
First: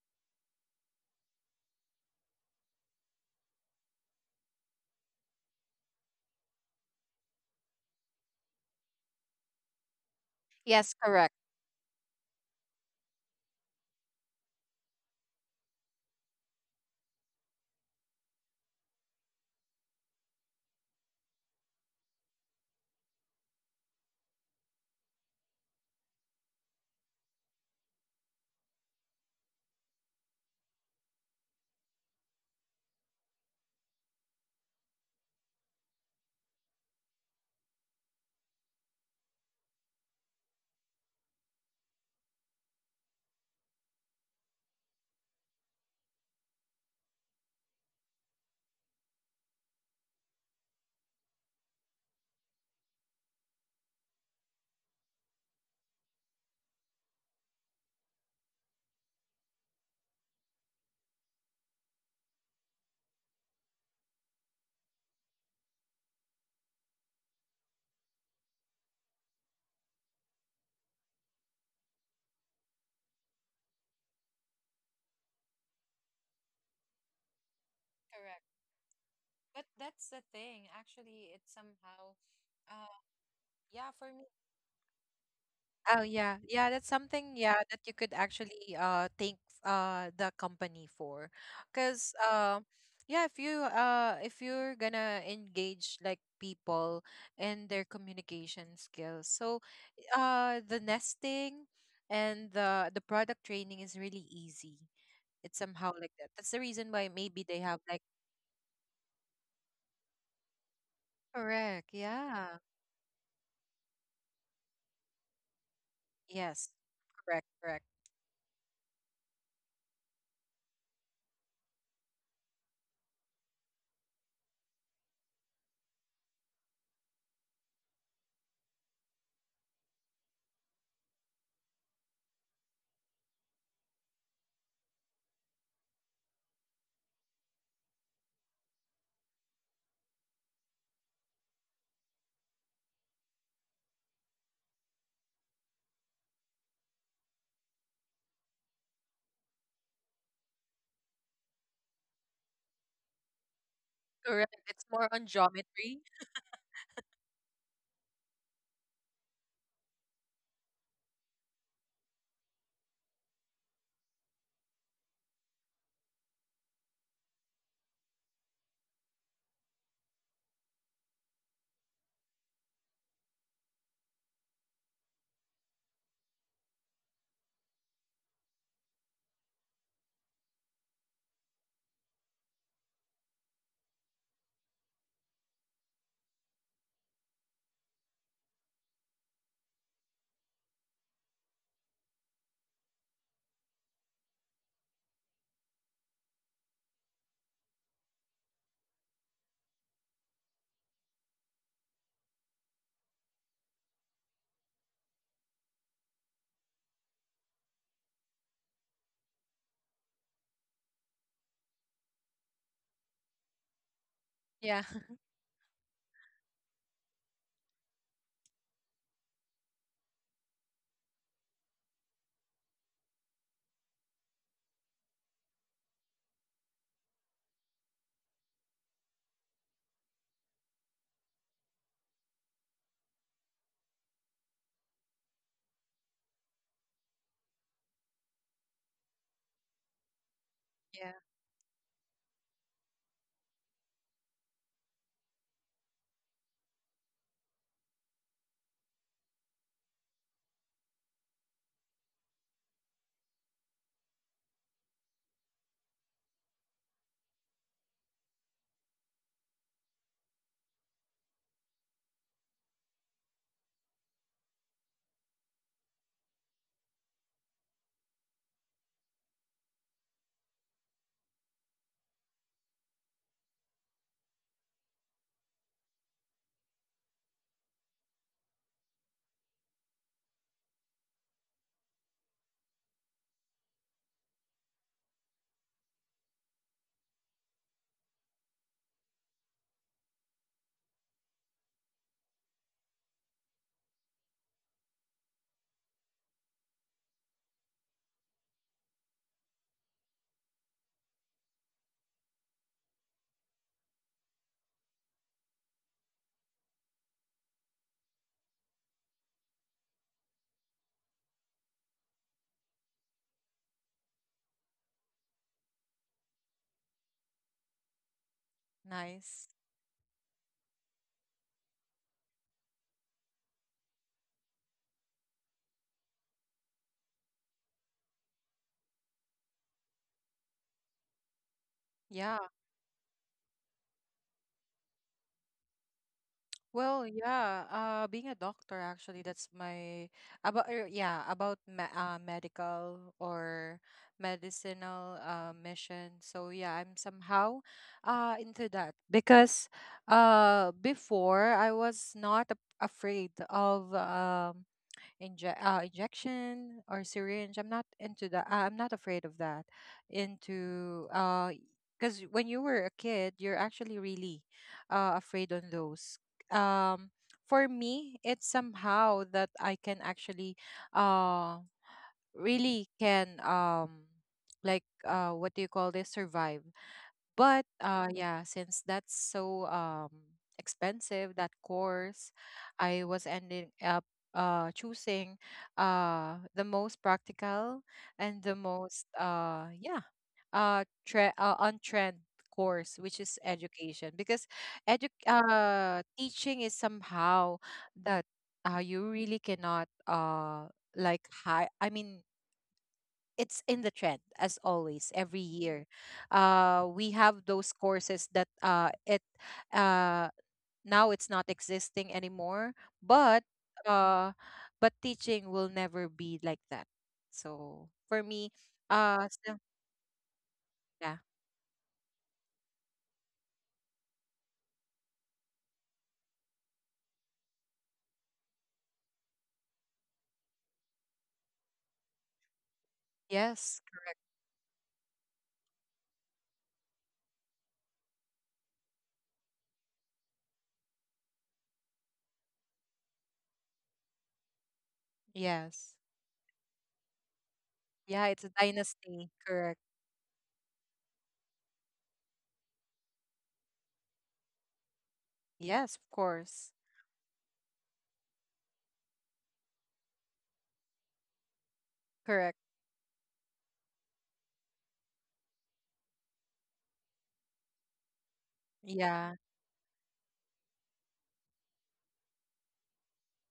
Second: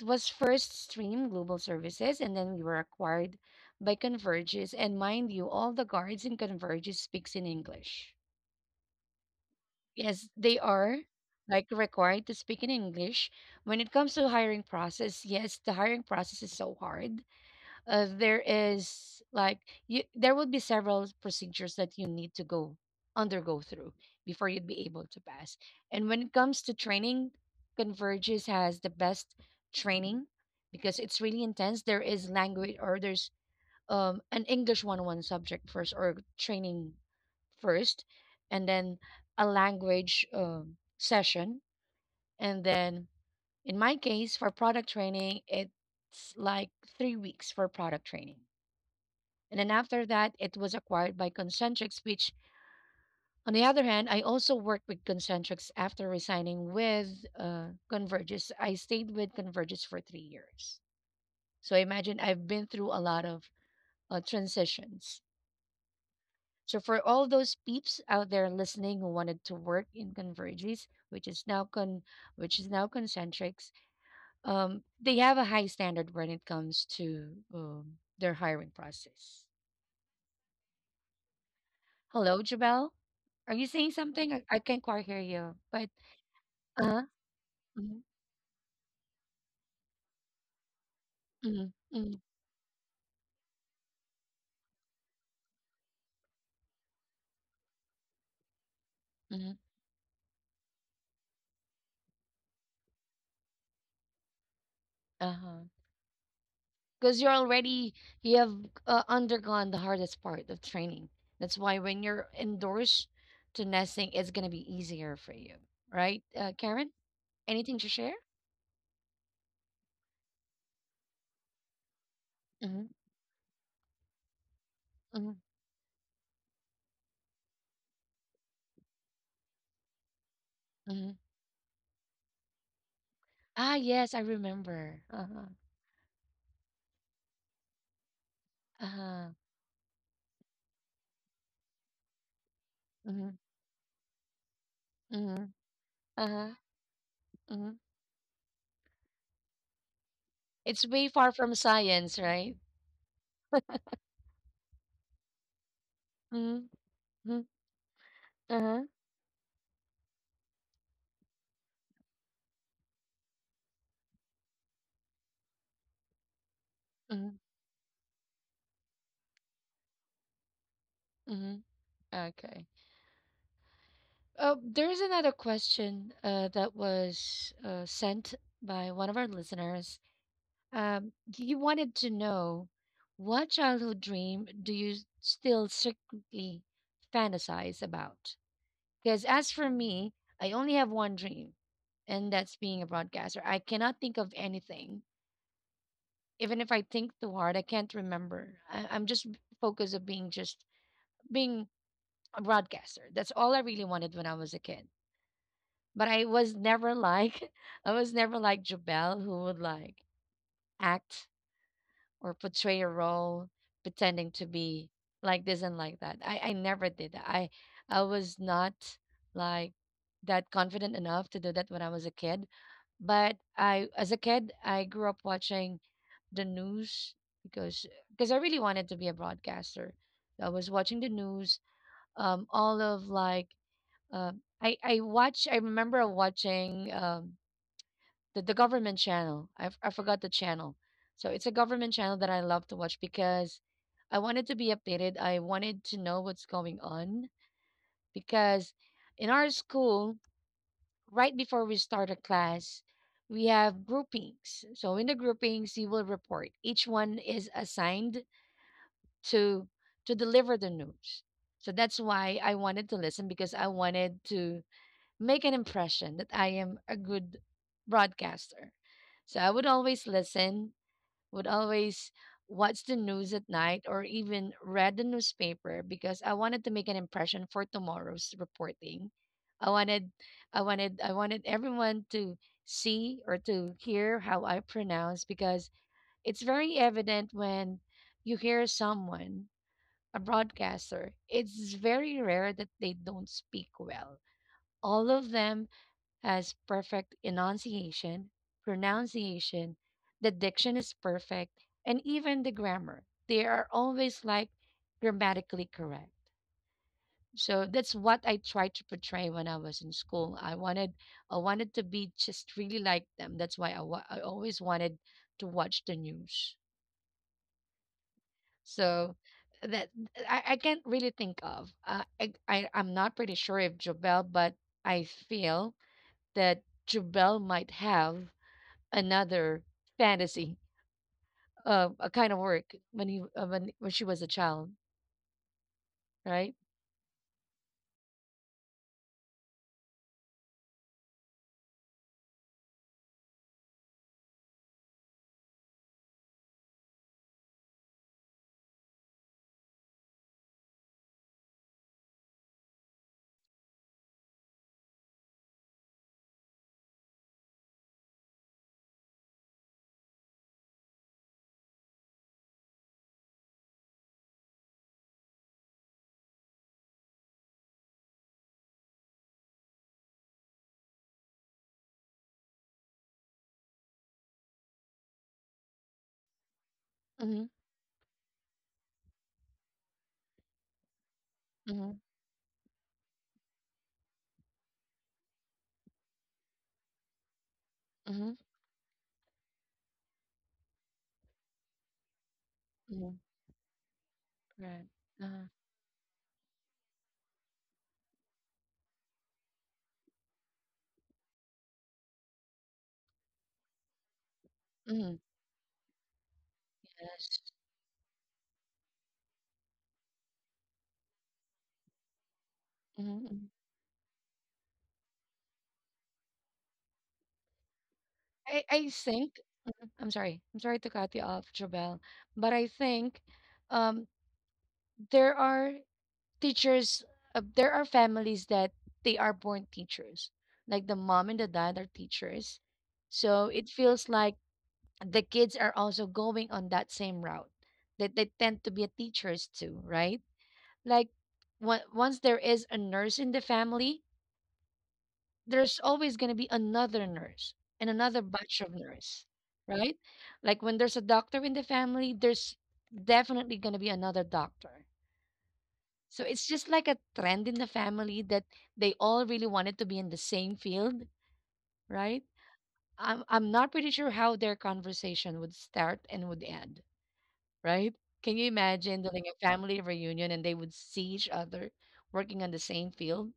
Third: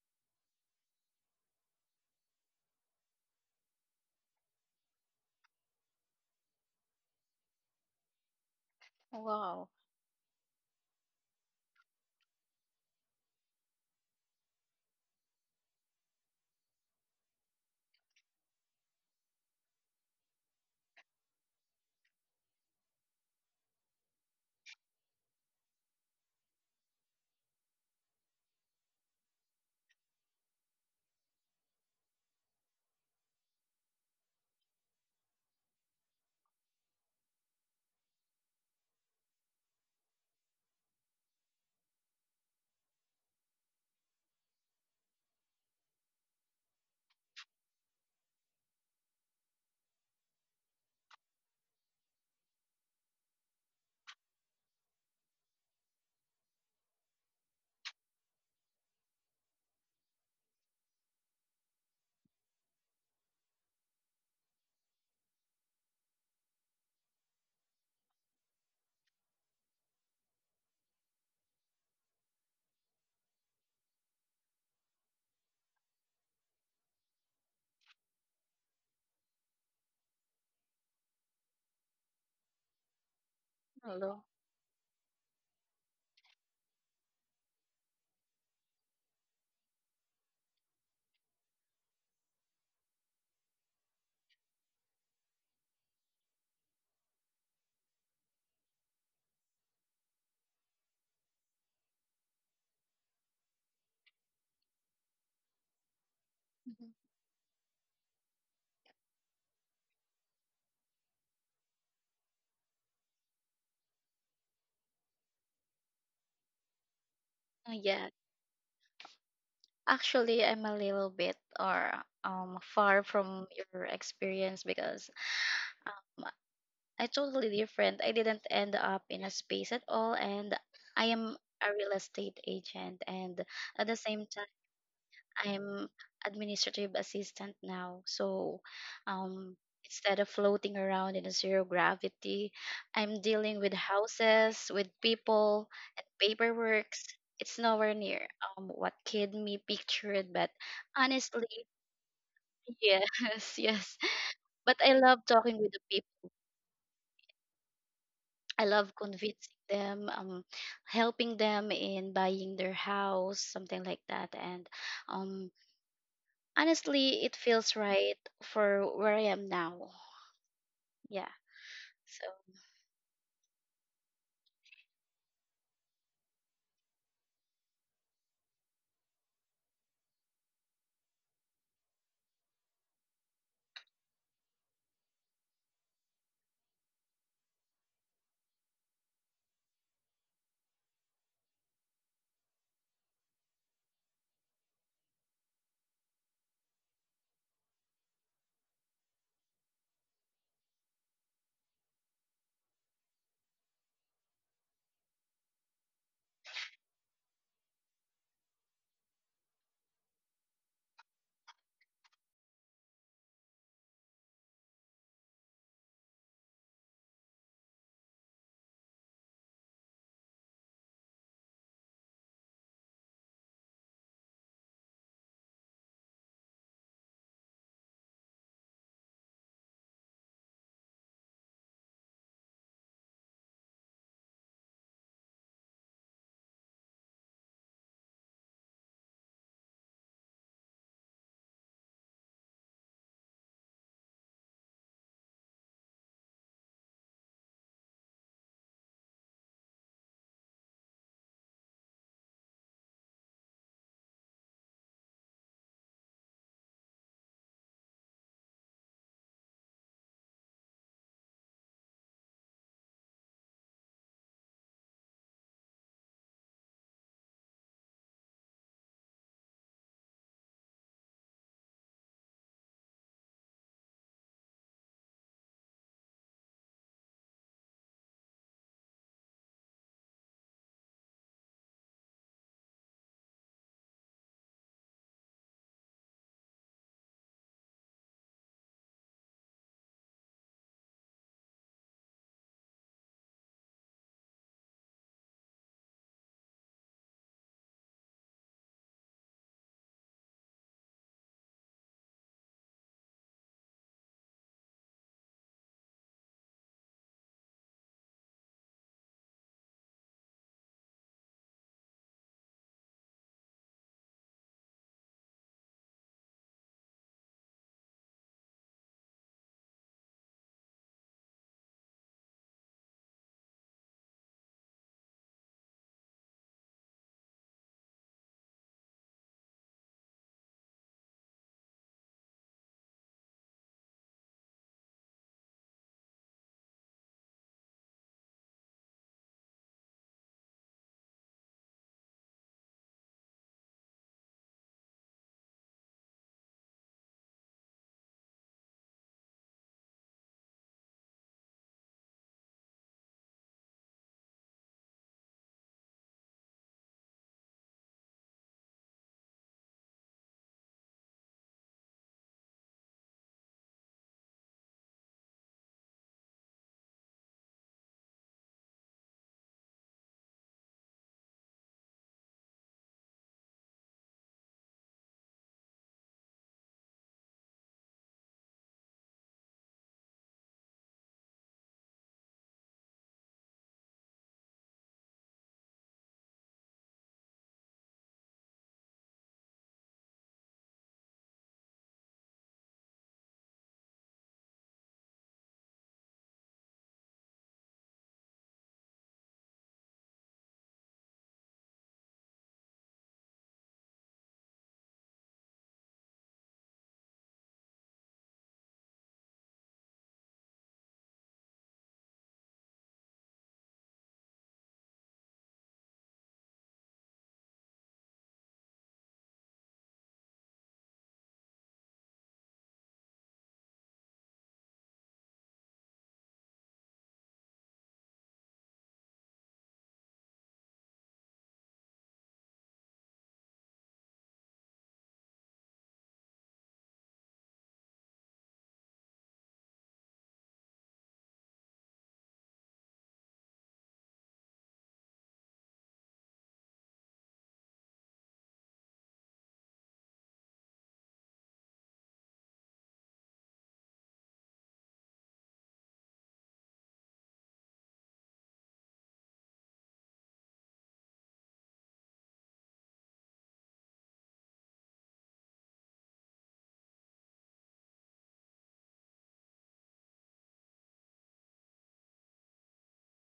[SPEAKER 1] was first Stream Global Services, and then we were acquired by Convergys. And mind you, all the guards in Convergys speaks in English.
[SPEAKER 2] Wow.
[SPEAKER 1] Yes, they
[SPEAKER 3] Yes,
[SPEAKER 1] are
[SPEAKER 3] correct.
[SPEAKER 1] like required to speak in English. When it comes to hiring process, yes, the hiring process is so hard, there is like you, there would be several procedures that you need to go undergo through before you'd be able to pass. And when it comes to training, Converges has the best training because it's really intense. There is language or there's an English 101 subject first or training first, and then a language session. And then in my case, for product training, it's like 3 weeks for product training. And then after that, it was acquired by Concentrix, which, on the other hand, I also worked with Concentrix after resigning with uh, Convergys. I stayed with Convergys for 3 years. So imagine I've been through a lot of transitions. So for all those peeps out there listening who wanted to work in Convergys, which is now Concentrix, they have a high standard when it comes to um, their
[SPEAKER 3] Correct.
[SPEAKER 1] hiring process.
[SPEAKER 3] But that's the thing. Actually, it's somehow,
[SPEAKER 1] Hello, Jabel.
[SPEAKER 3] uh,
[SPEAKER 1] Are you
[SPEAKER 3] yeah,
[SPEAKER 1] saying
[SPEAKER 3] for me.
[SPEAKER 2] Hello.
[SPEAKER 1] something? I can't quite hear you. But
[SPEAKER 3] Oh yeah, yeah, that's
[SPEAKER 1] uh-huh.
[SPEAKER 3] something, yeah, that you
[SPEAKER 1] Mm-hmm.
[SPEAKER 3] could actually, thank, the company for, because,
[SPEAKER 1] Mm-hmm.
[SPEAKER 3] yeah if you're gonna engage like people in their communication skills,
[SPEAKER 1] Mm-hmm.
[SPEAKER 3] so, the nesting and the product training is really easy. It's
[SPEAKER 1] Uh-huh.
[SPEAKER 3] somehow like that. That's the reason
[SPEAKER 2] Mm-hmm.
[SPEAKER 3] why
[SPEAKER 1] Because you're
[SPEAKER 3] maybe they have like.
[SPEAKER 1] already you have undergone the hardest part of training. That's why
[SPEAKER 3] Correct,
[SPEAKER 1] when you're
[SPEAKER 3] yeah.
[SPEAKER 1] indoors to nesting, it's gonna be easier for you, right?
[SPEAKER 3] Yes.
[SPEAKER 1] Karen,
[SPEAKER 3] Correct,
[SPEAKER 1] anything
[SPEAKER 3] correct.
[SPEAKER 1] to
[SPEAKER 2] Yeah.
[SPEAKER 1] share?
[SPEAKER 2] Actually, I'm a little bit or
[SPEAKER 1] Mm-hmm.
[SPEAKER 2] far from your experience because
[SPEAKER 1] Mm-hmm.
[SPEAKER 2] um I totally different. I didn't end up in a space at all, and I
[SPEAKER 1] Mm-hmm.
[SPEAKER 2] am a real estate agent, and
[SPEAKER 1] Ah,
[SPEAKER 2] at the
[SPEAKER 1] yes, I
[SPEAKER 2] same time,
[SPEAKER 1] remember. Uh-huh.
[SPEAKER 2] I'm administrative assistant now. So
[SPEAKER 1] Uh-huh.
[SPEAKER 2] um, instead of floating around in a zero gravity, I'm
[SPEAKER 1] Mm-hmm.
[SPEAKER 2] dealing with houses, with
[SPEAKER 1] Mm-hmm.
[SPEAKER 2] people, and
[SPEAKER 1] Uh-huh.
[SPEAKER 2] paperwork. It's
[SPEAKER 1] Mm-hmm.
[SPEAKER 2] nowhere near what kid me pictured, but
[SPEAKER 1] It's way far
[SPEAKER 2] honestly,
[SPEAKER 1] from science, right?
[SPEAKER 2] yes, yes.
[SPEAKER 3] Correct. It's
[SPEAKER 2] But I
[SPEAKER 3] more on
[SPEAKER 2] love talking with the
[SPEAKER 3] geometry.
[SPEAKER 2] people.
[SPEAKER 1] Mm-hmm.
[SPEAKER 2] I
[SPEAKER 1] Uh-huh.
[SPEAKER 2] love convincing them, helping them in buying their house, something like that. And um, honestly,
[SPEAKER 1] Mm-hmm.
[SPEAKER 2] it feels right for where I am now. Yeah.
[SPEAKER 1] Mm-hmm.
[SPEAKER 2] So,
[SPEAKER 1] Okay. There's another question that was sent by one of our listeners. He wanted to know what childhood dream do you still secretly fantasize about? Because as for me, I only have one dream, and that's being a broadcaster. I cannot think of anything. Even if I think too hard, I can't remember. I'm just focused on being just being a broadcaster. That's all I really wanted when I was a kid. But I was never like I was never like Jubel who would like act or portray a role pretending to
[SPEAKER 3] Yeah.
[SPEAKER 1] be like this and like that. I never did that. I was not like that confident enough to do that when I was a kid. But I as a kid I grew up watching the news because I really wanted to be a broadcaster. I was watching the news, all of like I remember watching the government channel. I forgot the channel.
[SPEAKER 3] Yeah.
[SPEAKER 1] So it's a government channel that I love to watch because I wanted to be updated. I wanted to know what's going on because in our school, right before we start a class, we have groupings. So in the groupings, you will report. Each one is assigned to to deliver the news. So that's why I wanted to listen because I wanted to make an impression that I am a good broadcaster. So I would always listen, would always watch the news at night or even read the newspaper because I wanted to make an impression for tomorrow's reporting. I wanted I wanted everyone to see or to hear how I pronounce because it's very evident when you hear someone a broadcaster it's very rare that they don't speak well all of them has perfect enunciation, pronunciation, the diction is perfect, and even the grammar. They are always like grammatically correct. So that's what I tried to portray when I was in school. I wanted to be just really like them. That's why I always wanted to watch the news. So
[SPEAKER 3] Nice.
[SPEAKER 1] that I can't really think of. I'm not pretty sure if Jobel, but I feel that Jobel might have another fantasy, a
[SPEAKER 3] Yeah.
[SPEAKER 1] kind of work when he when she was a child, right?
[SPEAKER 3] Well, yeah, being a doctor actually, that's my, about yeah, about me, medical or medicinal, mission. So yeah, I'm somehow into that. Because before, I was not a afraid of injection or syringe. I'm not into that. I'm not afraid of that. Into Because when you were a kid, you're actually really afraid on those. Um, for me, it's somehow that I can actually uh really can like, what do you call this, survive.
[SPEAKER 1] Mhm,
[SPEAKER 3] But yeah, since that's so expensive, that
[SPEAKER 1] mhm,
[SPEAKER 3] course, I was ending up choosing the most practical and
[SPEAKER 1] mhm,
[SPEAKER 3] the most yeah, tre on trend course, which
[SPEAKER 1] mhm.
[SPEAKER 3] is education. Because
[SPEAKER 1] Right.
[SPEAKER 3] edu
[SPEAKER 1] Uh-huh.
[SPEAKER 3] teaching is somehow that you really cannot, like, high, I mean, it's in the trend as always
[SPEAKER 1] Mhm.
[SPEAKER 3] every year, we have
[SPEAKER 1] Yes.
[SPEAKER 3] those courses that it uh now it's not existing anymore,
[SPEAKER 1] Mhm.
[SPEAKER 3] but
[SPEAKER 1] mhm.
[SPEAKER 3] uh but teaching will never be like that. So for me,
[SPEAKER 1] I
[SPEAKER 3] uh
[SPEAKER 1] think
[SPEAKER 3] so-
[SPEAKER 1] mhm. I'm sorry to
[SPEAKER 3] yeah.
[SPEAKER 1] cut you off, Jobel, but I think um there are teachers. There are families that they are born teachers, like the mom and the dad are teachers. So
[SPEAKER 3] Yes,
[SPEAKER 1] it feels like the kids are also going on that same route that they tend to be teachers too, right? Like, once there is a nurse in the family, there's
[SPEAKER 3] yes.
[SPEAKER 1] always going to be another nurse and
[SPEAKER 3] Yeah,
[SPEAKER 1] another
[SPEAKER 3] it's a
[SPEAKER 1] batch of
[SPEAKER 3] dynasty,
[SPEAKER 1] nurse,
[SPEAKER 3] correct.
[SPEAKER 1] right? Like when there's a doctor in the family, there's definitely going to be another doctor.
[SPEAKER 3] Yes, of
[SPEAKER 1] So it's
[SPEAKER 3] course.
[SPEAKER 1] just like a trend in the family that they all really wanted to be in the same field, right?
[SPEAKER 3] Correct.
[SPEAKER 1] I'm not pretty sure how their conversation would start and would end, right? Can you imagine
[SPEAKER 3] Yeah,
[SPEAKER 1] doing a family reunion and they would see each other working on the same field?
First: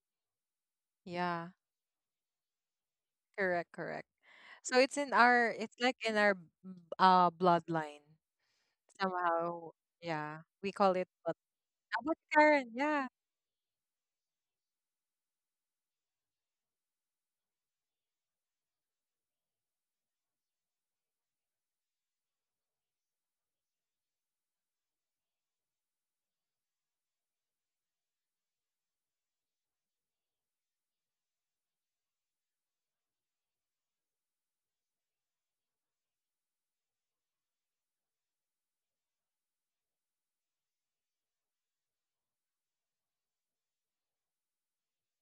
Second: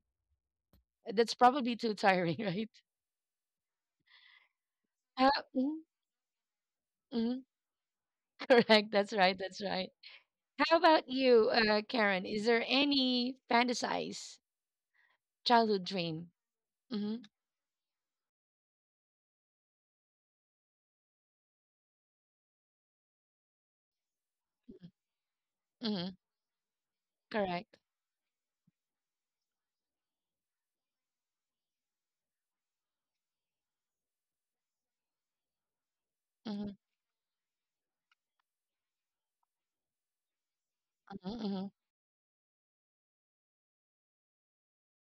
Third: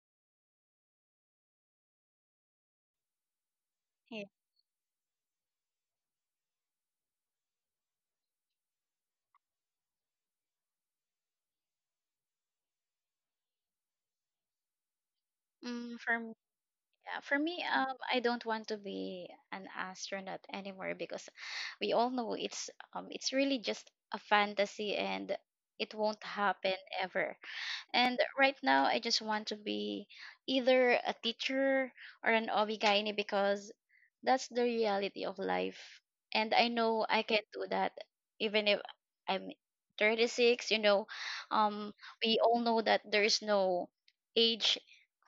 [SPEAKER 1] That's
[SPEAKER 3] yeah.
[SPEAKER 1] probably too tiring, right?
[SPEAKER 3] Correct, correct.
[SPEAKER 2] yeah.
[SPEAKER 3] So it's in
[SPEAKER 1] Uh,
[SPEAKER 3] our, it's
[SPEAKER 1] mhm,
[SPEAKER 3] like in our b- uh
[SPEAKER 1] mhm,
[SPEAKER 3] bloodline
[SPEAKER 1] correct. That's right. That's
[SPEAKER 3] somehow.
[SPEAKER 1] right.
[SPEAKER 3] Yeah, we
[SPEAKER 1] How
[SPEAKER 3] call it.
[SPEAKER 1] about
[SPEAKER 3] But
[SPEAKER 1] you,
[SPEAKER 3] how about
[SPEAKER 1] Karen? Is there
[SPEAKER 3] Karen? Yeah.
[SPEAKER 1] any fantasize childhood
[SPEAKER 2] Mm, for
[SPEAKER 1] dream?
[SPEAKER 2] m-
[SPEAKER 1] Hmm,
[SPEAKER 2] yeah, for me, I don't want to be an astronaut anymore because we all know it's really just a fantasy, and it
[SPEAKER 1] hmm.
[SPEAKER 2] won't happen ever.
[SPEAKER 1] Correct.
[SPEAKER 2] And right now, I just want to be either a teacher or an obigaini because that's the reality of life. And I
[SPEAKER 1] Hmm,
[SPEAKER 2] know I can do that even if I'm 36,
[SPEAKER 1] hmm, hmm.
[SPEAKER 2] um, we all know that there is no age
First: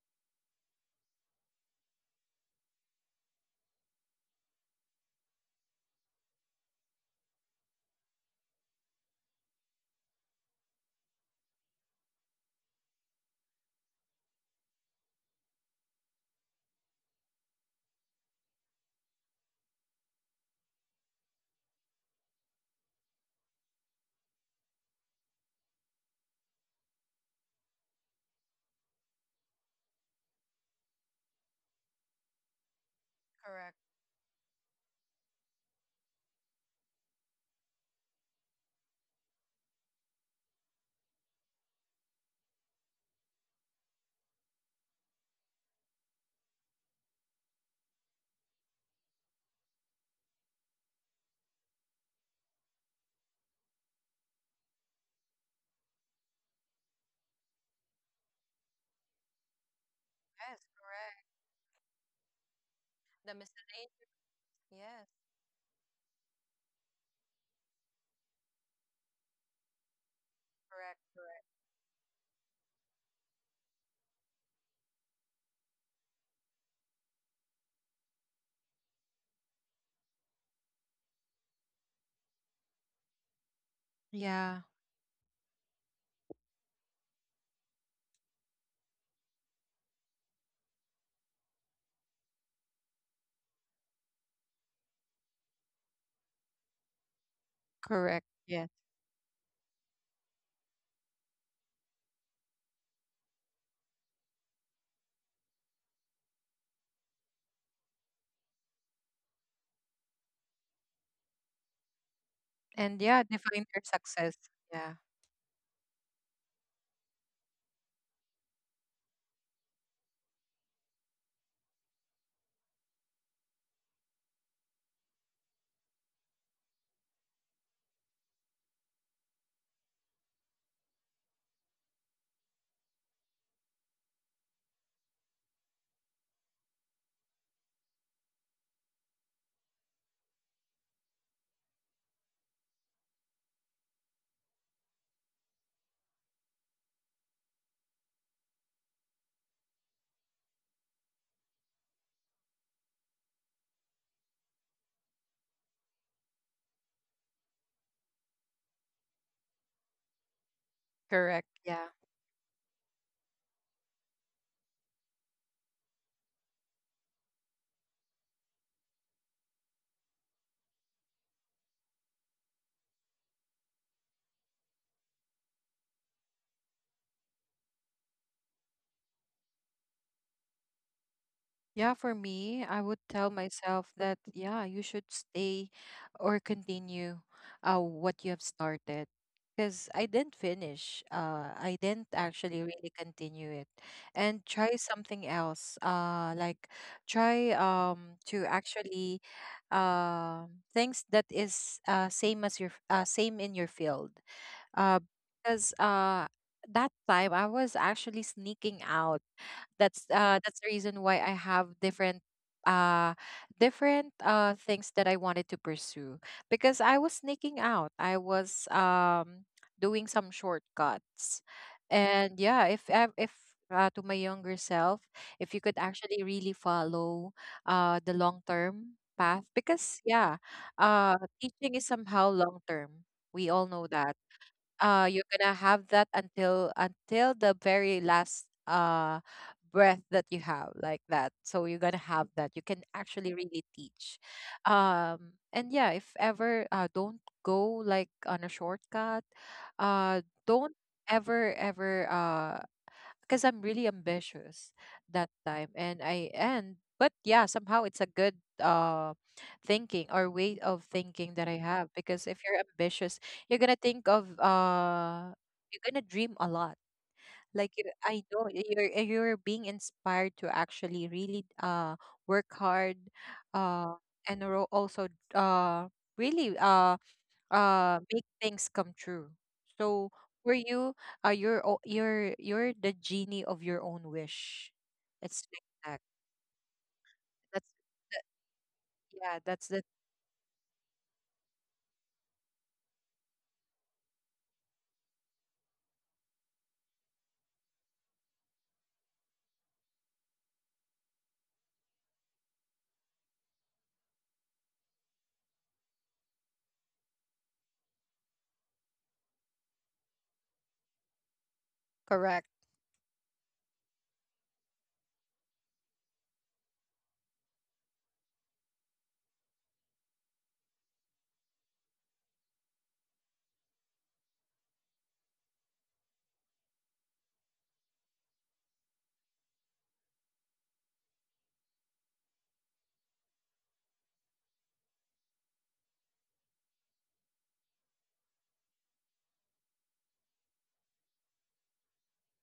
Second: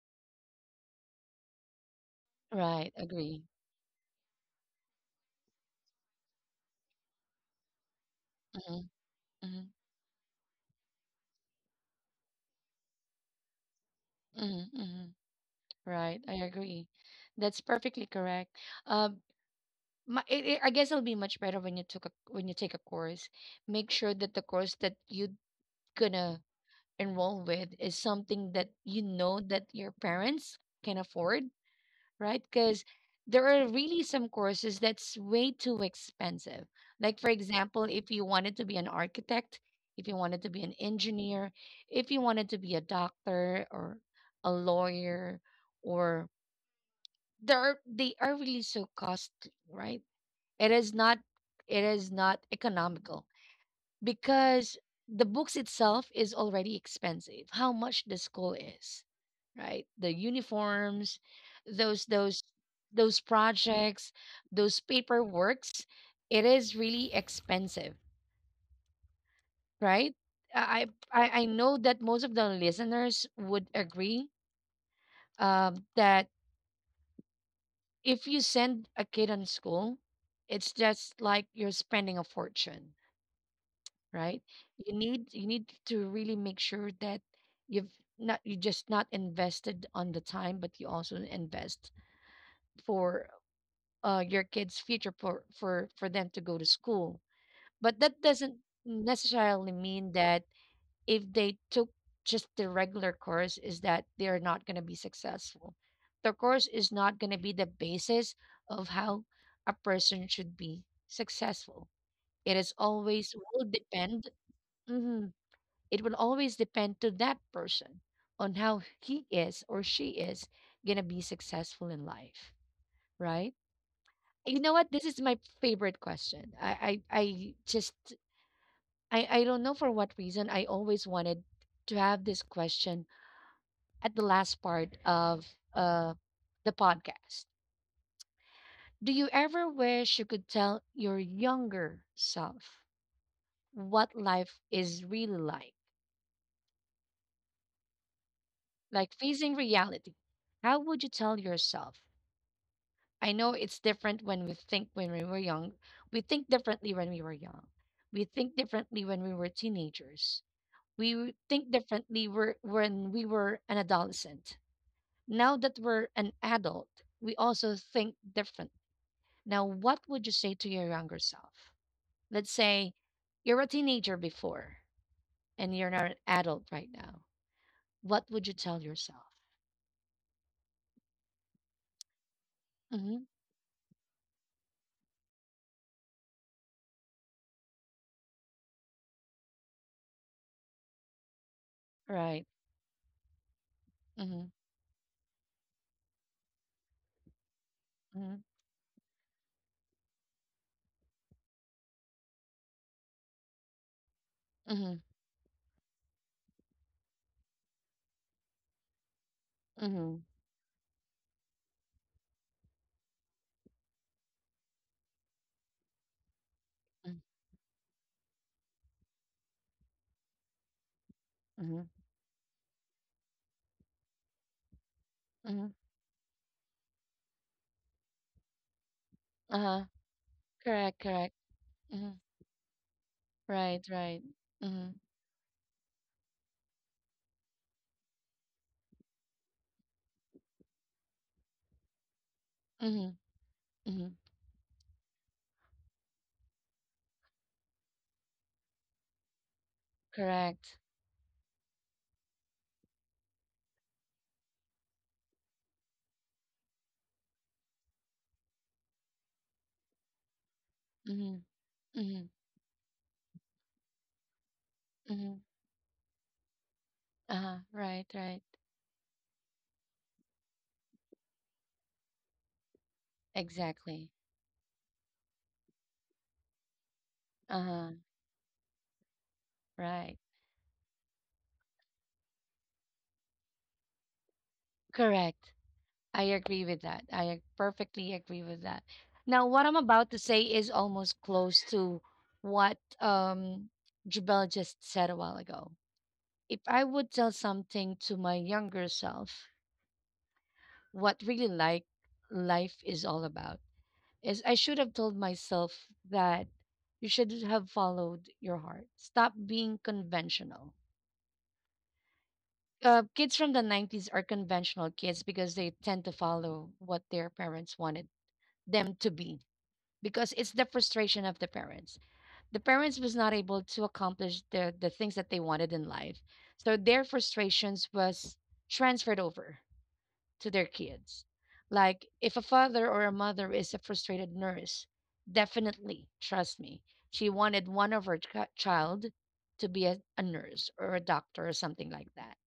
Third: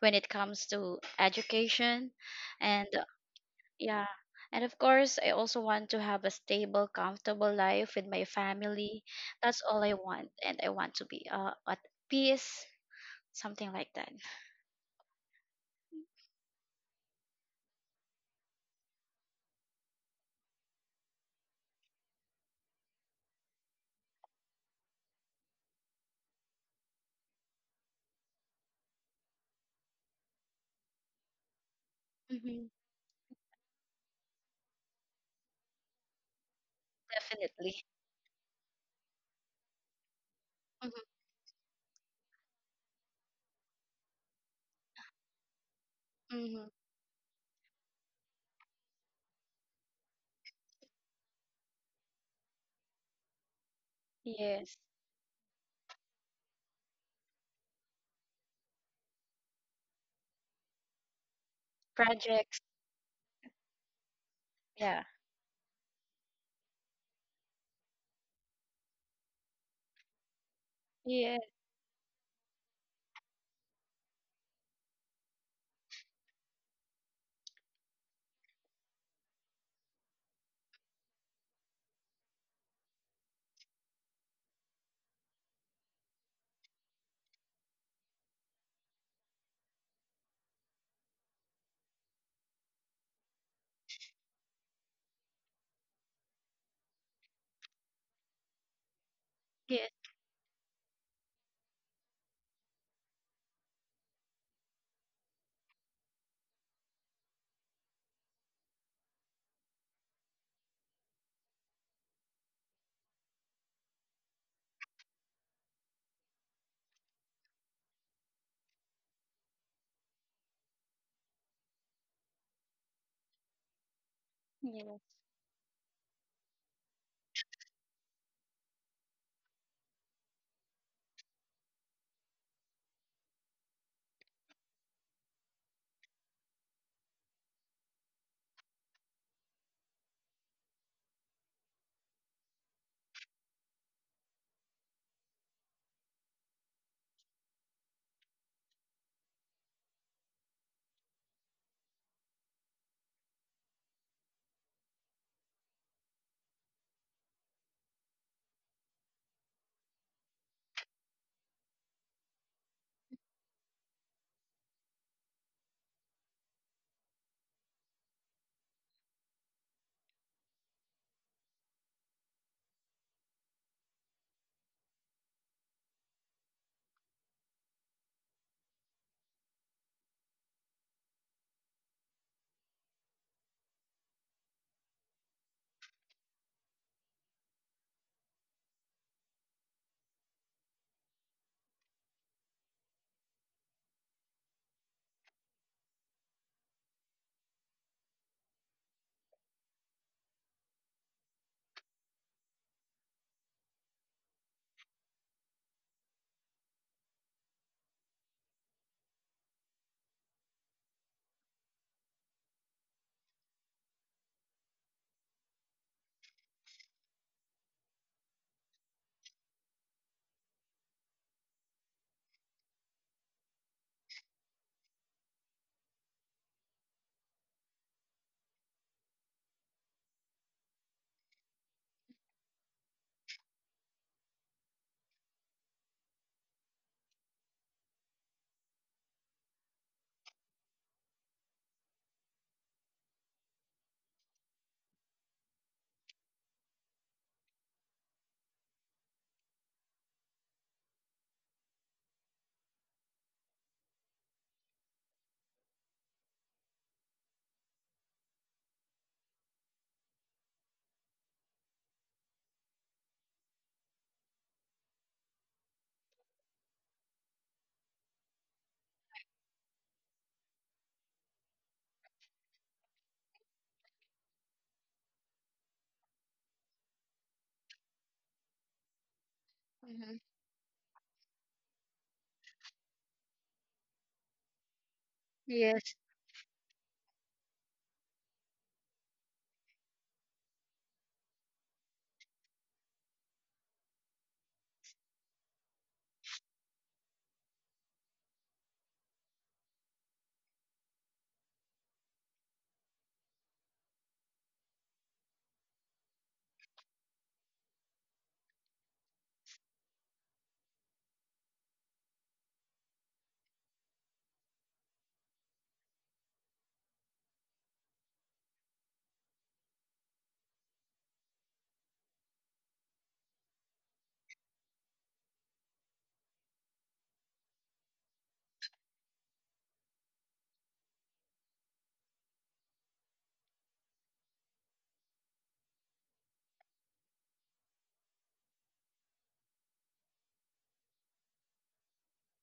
[SPEAKER 2] when it comes to education. And
[SPEAKER 1] Right. Agree.
[SPEAKER 2] yeah, and of course, I also want to have a stable, comfortable life with my
[SPEAKER 1] Hmm,
[SPEAKER 2] family. That's
[SPEAKER 1] hmm,
[SPEAKER 2] all I want. And I want to be at peace, something like that.
[SPEAKER 1] hmm, hmm. Right. I agree. That's perfectly correct. Uh, my, it, it, I guess it'll be much better when you took a when you take a course. Make sure that the course that you're gonna enroll with is something that you know that your parents can afford, right?
[SPEAKER 2] Mhm.
[SPEAKER 1] Because there are
[SPEAKER 3] Correct.
[SPEAKER 1] really some courses that's way too expensive. Like for
[SPEAKER 2] Definitely.
[SPEAKER 1] example, if you wanted to be an architect, if you wanted to be an
[SPEAKER 2] Mhm.
[SPEAKER 1] engineer, if you wanted to be a doctor or a lawyer, or
[SPEAKER 2] Mhm.
[SPEAKER 1] there are, they are really so costly, right? It is not it is not economical
[SPEAKER 2] Yes.
[SPEAKER 1] because the books itself is already expensive. How much the school is, right? The
[SPEAKER 3] Yes,
[SPEAKER 1] uniforms,
[SPEAKER 3] correct.
[SPEAKER 1] those
[SPEAKER 2] Projects.
[SPEAKER 1] those
[SPEAKER 3] The
[SPEAKER 1] projects,
[SPEAKER 3] miscellaneous.
[SPEAKER 1] those
[SPEAKER 2] Yeah.
[SPEAKER 3] Yes,
[SPEAKER 1] paperworks, it is really expensive, right? I
[SPEAKER 3] correct,
[SPEAKER 1] I
[SPEAKER 3] correct.
[SPEAKER 2] Yes.
[SPEAKER 1] know that most of the listeners would agree that if you send a kid on school, it's just like you're spending a fortune, right?
[SPEAKER 3] Yeah,
[SPEAKER 1] You need to really make sure that you've not you just not invested on the time, but you also invest for your kids' future for for them to go to school. But that
[SPEAKER 3] correct.
[SPEAKER 1] doesn't
[SPEAKER 3] Yes.
[SPEAKER 1] necessarily
[SPEAKER 2] Yes.
[SPEAKER 1] mean that if they took just the regular course, is that they're not going to be successful. The course is not going to be the basis of how a person should be successful. It is
[SPEAKER 3] And
[SPEAKER 1] always
[SPEAKER 3] yeah,
[SPEAKER 1] will
[SPEAKER 3] define your
[SPEAKER 1] depend.
[SPEAKER 3] success. Yeah,
[SPEAKER 1] Mhm. It will always depend to that person on how he is or she is gonna be successful in life, right? You know what?
[SPEAKER 2] Yes.
[SPEAKER 1] This is my favorite question. I don't know for what reason I always wanted to have this question at the last part of uh the podcast. Do you ever wish you could tell your younger self what life is really like? Like facing reality. How would you tell yourself I know it's different when we were young. We think differently when we were young. We think differently when we were teenagers. We w-
[SPEAKER 3] correct.
[SPEAKER 1] think
[SPEAKER 3] Yeah.
[SPEAKER 1] differently when we were an adolescent. Now that we're an adult, we also think different. Now, what would you say to your younger self? Let's say you're a teenager before and you're not an adult right now. What would you tell yourself?
[SPEAKER 3] Yeah, for me, I would
[SPEAKER 1] Mm-hmm.
[SPEAKER 3] tell myself that, yeah, you should stay or continue what you have started. Because I didn't finish. I didn't
[SPEAKER 1] Right.
[SPEAKER 3] actually really continue it.
[SPEAKER 1] Mm-hmm.
[SPEAKER 3] And try something else. Like, try
[SPEAKER 1] Mm-hmm.
[SPEAKER 3] to actually, things that is same as your same in your field.
[SPEAKER 1] Mm-hmm.
[SPEAKER 3] Uh, because that time I was actually sneaking out. That's
[SPEAKER 1] Mm-hmm.
[SPEAKER 3] uh that's the reason why I have uh different things that I wanted to pursue, because I was sneaking out. I was doing some shortcuts.
[SPEAKER 1] Mm-hmm.
[SPEAKER 3] And yeah, if ev- if to my younger self, if you
[SPEAKER 1] Mm-hmm.
[SPEAKER 3] could actually really follow the long term path.
[SPEAKER 1] Uh-huh.
[SPEAKER 3] Because yeah,
[SPEAKER 1] Correct, correct.
[SPEAKER 3] teaching is
[SPEAKER 1] Hmm.
[SPEAKER 3] somehow long term. We all
[SPEAKER 1] Right,
[SPEAKER 3] know that
[SPEAKER 1] right. Hmm,
[SPEAKER 3] you're gonna have that until the very last breath that you have, like that. So you're gonna have that, you can
[SPEAKER 1] hmm,
[SPEAKER 3] actually really
[SPEAKER 1] hmm.
[SPEAKER 3] teach, and yeah, if ever, don't go like on a shortcut. uh don't
[SPEAKER 1] Correct.
[SPEAKER 3] ever, ever, because I'm really ambitious that time. And, I and but yeah, somehow it's a good uh thinking, or way of thinking
[SPEAKER 1] Hmm,
[SPEAKER 3] that I have. Because
[SPEAKER 1] hmm,
[SPEAKER 3] if you're ambitious, you're gonna think of
[SPEAKER 1] hmm.
[SPEAKER 3] you're gonna dream a lot.
[SPEAKER 1] Uh-huh.
[SPEAKER 3] Like, you,
[SPEAKER 1] Right,
[SPEAKER 3] I
[SPEAKER 1] right.
[SPEAKER 3] know you're being inspired to actually really work hard, uh
[SPEAKER 1] Exactly.
[SPEAKER 3] and ro- also uh really uh
[SPEAKER 1] Uh-huh.
[SPEAKER 3] uh make things come true. So
[SPEAKER 1] Right.
[SPEAKER 2] Mhm.
[SPEAKER 3] for you, you're o- you're you're the genie of your own wish. It's
[SPEAKER 1] Correct.
[SPEAKER 3] like
[SPEAKER 2] Yes.
[SPEAKER 3] that.
[SPEAKER 1] I agree with that.
[SPEAKER 3] That's
[SPEAKER 1] Perfectly
[SPEAKER 3] the,
[SPEAKER 1] agree with that.
[SPEAKER 3] yeah,
[SPEAKER 1] Now, what
[SPEAKER 3] that's
[SPEAKER 1] I'm
[SPEAKER 3] the
[SPEAKER 1] about to say is almost close to what Jabel just said a while ago. If I would tell something to my younger self, what really like life is all about is I should have told myself that you should have followed your heart. Stop being conventional.
[SPEAKER 3] Correct.
[SPEAKER 1] Kids from the 90s are conventional kids because they tend to follow what their parents wanted them to be because it's the frustration of the parents. The parents was not able to accomplish the things that they wanted in life. So their frustrations was transferred over to their kids. Like, if a father or a mother is a frustrated nurse, definitely, trust me, she wanted one of her child to be a nurse or a doctor or something like that.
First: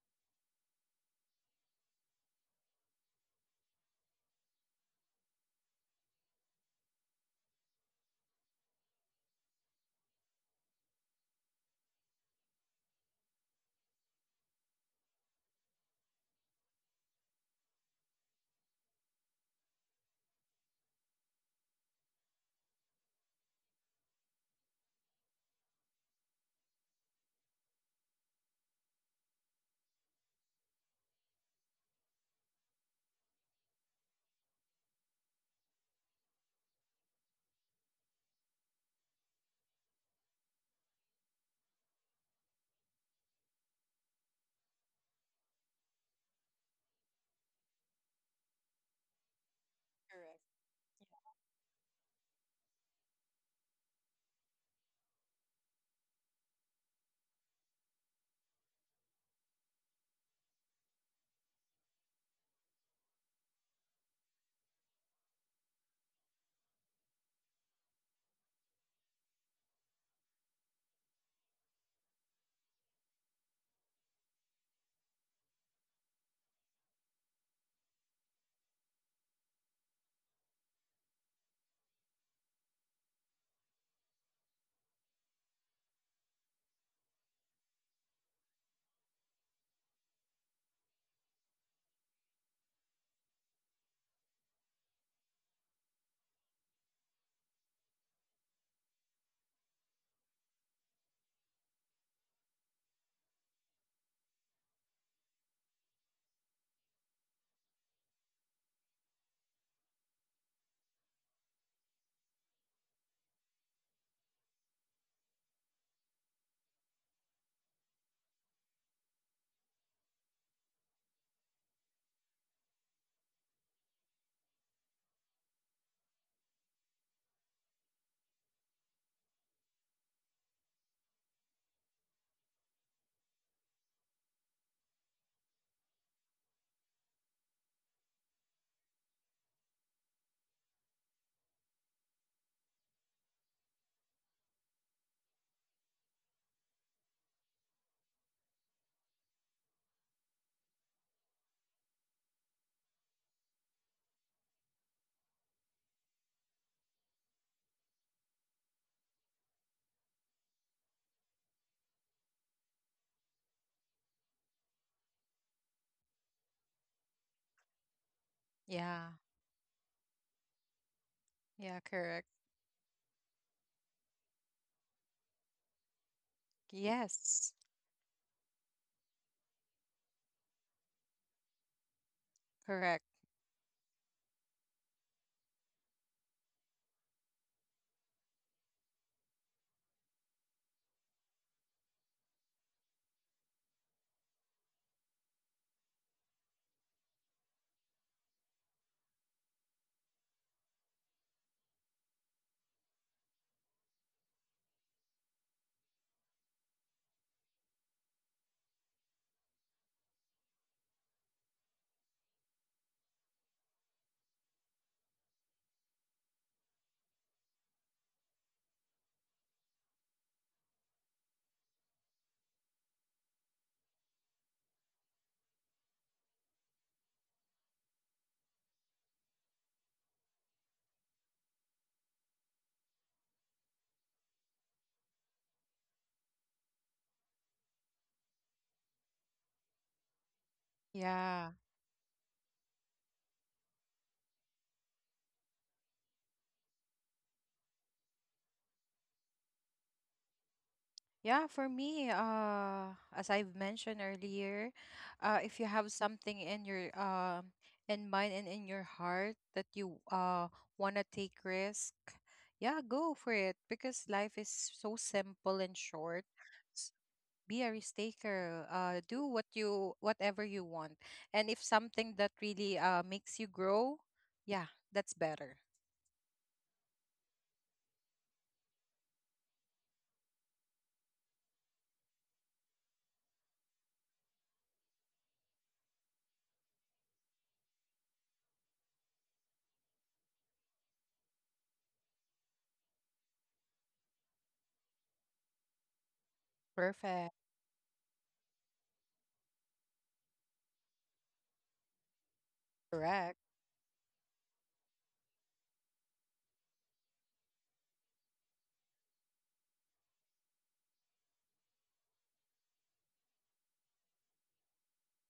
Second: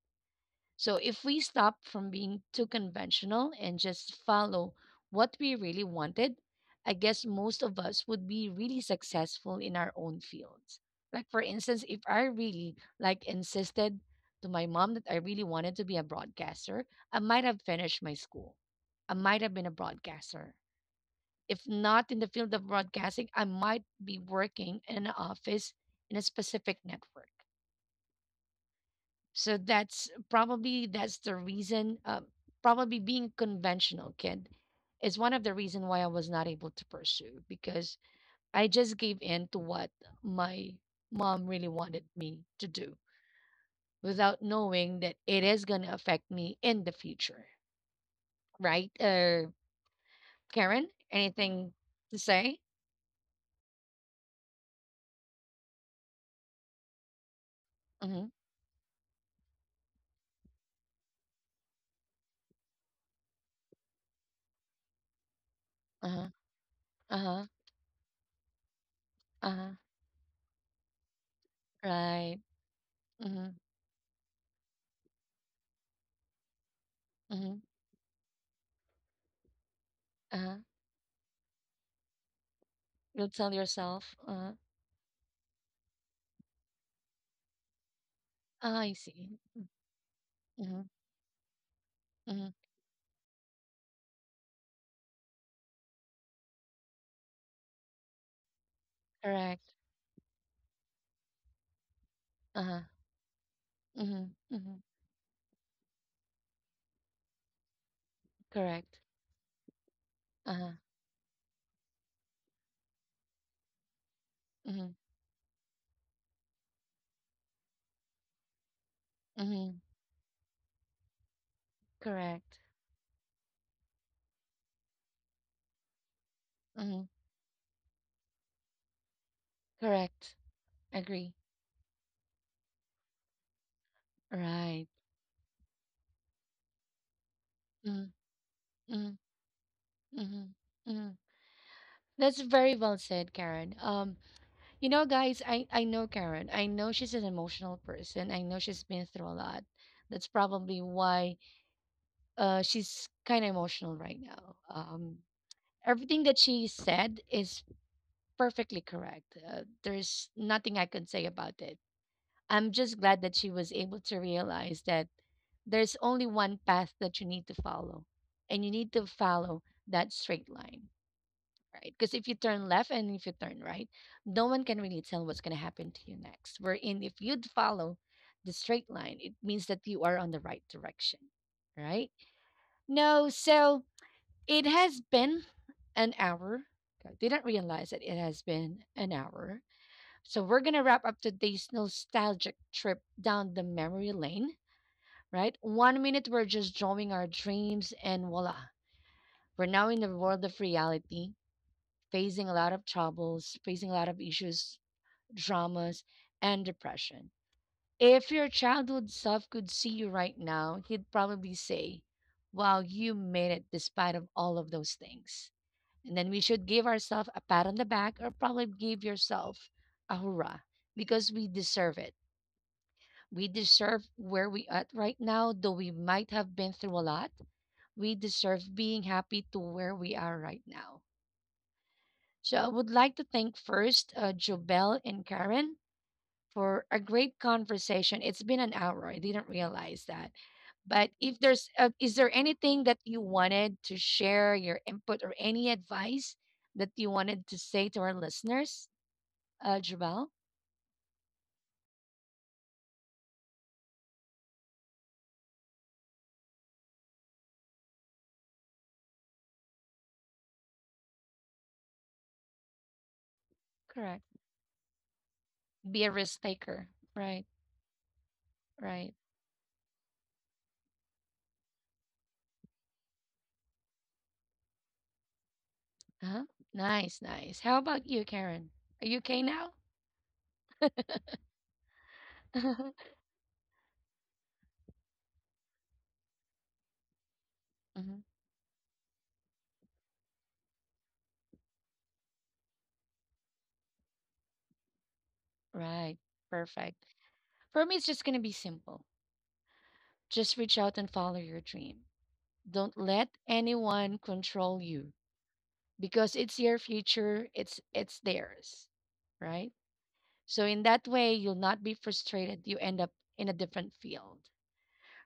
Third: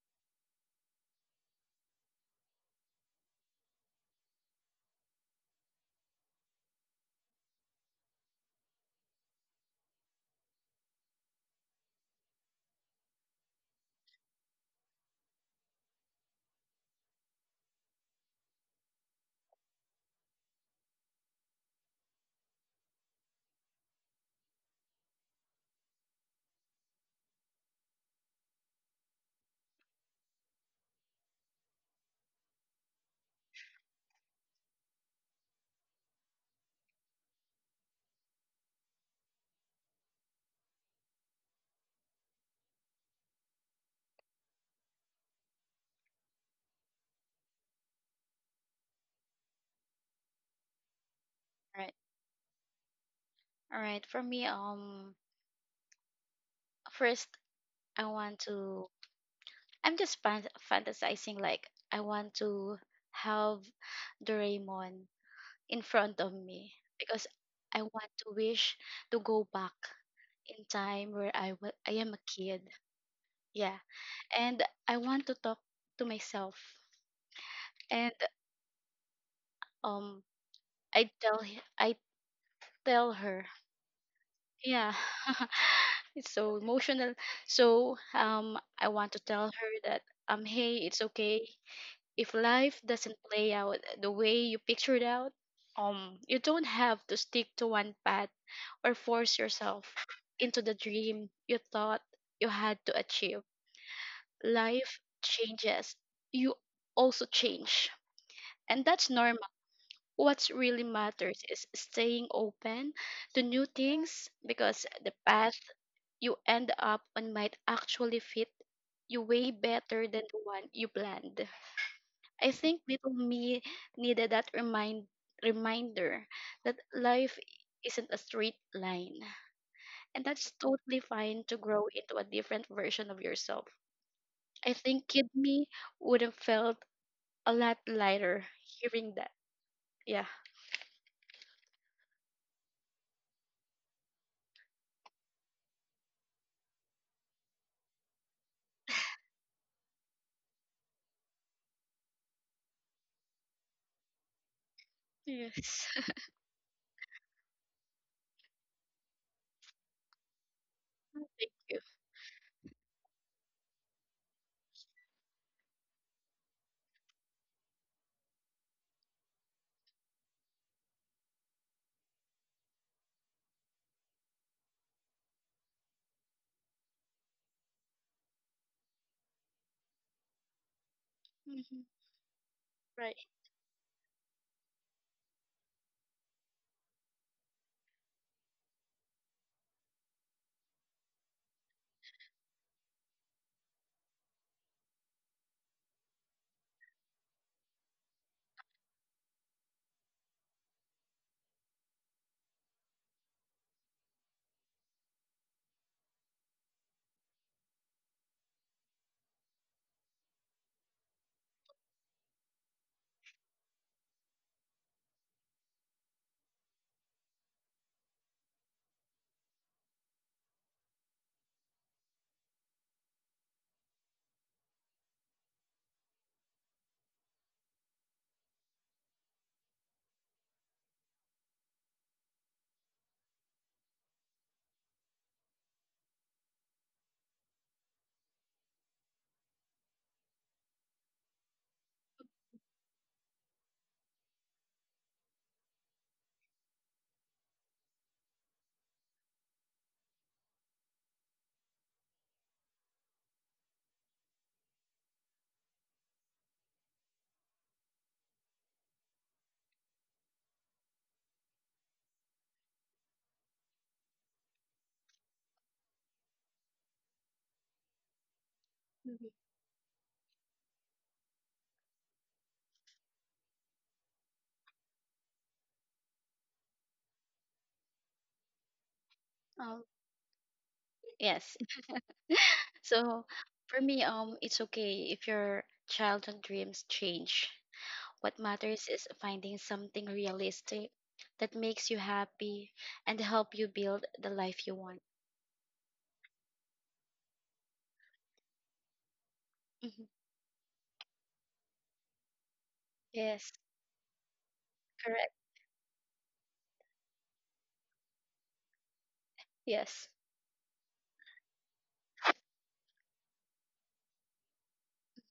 [SPEAKER 1] So if we stop from being too conventional and just follow what we really wanted, I guess most of us would be really successful in our own fields. Like for instance, if I really insisted to my mom that I really wanted to be a broadcaster, I might have finished my school. I might have been a broadcaster. If not in the field of broadcasting, I might be working in an office in a specific network. So that's the reason. Probably being conventional, kid, is one of the reason why I was not able to pursue because I just gave in to what my mom really wanted me to do without knowing that it is going to affect me in the future. Right,
[SPEAKER 3] Correct.
[SPEAKER 1] Karen? Anything
[SPEAKER 2] Right.
[SPEAKER 1] to say?
[SPEAKER 2] All right. For me, first I
[SPEAKER 1] Mm-hmm.
[SPEAKER 2] want to. I'm just fantasizing like I want to have Doraemon in
[SPEAKER 1] Uh
[SPEAKER 2] front
[SPEAKER 1] huh.
[SPEAKER 2] of me
[SPEAKER 1] Uh
[SPEAKER 2] because
[SPEAKER 1] huh.
[SPEAKER 2] I want to wish to go
[SPEAKER 1] Uh huh.
[SPEAKER 2] back in time where I am a
[SPEAKER 1] Right.
[SPEAKER 2] kid.
[SPEAKER 1] Mm-hmm.
[SPEAKER 2] Yeah. And I want to talk to myself,
[SPEAKER 1] Mm-hmm.
[SPEAKER 2] and um
[SPEAKER 1] Uh huh.
[SPEAKER 2] I tell
[SPEAKER 1] You'll
[SPEAKER 2] her,
[SPEAKER 1] tell yourself.
[SPEAKER 2] yeah, it's so emotional. So I
[SPEAKER 1] I
[SPEAKER 2] want to
[SPEAKER 1] see.
[SPEAKER 2] tell her that hey,
[SPEAKER 1] Mm-hmm.
[SPEAKER 2] it's okay if life doesn't play out the way you pictured out. You don't have to stick to one path or force
[SPEAKER 1] Mm-hmm.
[SPEAKER 2] yourself into the dream you thought you had
[SPEAKER 1] Uh-huh.
[SPEAKER 2] to achieve.
[SPEAKER 1] Mhm. Mhm.
[SPEAKER 2] Life changes. You also change, and
[SPEAKER 1] Correct.
[SPEAKER 2] that's normal. What
[SPEAKER 1] Uh-huh.
[SPEAKER 2] really matters is staying open to new things because
[SPEAKER 1] Mhm.
[SPEAKER 2] the path you end up on might actually fit you way
[SPEAKER 1] Mhm.
[SPEAKER 2] better than the one you planned. I
[SPEAKER 1] Correct.
[SPEAKER 2] think little me needed that reminder that
[SPEAKER 1] Mhm.
[SPEAKER 2] life isn't a straight line. And
[SPEAKER 1] Correct.
[SPEAKER 2] that's totally
[SPEAKER 1] Agree.
[SPEAKER 2] fine to grow into a different version of yourself. I
[SPEAKER 1] Right.
[SPEAKER 2] think kid me would have felt a lot
[SPEAKER 1] Mhm.
[SPEAKER 2] lighter hearing
[SPEAKER 1] Mhm.
[SPEAKER 2] that. Yeah.
[SPEAKER 1] Mhm. Mhm. That's very well said, Karen. Guys, I know Karen. I know she's an emotional person. I know she's been through a lot. That's probably why she's kind of emotional right now.
[SPEAKER 2] Yes.
[SPEAKER 1] Everything that she said is perfectly correct. There's nothing I can say
[SPEAKER 2] Thank
[SPEAKER 1] about it.
[SPEAKER 2] you.
[SPEAKER 1] I'm just glad that she was able to realize that there's only one path that you need to follow, and you need
[SPEAKER 3] Yeah.
[SPEAKER 1] to follow that straight line,
[SPEAKER 3] Yeah,
[SPEAKER 1] right? Because
[SPEAKER 3] correct.
[SPEAKER 1] if you turn left and if you turn right, no one can really tell what's going to happen to you next. Wherein, if you'd
[SPEAKER 3] Yes.
[SPEAKER 1] follow the straight line, it means that you are on the right direction,
[SPEAKER 2] Mm-hmm.
[SPEAKER 1] right?
[SPEAKER 3] Correct.
[SPEAKER 2] Right.
[SPEAKER 1] No, so it has been an hour. I didn't realize that it has been an hour. So we're gonna wrap up today's nostalgic trip down the memory lane, right? One minute we're just drawing our dreams, and voila, we're now in the world of reality, facing a lot of troubles, facing a lot of issues, dramas, and depression. If your childhood self could see you right now, he'd probably say, wow, you made it despite of all of those things. And then we should give ourselves a pat on the back or probably give yourself a hurrah because we deserve it. We deserve where we at right now, though we might have been through a lot. We deserve being happy to where we are right now. So I would like to thank first Jobel and Karen for a great conversation. It's been an hour. I didn't realize that. But if
[SPEAKER 3] Yeah.
[SPEAKER 1] is there anything that you wanted to share, your input or any advice that you wanted to say to our listeners, Jobel?
[SPEAKER 3] Yeah, for me, as I've mentioned earlier, if you have something in your in mind and in your heart that you wanna take risk, yeah, go for it because
[SPEAKER 1] Correct.
[SPEAKER 3] life is so simple and
[SPEAKER 1] Be a
[SPEAKER 3] short.
[SPEAKER 1] risk
[SPEAKER 3] S-
[SPEAKER 1] taker. Right.
[SPEAKER 3] Be a risk taker.
[SPEAKER 1] Right.
[SPEAKER 3] Do
[SPEAKER 2] Mhm.
[SPEAKER 3] whatever you want, and if something that really makes you grow, yeah, that's better.
[SPEAKER 1] Uh-huh. Nice, nice. How about you, Karen? Are you okay now?
[SPEAKER 2] Um, yes. So for me, it's okay if your childhood dreams change.
[SPEAKER 1] Mhm.
[SPEAKER 2] What matters is finding something realistic that makes you happy and help you build the life you want.
[SPEAKER 1] Right. Perfect.
[SPEAKER 3] Perfect.
[SPEAKER 1] For me, it's just going to be simple.
[SPEAKER 2] Mhm.
[SPEAKER 1] Just reach out and follow your dream. Don't let
[SPEAKER 3] Correct.
[SPEAKER 2] Yes.
[SPEAKER 1] anyone control you
[SPEAKER 2] Correct.
[SPEAKER 1] because it's your future, it's theirs, right?
[SPEAKER 2] Yes.
[SPEAKER 1] So in that way, you'll not be frustrated. You end up in a different field.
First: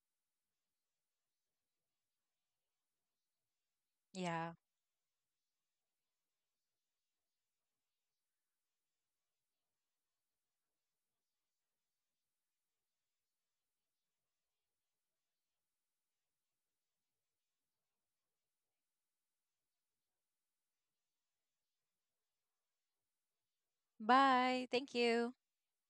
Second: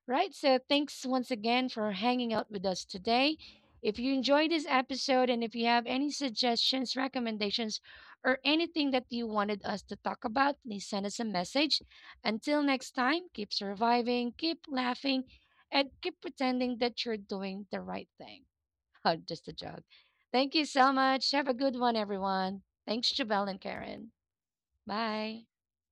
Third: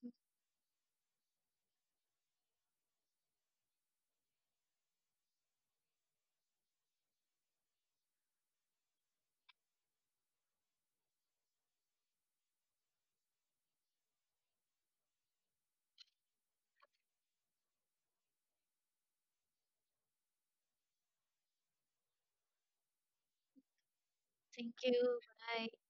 [SPEAKER 2] Mhm.
[SPEAKER 1] Right, so thanks once again for hanging out with us today. If you enjoyed
[SPEAKER 3] Yeah.
[SPEAKER 1] this episode and if you have any suggestions, recommendations, or anything that you wanted us to talk about, please send us a message. Until next time, keep surviving, keep laughing, and keep pretending that you're doing the right thing. Just a joke. Thank you so much. Have a good one, everyone. Thanks, Jabel and Karen.
[SPEAKER 3] Bye.
[SPEAKER 2] Thank
[SPEAKER 3] Thank
[SPEAKER 2] you.
[SPEAKER 3] you.
[SPEAKER 1] Bye.
[SPEAKER 2] Bye.